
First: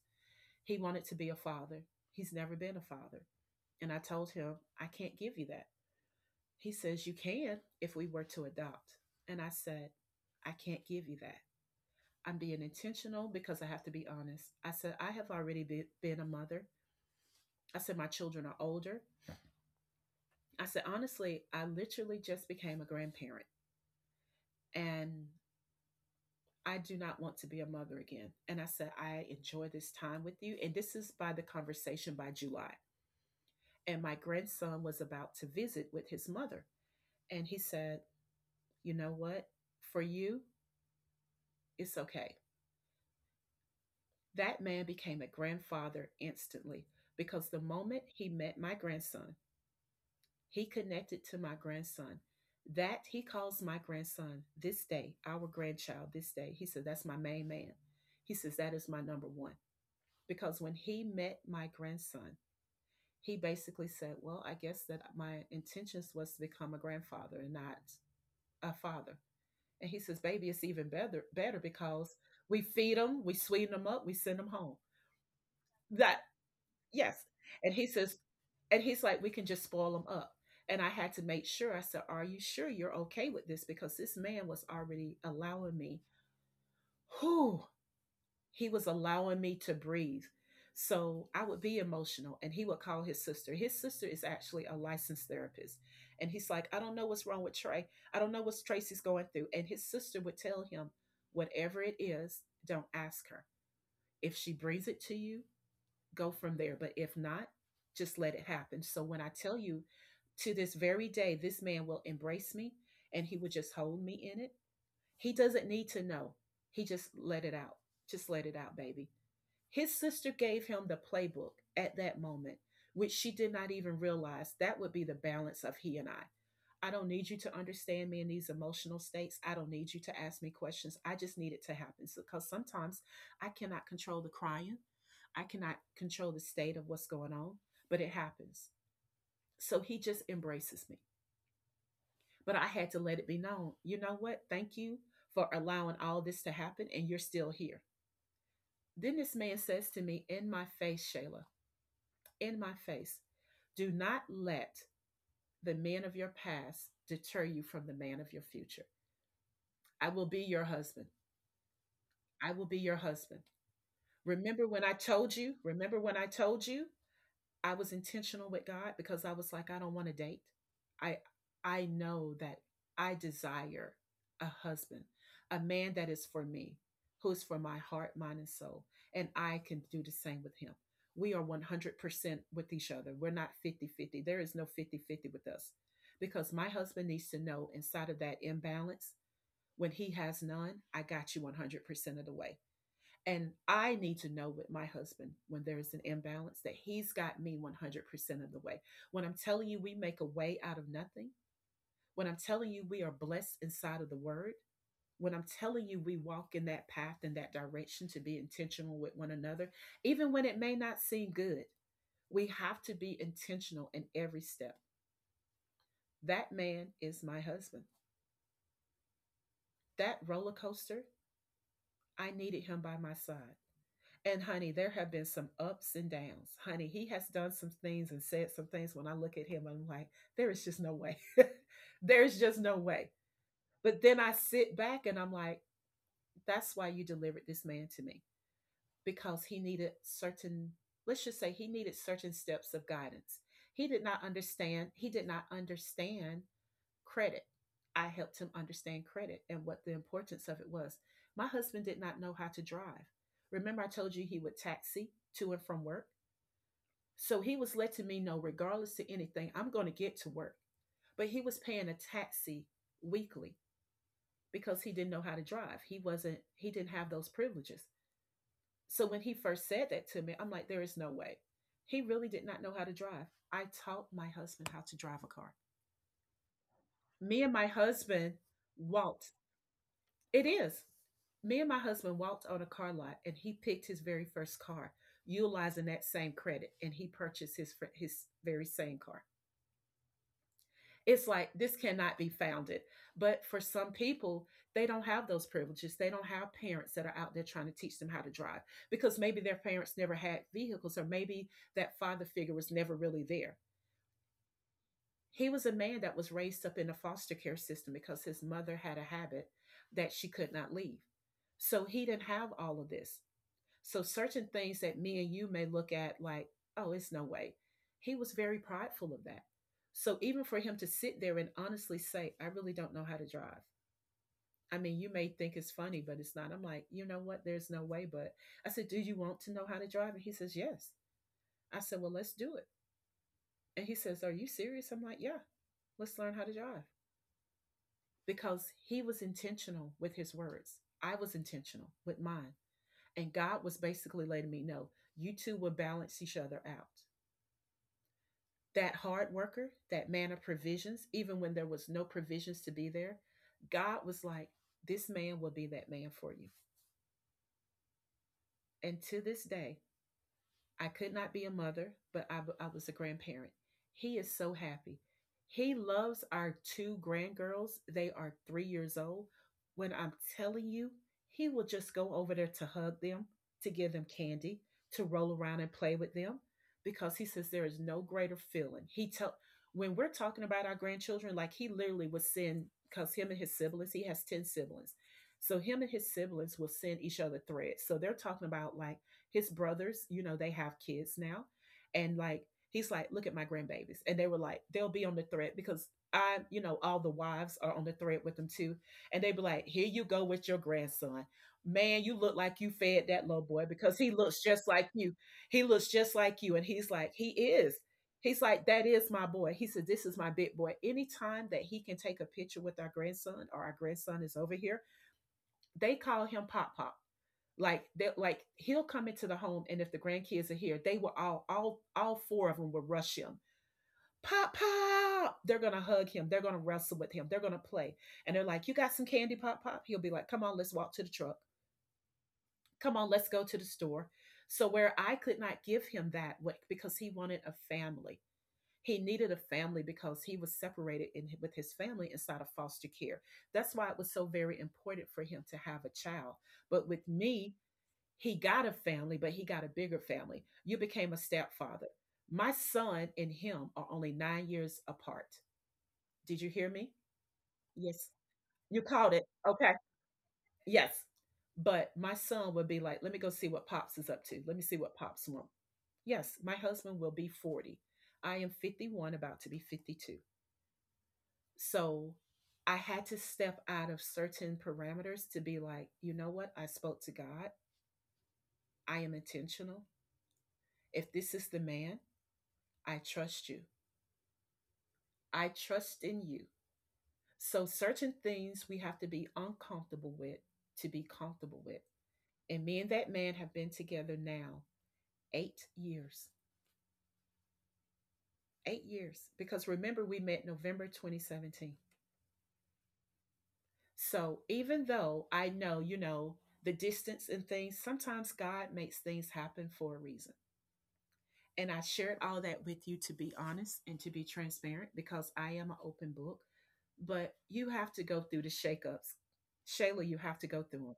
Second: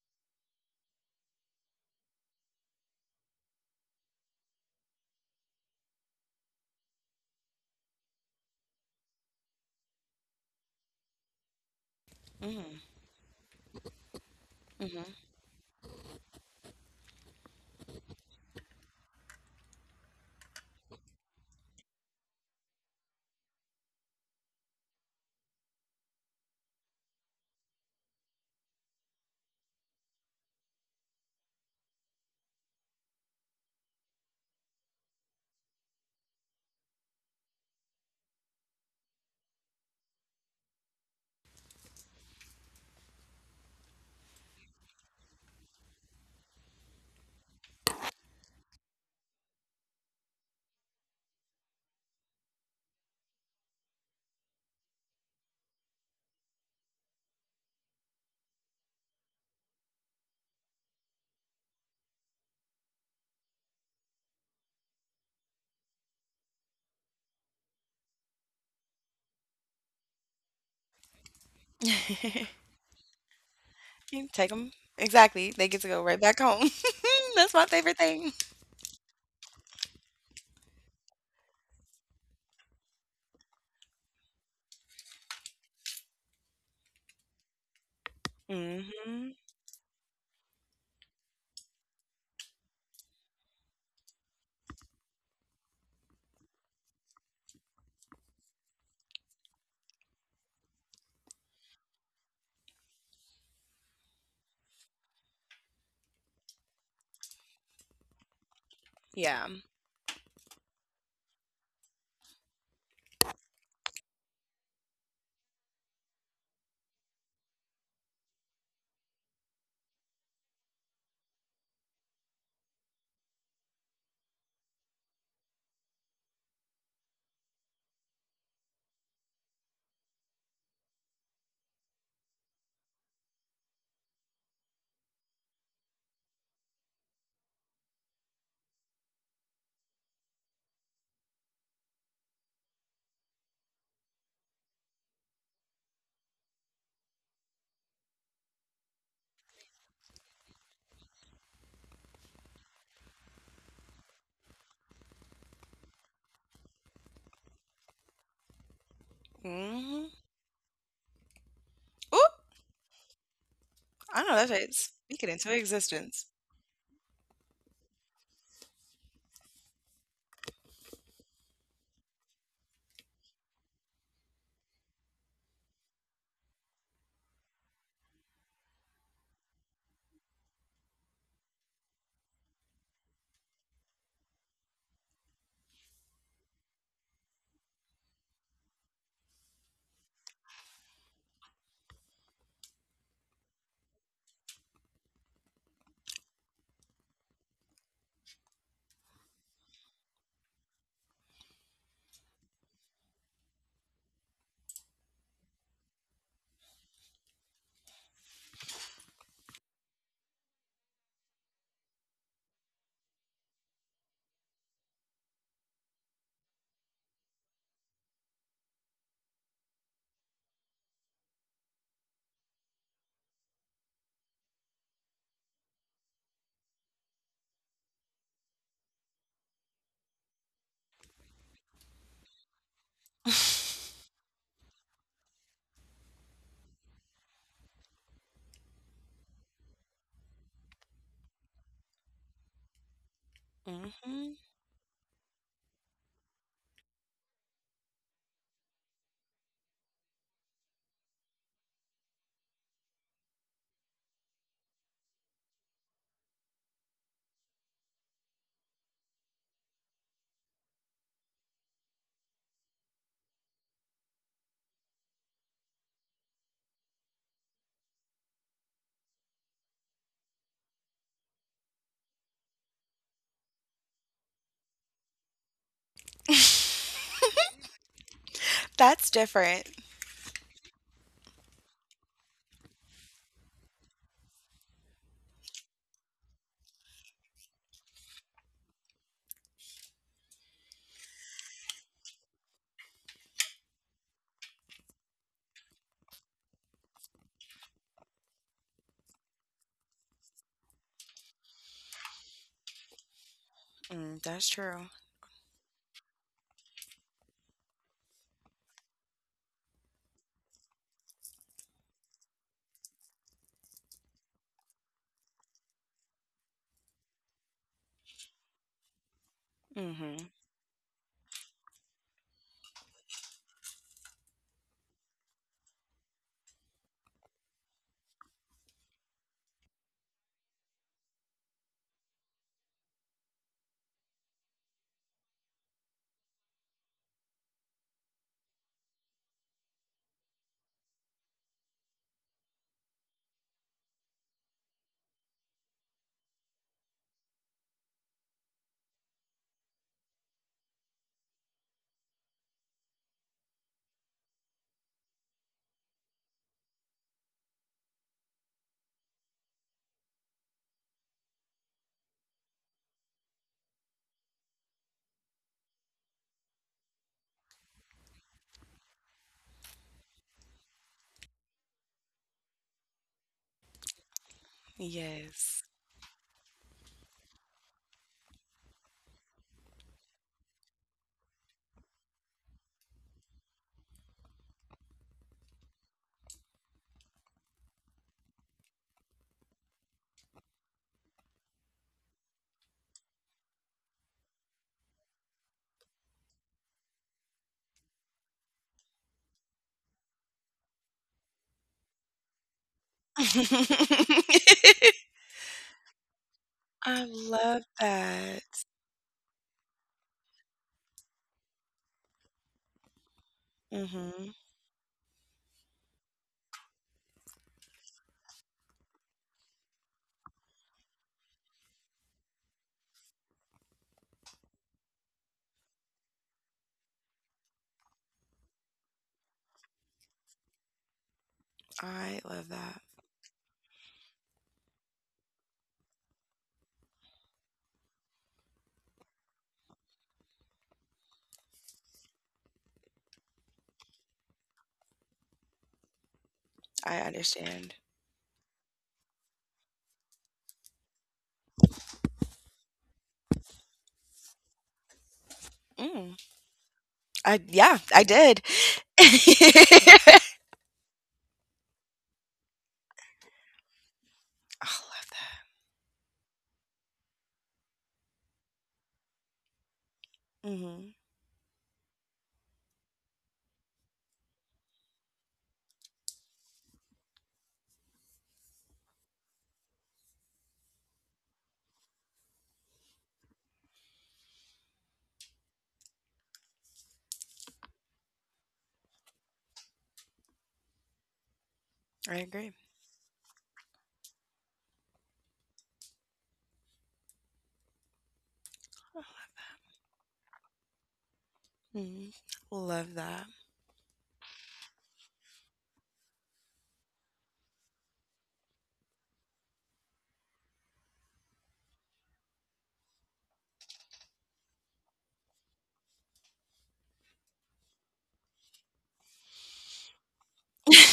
[SPEAKER 1] He wanted to be a father. He's never been a father. And I told him, "I can't give you that." He says, "You can if we were to adopt." And I said, "I can't give you that. I'm being
[SPEAKER 2] Mm-hmm.
[SPEAKER 1] intentional because I have to be honest." I said, "I have already been a mother." I said, "My children are older." I said, "Honestly, I literally just became a grandparent. And I do not want to be a mother again." And I said, "I enjoy this time with you." And this is by the conversation by July. And my grandson was about to visit with his mother. And he said, "You know what? For you, it's okay." That man became a grandfather instantly because the moment he met my grandson, he connected to my grandson. That he calls my grandson this day, our grandchild this day. He said, "That's my main man." He says, "That is my number one," because when he met my grandson, he basically said, "Well, I guess that my intentions was to become a grandfather and not a father." And he says, "Baby, it's even better, better because
[SPEAKER 2] Mm-hmm.
[SPEAKER 1] we feed them, we sweeten them up, we
[SPEAKER 2] You
[SPEAKER 1] send them
[SPEAKER 2] take them.
[SPEAKER 1] home."
[SPEAKER 2] Exactly. They get to go right
[SPEAKER 1] That,
[SPEAKER 2] back home.
[SPEAKER 1] yes.
[SPEAKER 2] That's my
[SPEAKER 1] And he
[SPEAKER 2] favorite
[SPEAKER 1] says,
[SPEAKER 2] thing.
[SPEAKER 1] And he's like, "We can just spoil them up." And I had to make sure. I said, "Are you sure you're okay with this?" Because this man was already allowing me, whew, he was
[SPEAKER 2] Mm-hmm.
[SPEAKER 1] allowing me to breathe. So I would be emotional, and he would call his sister. His sister is actually a licensed therapist. And he's like, "I don't know what's wrong with Trey. I don't know what Tracy's going through." And his sister would tell him, "Whatever it is, don't ask her. If she brings it to you, go from there. But if not, just let it happen." So when I
[SPEAKER 2] Yeah.
[SPEAKER 1] tell you, to this very day, this man will embrace me and he would just hold me in it. He doesn't need to know. He just let it out. Just let it out, baby. His sister gave him the playbook at that moment, which she did not even realize that would be the balance of he and I. I don't need you to understand me in these emotional states. I don't need you to ask me questions. I just need it to happen. Because sometimes I cannot control the crying. I cannot control the state of what's going on, but it happens. So he just embraces me. But I had to let it be known. You know what? Thank you for allowing all this to happen and you're still here. Then this man says to me in my face, "Shayla," in my face, "do not let the man of your past deter you from the man of your future. I
[SPEAKER 2] Mm-hmm.
[SPEAKER 1] will be your husband.
[SPEAKER 2] Oop.
[SPEAKER 1] I will be your husband."
[SPEAKER 2] I know that's
[SPEAKER 1] Remember
[SPEAKER 2] right.
[SPEAKER 1] when I
[SPEAKER 2] Speak it
[SPEAKER 1] told you?
[SPEAKER 2] into
[SPEAKER 1] Remember when I
[SPEAKER 2] existence.
[SPEAKER 1] told you? I was intentional with God because I was like, I don't want to date. I I know that I desire a husband, a man that is for me, who is for my heart, mind, and soul. And I can do the same with him. We are 100% with each other. We're not 50-50. There is no 50-50 with us because my husband needs to know inside of that imbalance, when he has none, I got you 100% of the way. And I need to know with my husband when there is an imbalance that he's got me 100% of the way. When I'm telling you we make a way out of nothing, when I'm telling you we are blessed inside of the word, when I'm telling you we walk in that path and that direction to be intentional with one another, even when it may not seem good, we have to be intentional in every step. That man is my husband. That roller coaster, I needed him by my side. And honey, there have been some ups and downs. Honey, he has done some things and said some things. When I look at him, I'm like, there is just no way. There's just no way. But then I sit back and I'm like, that's why you delivered this man to me because he needed certain, let's just say he needed certain steps of guidance. He did not
[SPEAKER 2] Mm-hmm.
[SPEAKER 1] understand. He did not understand credit. I helped him understand credit and what the importance of it was. My husband did not know how to drive. Remember, I told you he would taxi to and from work? So he was letting me know, regardless to anything, I'm going to get to work. But he was paying a taxi weekly because he didn't know how to drive. He wasn't, he didn't have those privileges. So when he first said that to me, I'm like, there is no way. He really did not know how to drive. I taught my husband how to drive a car. Me and my husband
[SPEAKER 2] That's
[SPEAKER 1] walked.
[SPEAKER 2] different.
[SPEAKER 1] It is. Me and my husband walked on a car lot and he picked his very first car, utilizing that same credit, and he purchased his very same car. It's like this cannot be founded. But for some people, they don't have those privileges. They don't have parents that are out there trying to teach them how to drive because maybe their parents never had vehicles or maybe that father figure was never really there.
[SPEAKER 2] Mm, that's true.
[SPEAKER 1] He was a man that was raised up in a foster care system because his mother had a habit that she could not leave. So he didn't have all of this. So certain things that me and you may look at like, oh, it's no way. He was very prideful of that. So
[SPEAKER 2] Mm-hmm.
[SPEAKER 1] even for him to sit there and honestly say, "I really don't know how to drive." I mean, you may think it's funny, but it's not. I'm like, you know what? There's no way. But I said, "Do you want to know how to drive?" And he says, "Yes." I said, "Well, let's do it." And he says, "Are you serious?" I'm like, "Yeah, let's learn how to drive." Because he was intentional with his words. I was intentional with mine. And God was basically letting me know you two will balance each other out. That hard worker, that man of provisions, even when there was no provisions to be there, God was like, "This man will be that man for you." And to this day, I could not be a mother, but I was a grandparent. He is so happy. He loves our two grandgirls. They are 3 years old. When I'm telling you, he will just go over there to hug them, to give them candy, to roll around
[SPEAKER 2] Yes.
[SPEAKER 1] and play with them, because he says there is no greater feeling. He tell, when we're talking about our grandchildren, like he literally would send, because him and his siblings, he has 10 siblings, so him and his siblings will send each other threads. So they're talking about like his brothers, you know, they have kids now. And like, he's like, look at my grandbabies. And they were like, they'll be on the thread because I, you know, all the wives are on the thread with them too. And they be like, here you go with your grandson. Man, you look like you fed that little boy because he looks just like you. He looks just like you. And he's
[SPEAKER 2] I
[SPEAKER 1] like, he
[SPEAKER 2] love
[SPEAKER 1] is. He's
[SPEAKER 2] that.
[SPEAKER 1] like, that is my boy. He said, this is my big boy. Anytime that he can take a picture with our grandson or our grandson is
[SPEAKER 2] Mhm.
[SPEAKER 1] over here, they call him Pop Pop like that, like he'll come into the home, and if the grandkids are here, they will all four of them will rush him. Pop Pop, they're gonna hug him, they're gonna wrestle with him, they're gonna play. And they're like, you got some candy, Pop Pop? He'll be like, come on, let's walk to the truck.
[SPEAKER 2] I love that.
[SPEAKER 1] Come on, let's go to the store. So where I could not give him that because he wanted a family, he needed a family because he was separated in, with his family inside of foster care. That's why it was so very important for him to have a child. But with
[SPEAKER 2] I
[SPEAKER 1] me,
[SPEAKER 2] understand.
[SPEAKER 1] he got a family, but he got a bigger family. You became a stepfather. My son and him are only 9 years apart.
[SPEAKER 2] Mm.
[SPEAKER 1] Did you hear me?
[SPEAKER 2] I yeah,
[SPEAKER 1] Yes.
[SPEAKER 2] I did.
[SPEAKER 1] You called it. Okay.
[SPEAKER 2] I
[SPEAKER 1] Yes. But my son would be like, let me go see what Pops is up to. Let me see what
[SPEAKER 2] love
[SPEAKER 1] Pops
[SPEAKER 2] that.
[SPEAKER 1] wants. Yes, my husband will be 40. I am 51, about to be 52.
[SPEAKER 2] Mhm.
[SPEAKER 1] So I had to step out of certain parameters to be like, you know what? I spoke to God. I am intentional. If this is the man, I trust you. I trust in you. So, certain things we have to be uncomfortable with to be comfortable with.
[SPEAKER 2] I agree.
[SPEAKER 1] And me and that man have been together now 8 years. 8 years. Because remember, we met November 2017.
[SPEAKER 2] Mhm. Love that.
[SPEAKER 1] So, even though I know, you know, the distance and things, sometimes God makes things happen for a reason. And I shared all that with you to be honest and to be transparent because I am an open book. But you have to go through the shakeups. Shayla, you have to go through them.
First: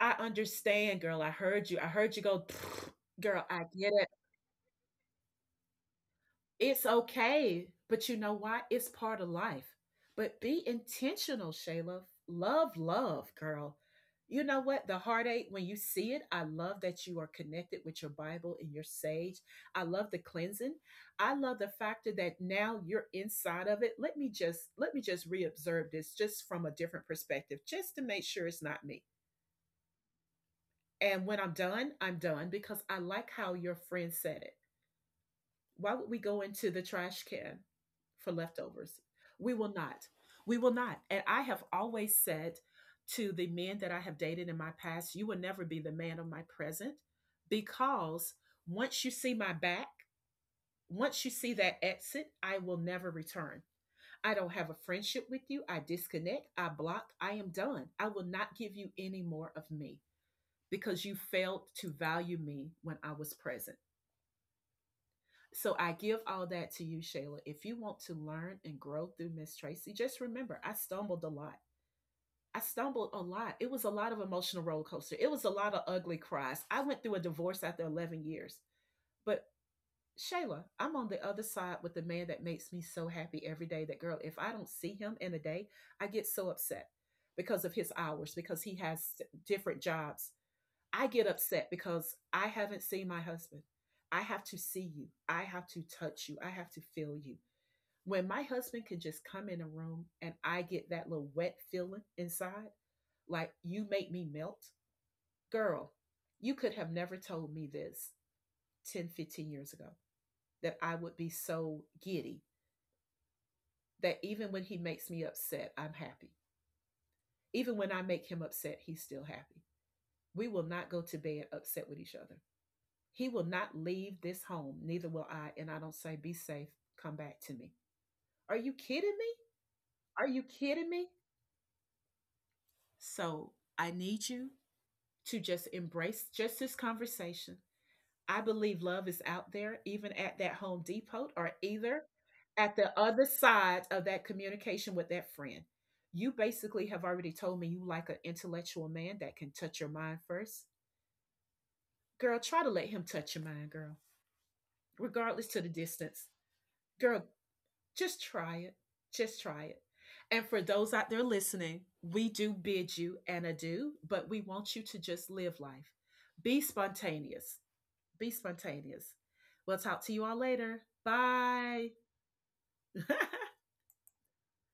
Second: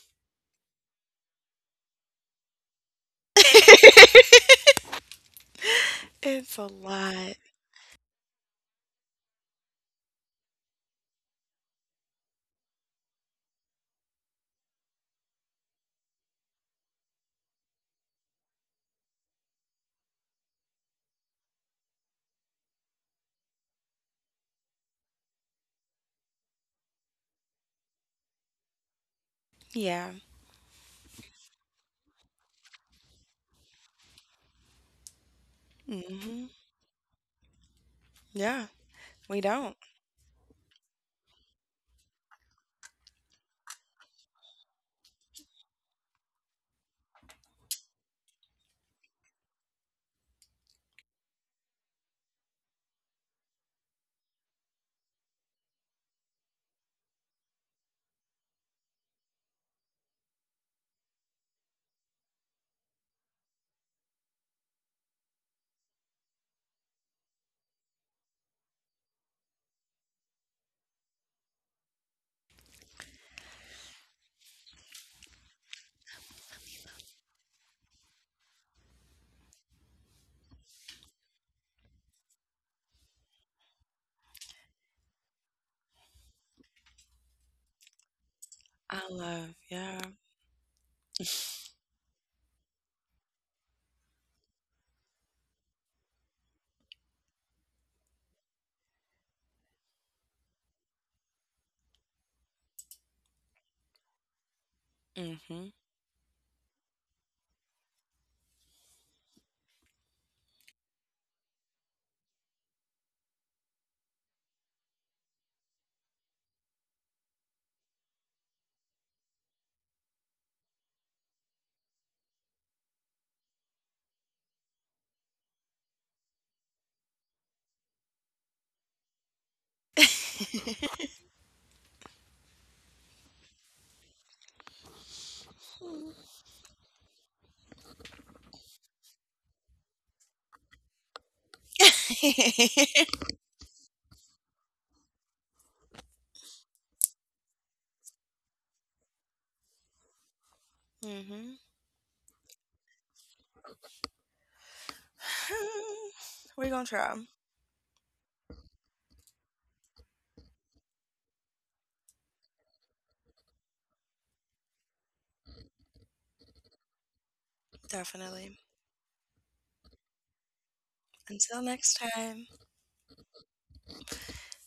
[SPEAKER 1] I understand, girl. I heard you. I heard you go, girl. I get it.
[SPEAKER 2] It's a
[SPEAKER 1] It's
[SPEAKER 2] lot.
[SPEAKER 1] okay. But you know why? It's part of life. But be intentional, Shayla. Love, love, girl. You know what? The heartache, when you see it, I love that you are connected with your Bible and your sage. I love the cleansing. I love the factor that now you're inside of it. Let me just reobserve this just from a different perspective, just to make sure it's not me.
[SPEAKER 2] Yeah.
[SPEAKER 1] And when I'm done, I'm done, because I like how your friend said it. Why would we go
[SPEAKER 2] Mhm.
[SPEAKER 1] into the trash can for
[SPEAKER 2] Yeah.
[SPEAKER 1] leftovers?
[SPEAKER 2] We
[SPEAKER 1] We will
[SPEAKER 2] don't.
[SPEAKER 1] not. We will not. And I have always said to the men that I have dated in my past, you will never be the man of my present, because once you see my back, once you see that exit, I will never return. I don't have a friendship with you. I disconnect. I block. I am done. I will not give you any more of me because you failed to value me when I was present. So I give all that to you, Shayla. If you want to learn and grow through Miss Tracy, just remember, I stumbled a lot. I stumbled a lot. It was a lot of emotional roller coaster. It was a lot of ugly cries. I went through a divorce after 11 years. But Shayla, I'm on the other side with the man that makes me so happy every day. That girl, if I don't see him in a day, I get so upset because of his hours, because he
[SPEAKER 2] I
[SPEAKER 1] has
[SPEAKER 2] love.
[SPEAKER 1] different
[SPEAKER 2] Yeah.
[SPEAKER 1] jobs. I get upset because I haven't seen my husband. I have to see you. I have to touch you. I have to feel you. When my husband can just come in a room and I get that little wet feeling inside, like you make me melt,
[SPEAKER 2] Mhm.
[SPEAKER 1] girl, you could have never told me this 10, 15 years ago, that I would be so giddy that even when he makes me upset, I'm happy. Even when I make him upset, he's still happy. We will not go to bed upset with each other. He will not leave this home, neither will I. And I don't say, be safe, come back to me. Are you kidding me? Are you
[SPEAKER 2] Mhm.
[SPEAKER 1] kidding me? So I need you to just embrace just this conversation. I believe love is out there, even at that Home Depot or either at the other side of that communication with that friend. You basically have already told me you like an intellectual man that can touch your mind first. Girl, try to let him touch your mind, girl, regardless to the distance.
[SPEAKER 2] We're gonna try.
[SPEAKER 1] Girl, just try it. Just try it. And for those out there listening, we do bid you an adieu, but we want you to just live life. Be spontaneous. Be
[SPEAKER 2] Definitely.
[SPEAKER 1] spontaneous. We'll talk to you all later.
[SPEAKER 2] Until
[SPEAKER 1] Bye.
[SPEAKER 2] next time.